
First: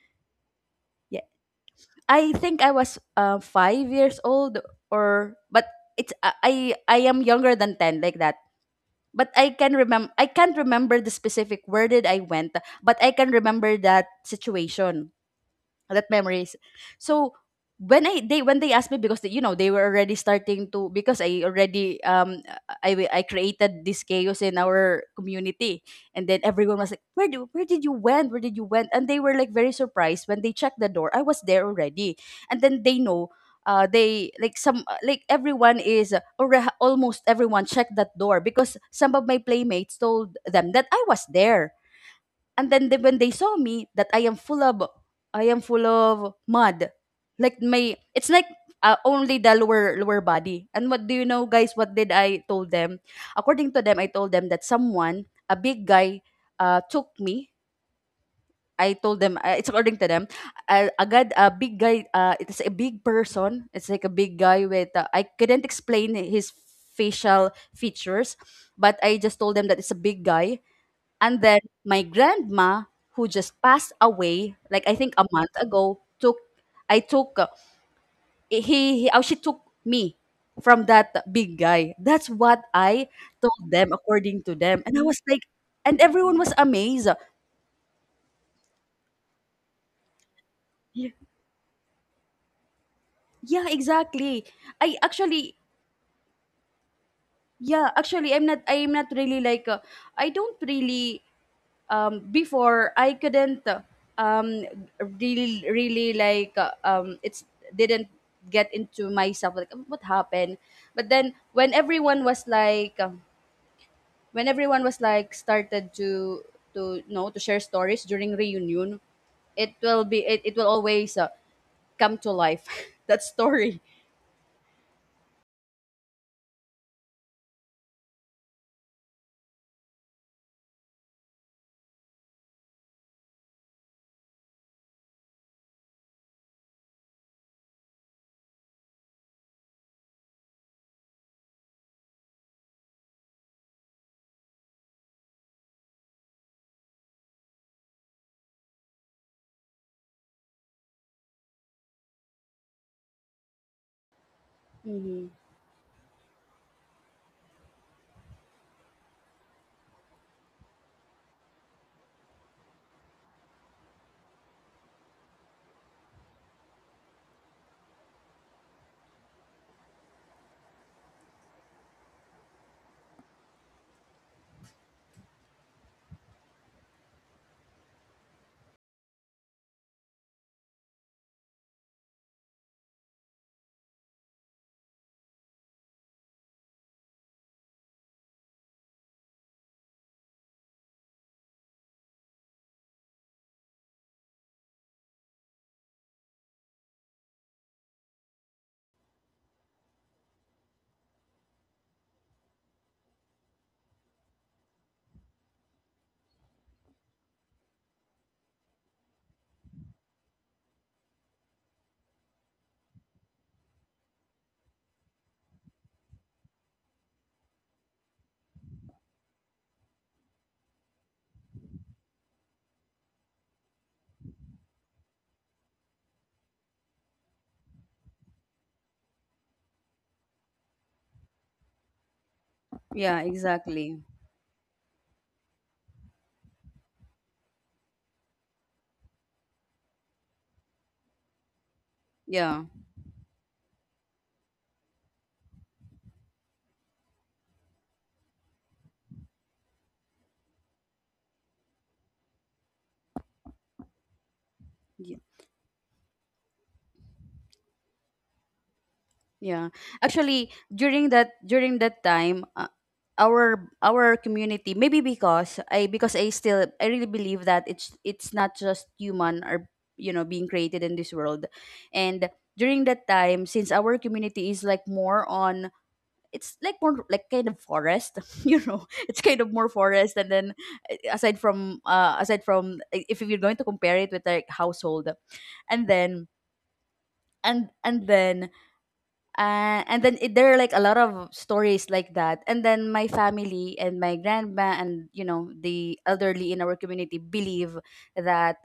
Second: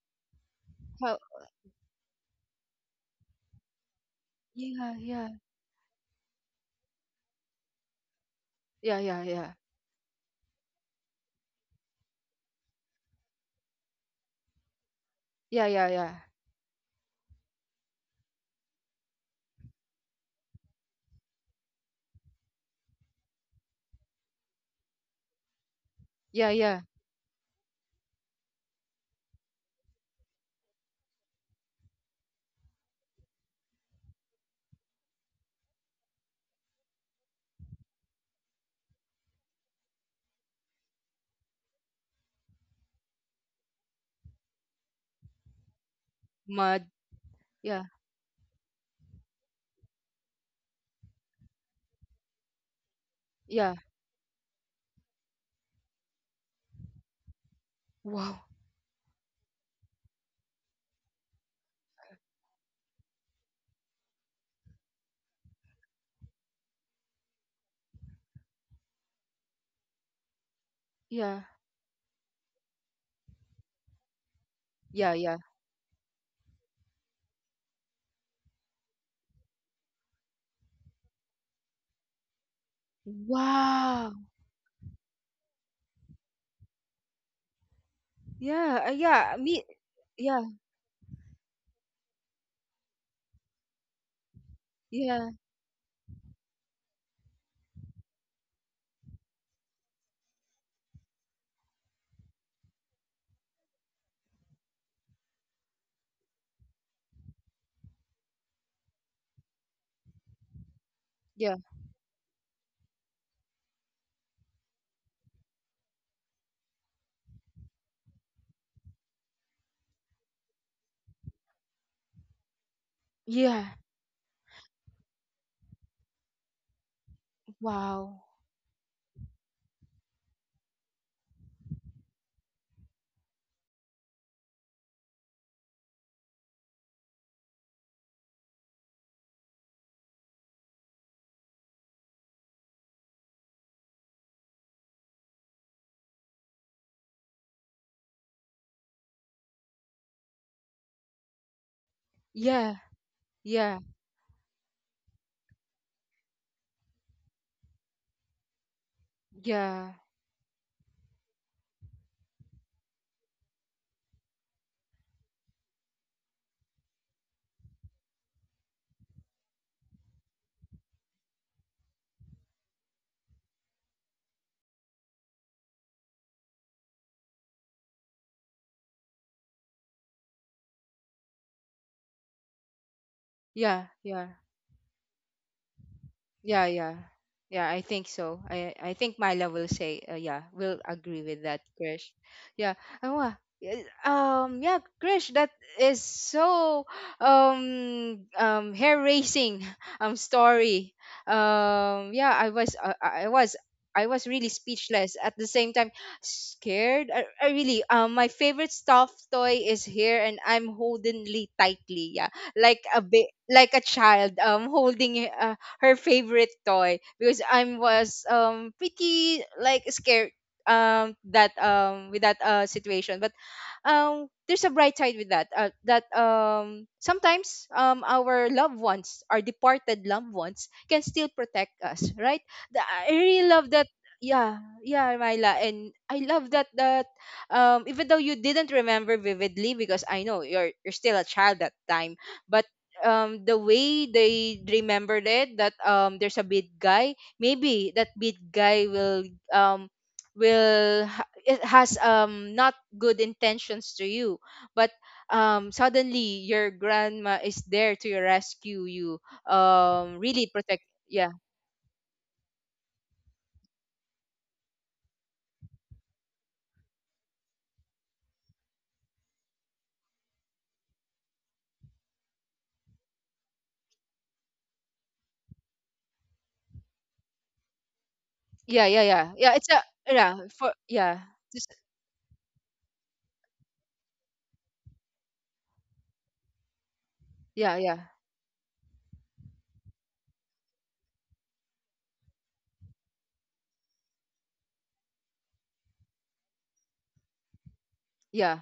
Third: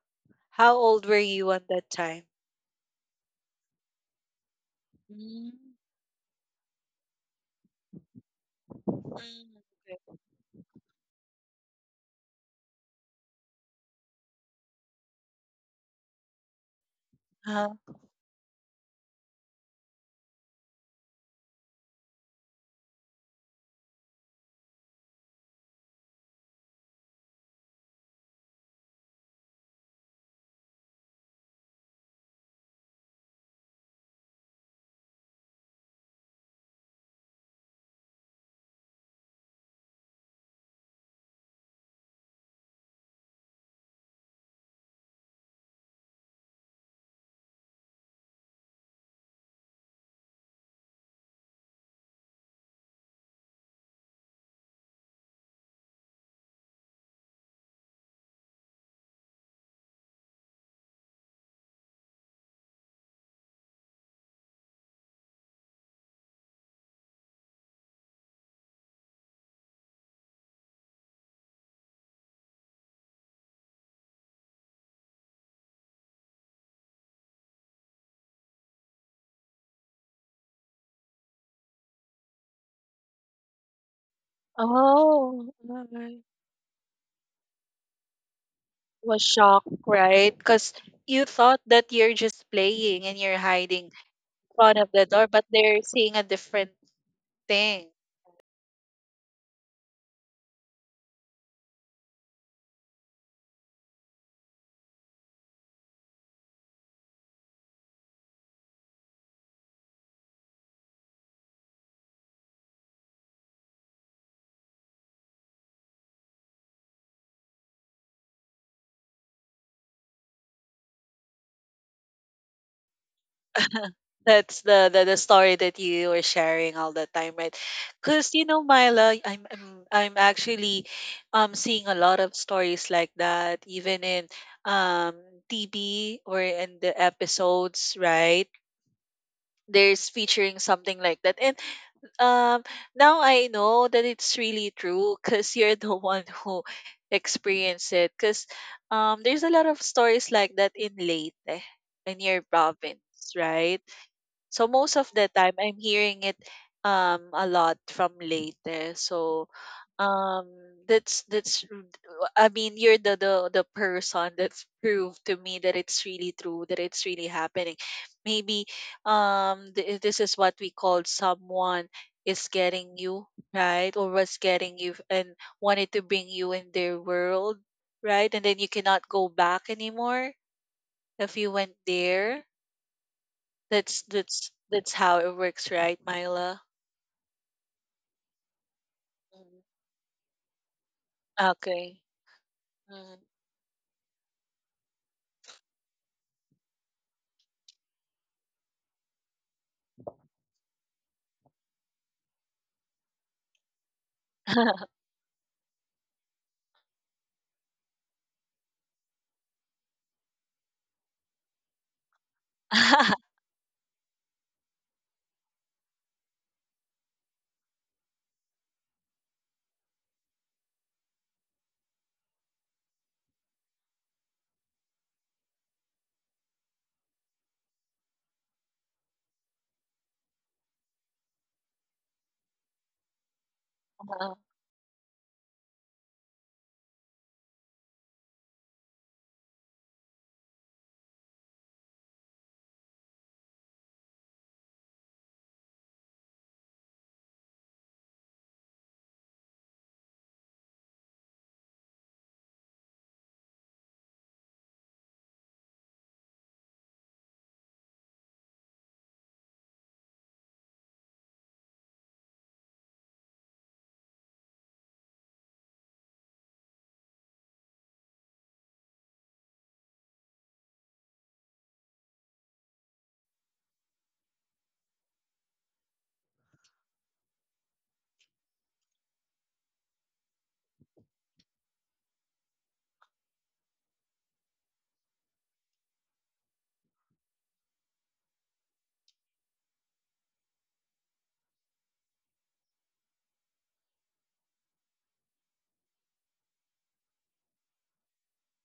S2: How old
S1: How?
S2: were
S3: Yeah.
S2: you on that time?
S3: I think I was 5 years old,
S1: Yeah, yeah,
S3: or
S2: Mm.
S3: but it's I am younger than 10, like that.
S1: yeah,
S2: Mm,
S1: yeah,
S3: But I
S1: yeah,
S3: can remember,
S2: okay.
S3: I can't remember the specific where did I went, but I can remember that situation,
S1: yeah, yeah,
S3: that
S1: yeah,
S3: memories. So
S2: Uh-huh.
S3: when I they when they asked me, because they, you know, they were already starting to, because I already, I created this chaos in our community. And then
S1: yeah,
S3: everyone
S1: yeah.
S3: was like, where did you went, where did you went? And they were like very surprised when they checked the door, I was there already. And then they know, they like some like everyone is almost everyone checked that door, because some of my playmates told them that I was there. And then they, when they saw me that I am full of
S1: Mud.
S3: mud. Like
S1: Yeah,
S3: my it's like, only the lower body. And what do you know, guys, what did I told them? According
S1: yeah.
S3: to them, I told them that someone, a big guy, took me.
S1: Wow.
S3: I told them, it's according to them, agad a big guy, it's a big person. It's like a big guy with, I couldn't explain his facial features, but I just told them that it's a big guy. And
S1: Yeah,
S3: then my grandma, who just passed away, like I
S1: yeah,
S3: think a
S1: yeah.
S3: month ago, took, I took, she took me from that big guy. That's what I told them,
S1: Wow.
S3: according to them. And I was like,
S2: Oh,
S3: and
S2: alright.
S3: everyone was amazed.
S1: Yeah,
S2: Was
S1: yeah. Me.
S2: shocked, right?
S1: Yeah,
S2: Because you thought that you're just playing and you're
S3: Yeah,
S2: hiding
S3: exactly.
S2: in front of
S3: I
S2: the door,
S1: yeah,
S2: but
S3: actually,
S2: they're seeing a different thing.
S3: yeah, actually, I'm not really like, I don't really, before I couldn't, um, really, it's didn't get into myself like, um, what happened. But then
S1: yeah,
S3: when everyone was like, when everyone was like started to, you know, to share stories during reunion, it will always come to life that
S1: yeah.
S3: story.
S2: That's the, the story that you were sharing all the time, right?
S1: Wow.
S2: Because you know, Myla, I'm actually seeing a lot of stories like that, even in um TV, or in the episodes, right? There's featuring something like that, and um, now I know that it's really true because you're the one who experienced it. Because there's a lot of stories like that in Leyte, in your
S1: Yeah,
S2: province, right?
S1: yeah,
S2: So most of the
S3: Hmm.
S2: time I'm hearing it a lot from later. So
S1: yeah,
S2: um I mean, you're the person that's proved to me that it's really true, that it's really happening. Maybe this is what we call someone is getting you, right? Or was getting you and wanted to bring you in their world, right? And then you cannot go back anymore if you went there.
S1: yeah,
S2: That's
S1: yeah.
S2: that's how it works, right, Myla?
S1: Yeah, yeah. Yeah, I think so. I think Myla
S2: Mhm.
S1: will say, yeah, will agree with that,
S2: Okay.
S1: Krish. Yeah. Oh,
S2: Hmm.
S1: wow. Yeah. Yeah, Krish, that is so hair raising story. Yeah, I was really speechless, at the same time scared. I really, my favorite stuffed toy is here and I'm holding it tightly. Yeah. Like a bit like a child holding it, her favorite toy, because I was pretty like scared that with that situation. But there's a bright side with that, sometimes our loved ones, our departed loved ones, can still protect us, right? I
S3: Yeah,
S1: really love that.
S3: exactly.
S1: Yeah, yeah, Myla, and I love that, that even though you didn't remember vividly, because I know you're still a child that time,
S3: Yeah.
S1: but the way they remembered it, that there's a big guy, maybe that big guy will um it has not good intentions to you, but
S3: y-
S1: suddenly your grandma is there to your rescue you,
S3: Yeah. Actually,
S1: really protect.
S3: during
S1: Yeah,
S3: that time, our community, maybe because I still, I really believe that it's not just human or, you know, being created in this world. And during that time, since our community is like more on, it's like more like kind of forest, you know.
S1: yeah, yeah,
S3: It's
S1: yeah,
S3: kind of
S1: yeah,
S3: more
S1: it's a
S3: forest. And
S1: yeah
S3: then,
S1: for yeah, just
S3: aside from if you're going to compare it with like household, and then and
S1: yeah,
S3: and
S1: yeah,
S3: then and then it, there are like a lot of stories like that. And then my family and my grandma and, you know, the elderly in our community believe that
S1: yeah.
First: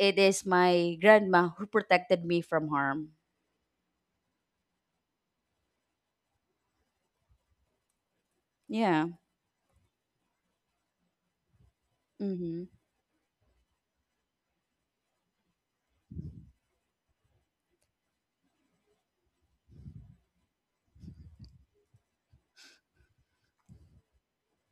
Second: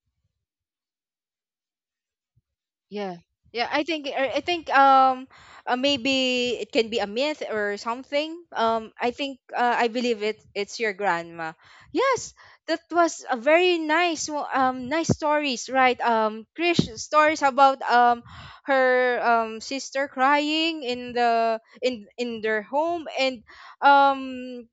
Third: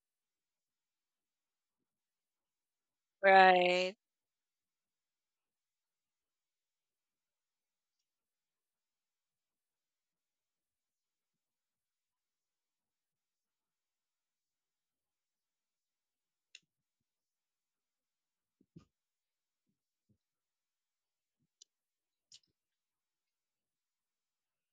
S3: it is my grandma who protected me from harm.
S1: Yeah. Yeah,
S2: Right.
S1: I think maybe it can be a myth or something.
S3: Yeah.
S1: I think, I believe it, it's your grandma. Yes,
S3: Mm-hmm.
S1: that was a very nice nice stories, right? Krish stories about her sister crying in their home, um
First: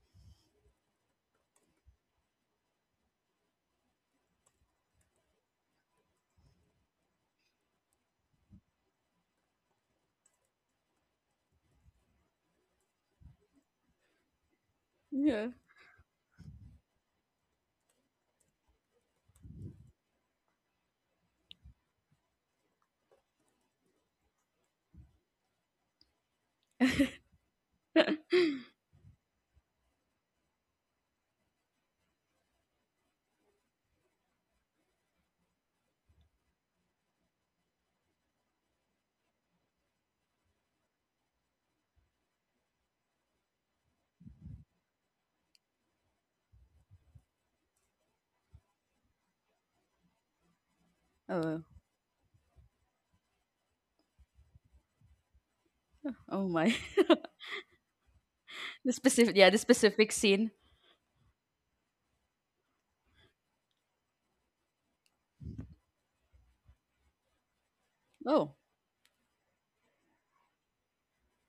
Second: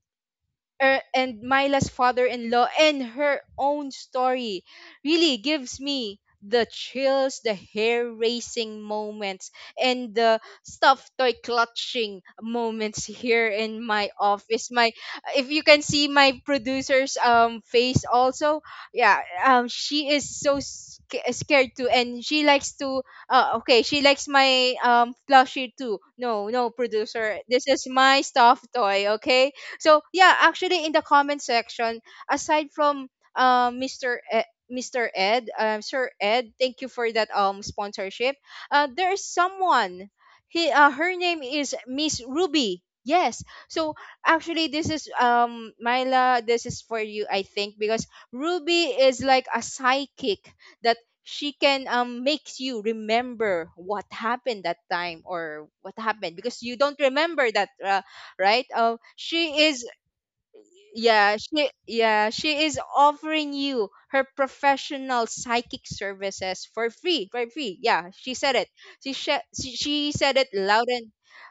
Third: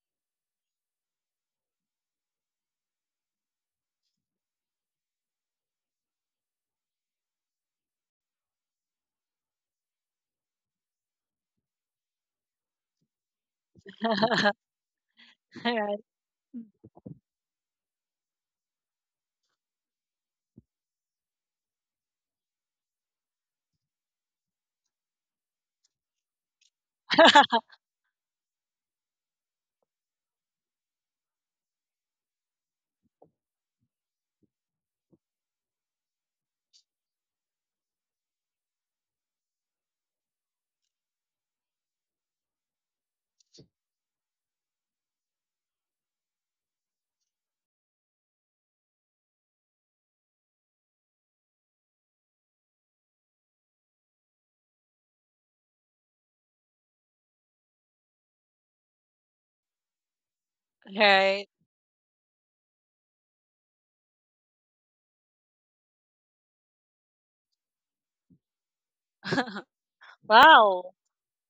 S1: and Myla's father-in-law and her own story really gives me the chills, the hair-raising moments, and the stuffed toy clutching moments here in my office. My,
S3: Yeah.
S1: if you can
S2: Right.
S1: see my producer's face also, yeah, she is so scared too, and she likes to, okay, she likes my plushie too. No, no, producer, this is my stuffed toy, okay? So yeah, actually, in the comment section, aside from mr E- mr ed Sir Ed, thank you for that sponsorship, there is someone, he her name is Miss Ruby. Yes, so actually this is Myla, this is for you, I think, because Ruby is like a psychic that she
S3: Oh.
S1: can makes you remember what happened that time, or what happened,
S3: Oh
S1: because you
S3: my.
S1: don't remember that, right?
S3: The specific. Yeah. The
S1: She is,
S3: specific scene.
S2: Right.
S1: yeah, she is offering you her professional psychic services for free, for free. Yeah, she said
S3: Oh.
S1: it. She sh- she said it loud
S2: Wow.
S1: and,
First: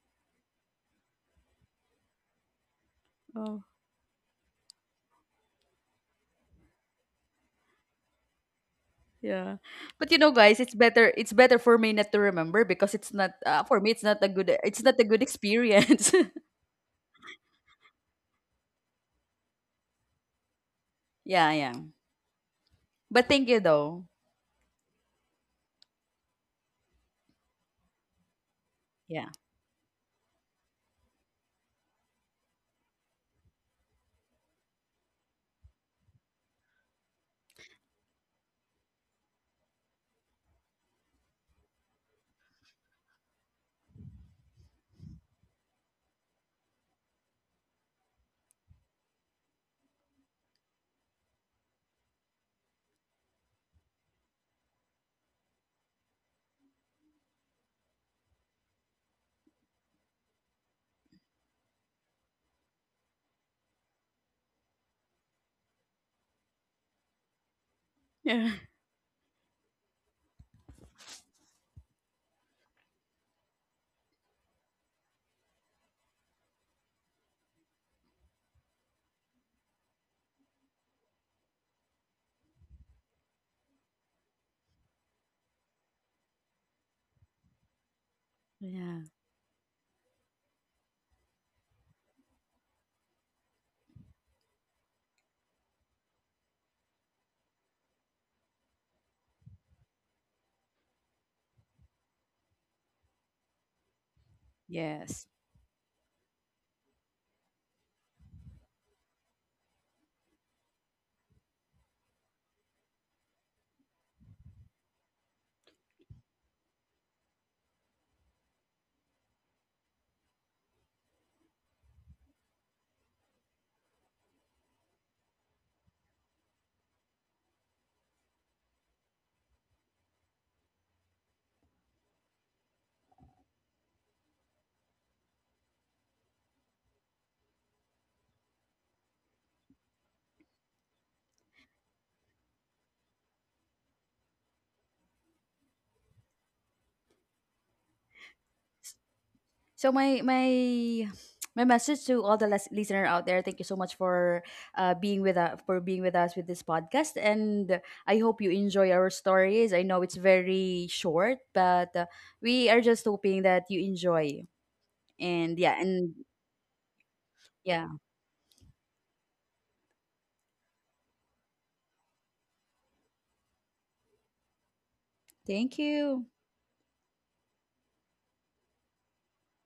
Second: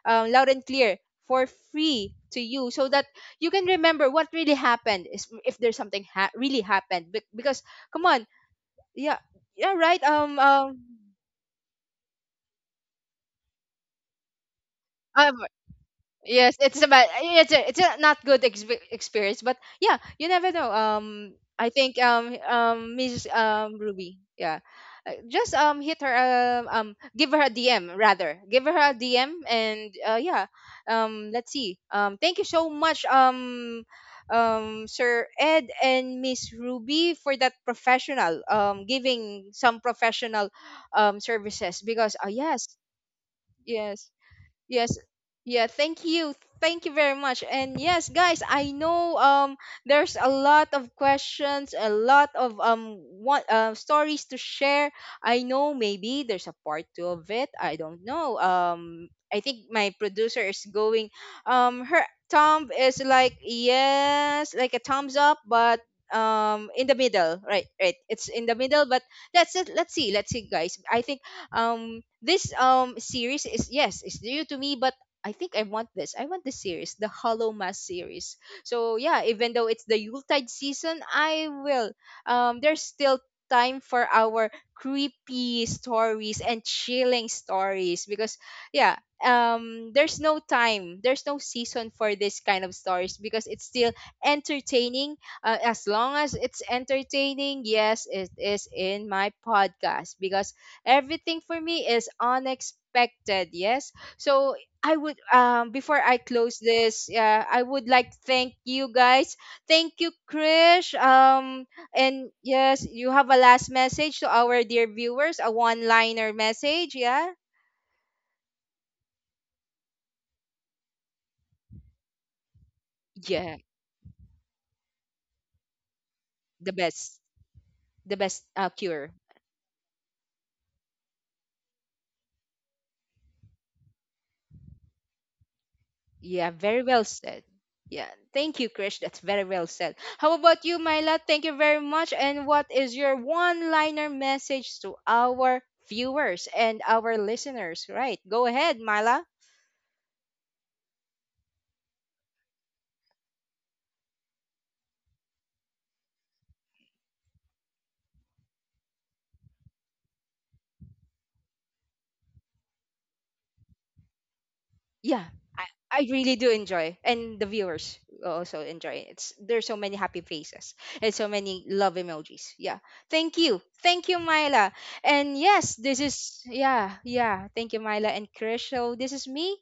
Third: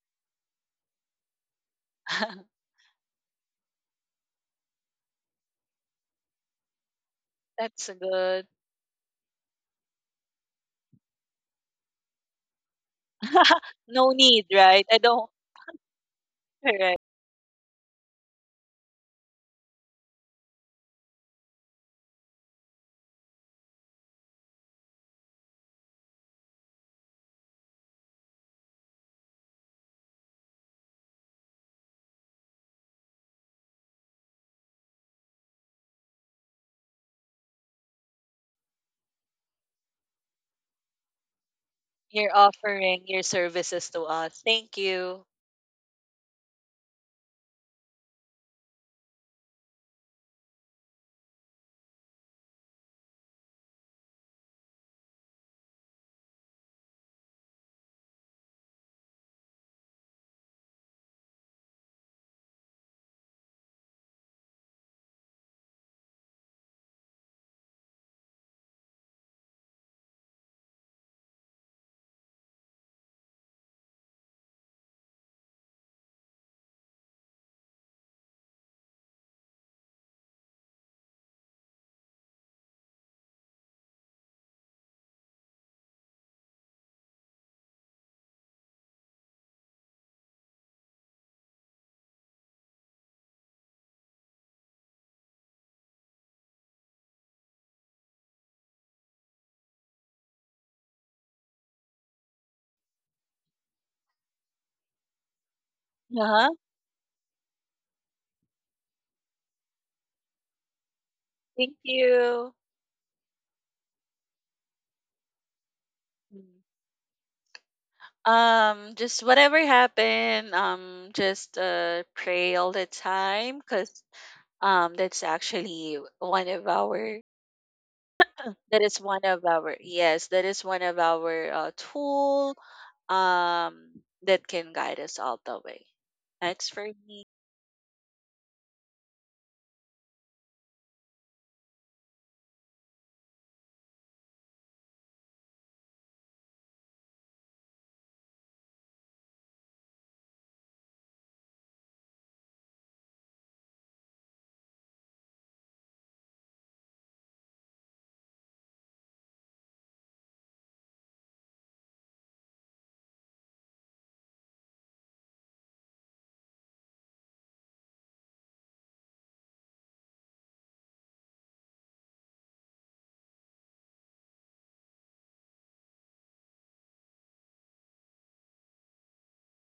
S1: loud and clear, for free, to you, so that you
S3: Oh.
S1: can remember what really happened. Is if there's something really happened. Because
S2: That's
S1: come on,
S2: good.
S1: yeah,
S3: Yeah.
S1: yeah, right.
S3: But you know, guys, it's better. It's better for me not to remember, because it's not for me. It's
S2: No
S3: not a
S2: need,
S3: good. It's
S2: right?
S3: not
S2: I
S3: a good
S2: don't.
S1: Um,
S3: experience.
S1: yes, it's
S2: Right.
S1: about it's a not good experience, but yeah, you never know.
S3: Yeah.
S1: I
S3: Yeah.
S1: think Miss
S3: But thank you, though.
S1: Ruby, yeah, just hit her give her a DM, rather, give her a
S3: Yeah.
S1: DM, and yeah, let's see. Thank you so much, Sir Ed and Miss Ruby, for that professional, giving some professional services, because
S2: You're
S1: yes,
S2: offering your services to
S1: yes.
S2: us. Thank
S1: Yes.
S2: you.
S1: Yeah, thank you. Thank you very much. And yes, guys, I know there's a lot of questions, a lot of what stories to share. I know maybe there's a part 2 of it. I don't know. I think my producer is going her thumb is like yes, like a thumbs up, but in the middle. Right, right. It's
S3: Yeah.
S1: in the middle, but that's it. Let's see. Let's see, guys. I think this series is yes, it's new to me, but I think I want the series, the Hollow Mass series. So yeah, even though it's the Yuletide season, I will, there's still time for our creepy stories and chilling stories, because yeah,
S3: Yeah.
S1: there's no time, there's no season for this kind of stories, because it's still entertaining, as long as it's entertaining. Yes, it is, in my podcast, because everything for me is unexpected. Yes. So I would,
S3: Yes.
S1: before I
S2: Uh-huh.
S1: close this, I would like thank you guys, thank you, Krish,
S2: Thank
S1: and
S2: you.
S1: yes, you have a last message to our dear viewers, a one liner message. Yeah,
S2: Just whatever happened, just pray all the
S1: yeah,
S2: time, because um, that's actually one of
S1: the best,
S2: our
S1: the best,
S2: that is
S1: cure.
S2: one of our, yes, that is one of our tool um that can guide us all the way.
S1: Yeah,
S2: Thanks
S1: very
S2: for
S1: well
S2: me.
S1: said. Yeah, thank you, Krish. That's very well said. How about you, Myla? Thank you very much. And what is your one liner message to our viewers and our listeners? Right, go ahead, Myla.
S3: So my my message to all the listener out there, thank you so much for being with us for being with us with this podcast, and I hope you enjoy our stories. I know it's very short, but we are just hoping that you enjoy.
S1: Yeah, I, I
S3: And
S1: really do enjoy, and the
S3: yeah,
S1: viewers also enjoy. It's there's so many happy faces and so many love emojis. Yeah, thank you, Myla. And
S3: thank
S1: yes, this
S3: you.
S1: is yeah, yeah. Thank you, Myla and Krish. So this is me.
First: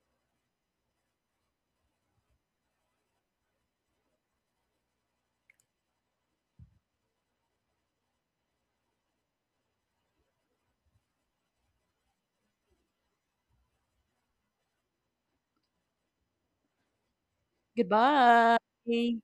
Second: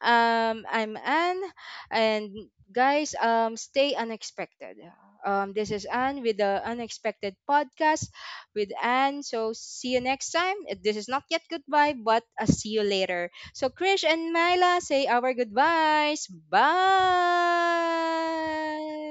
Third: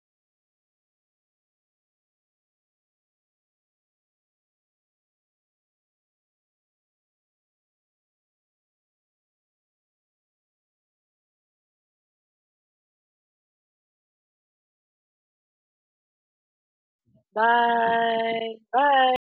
S1: I'm Anne, and guys, stay unexpected. This is Anne with the Unexpected Podcast with Anne. So see you next time. This is not yet goodbye, but I see you later. So, Krish and Myla, say our goodbyes. Bye.
S2: Bye.
S3: Goodbye.
S2: Bye.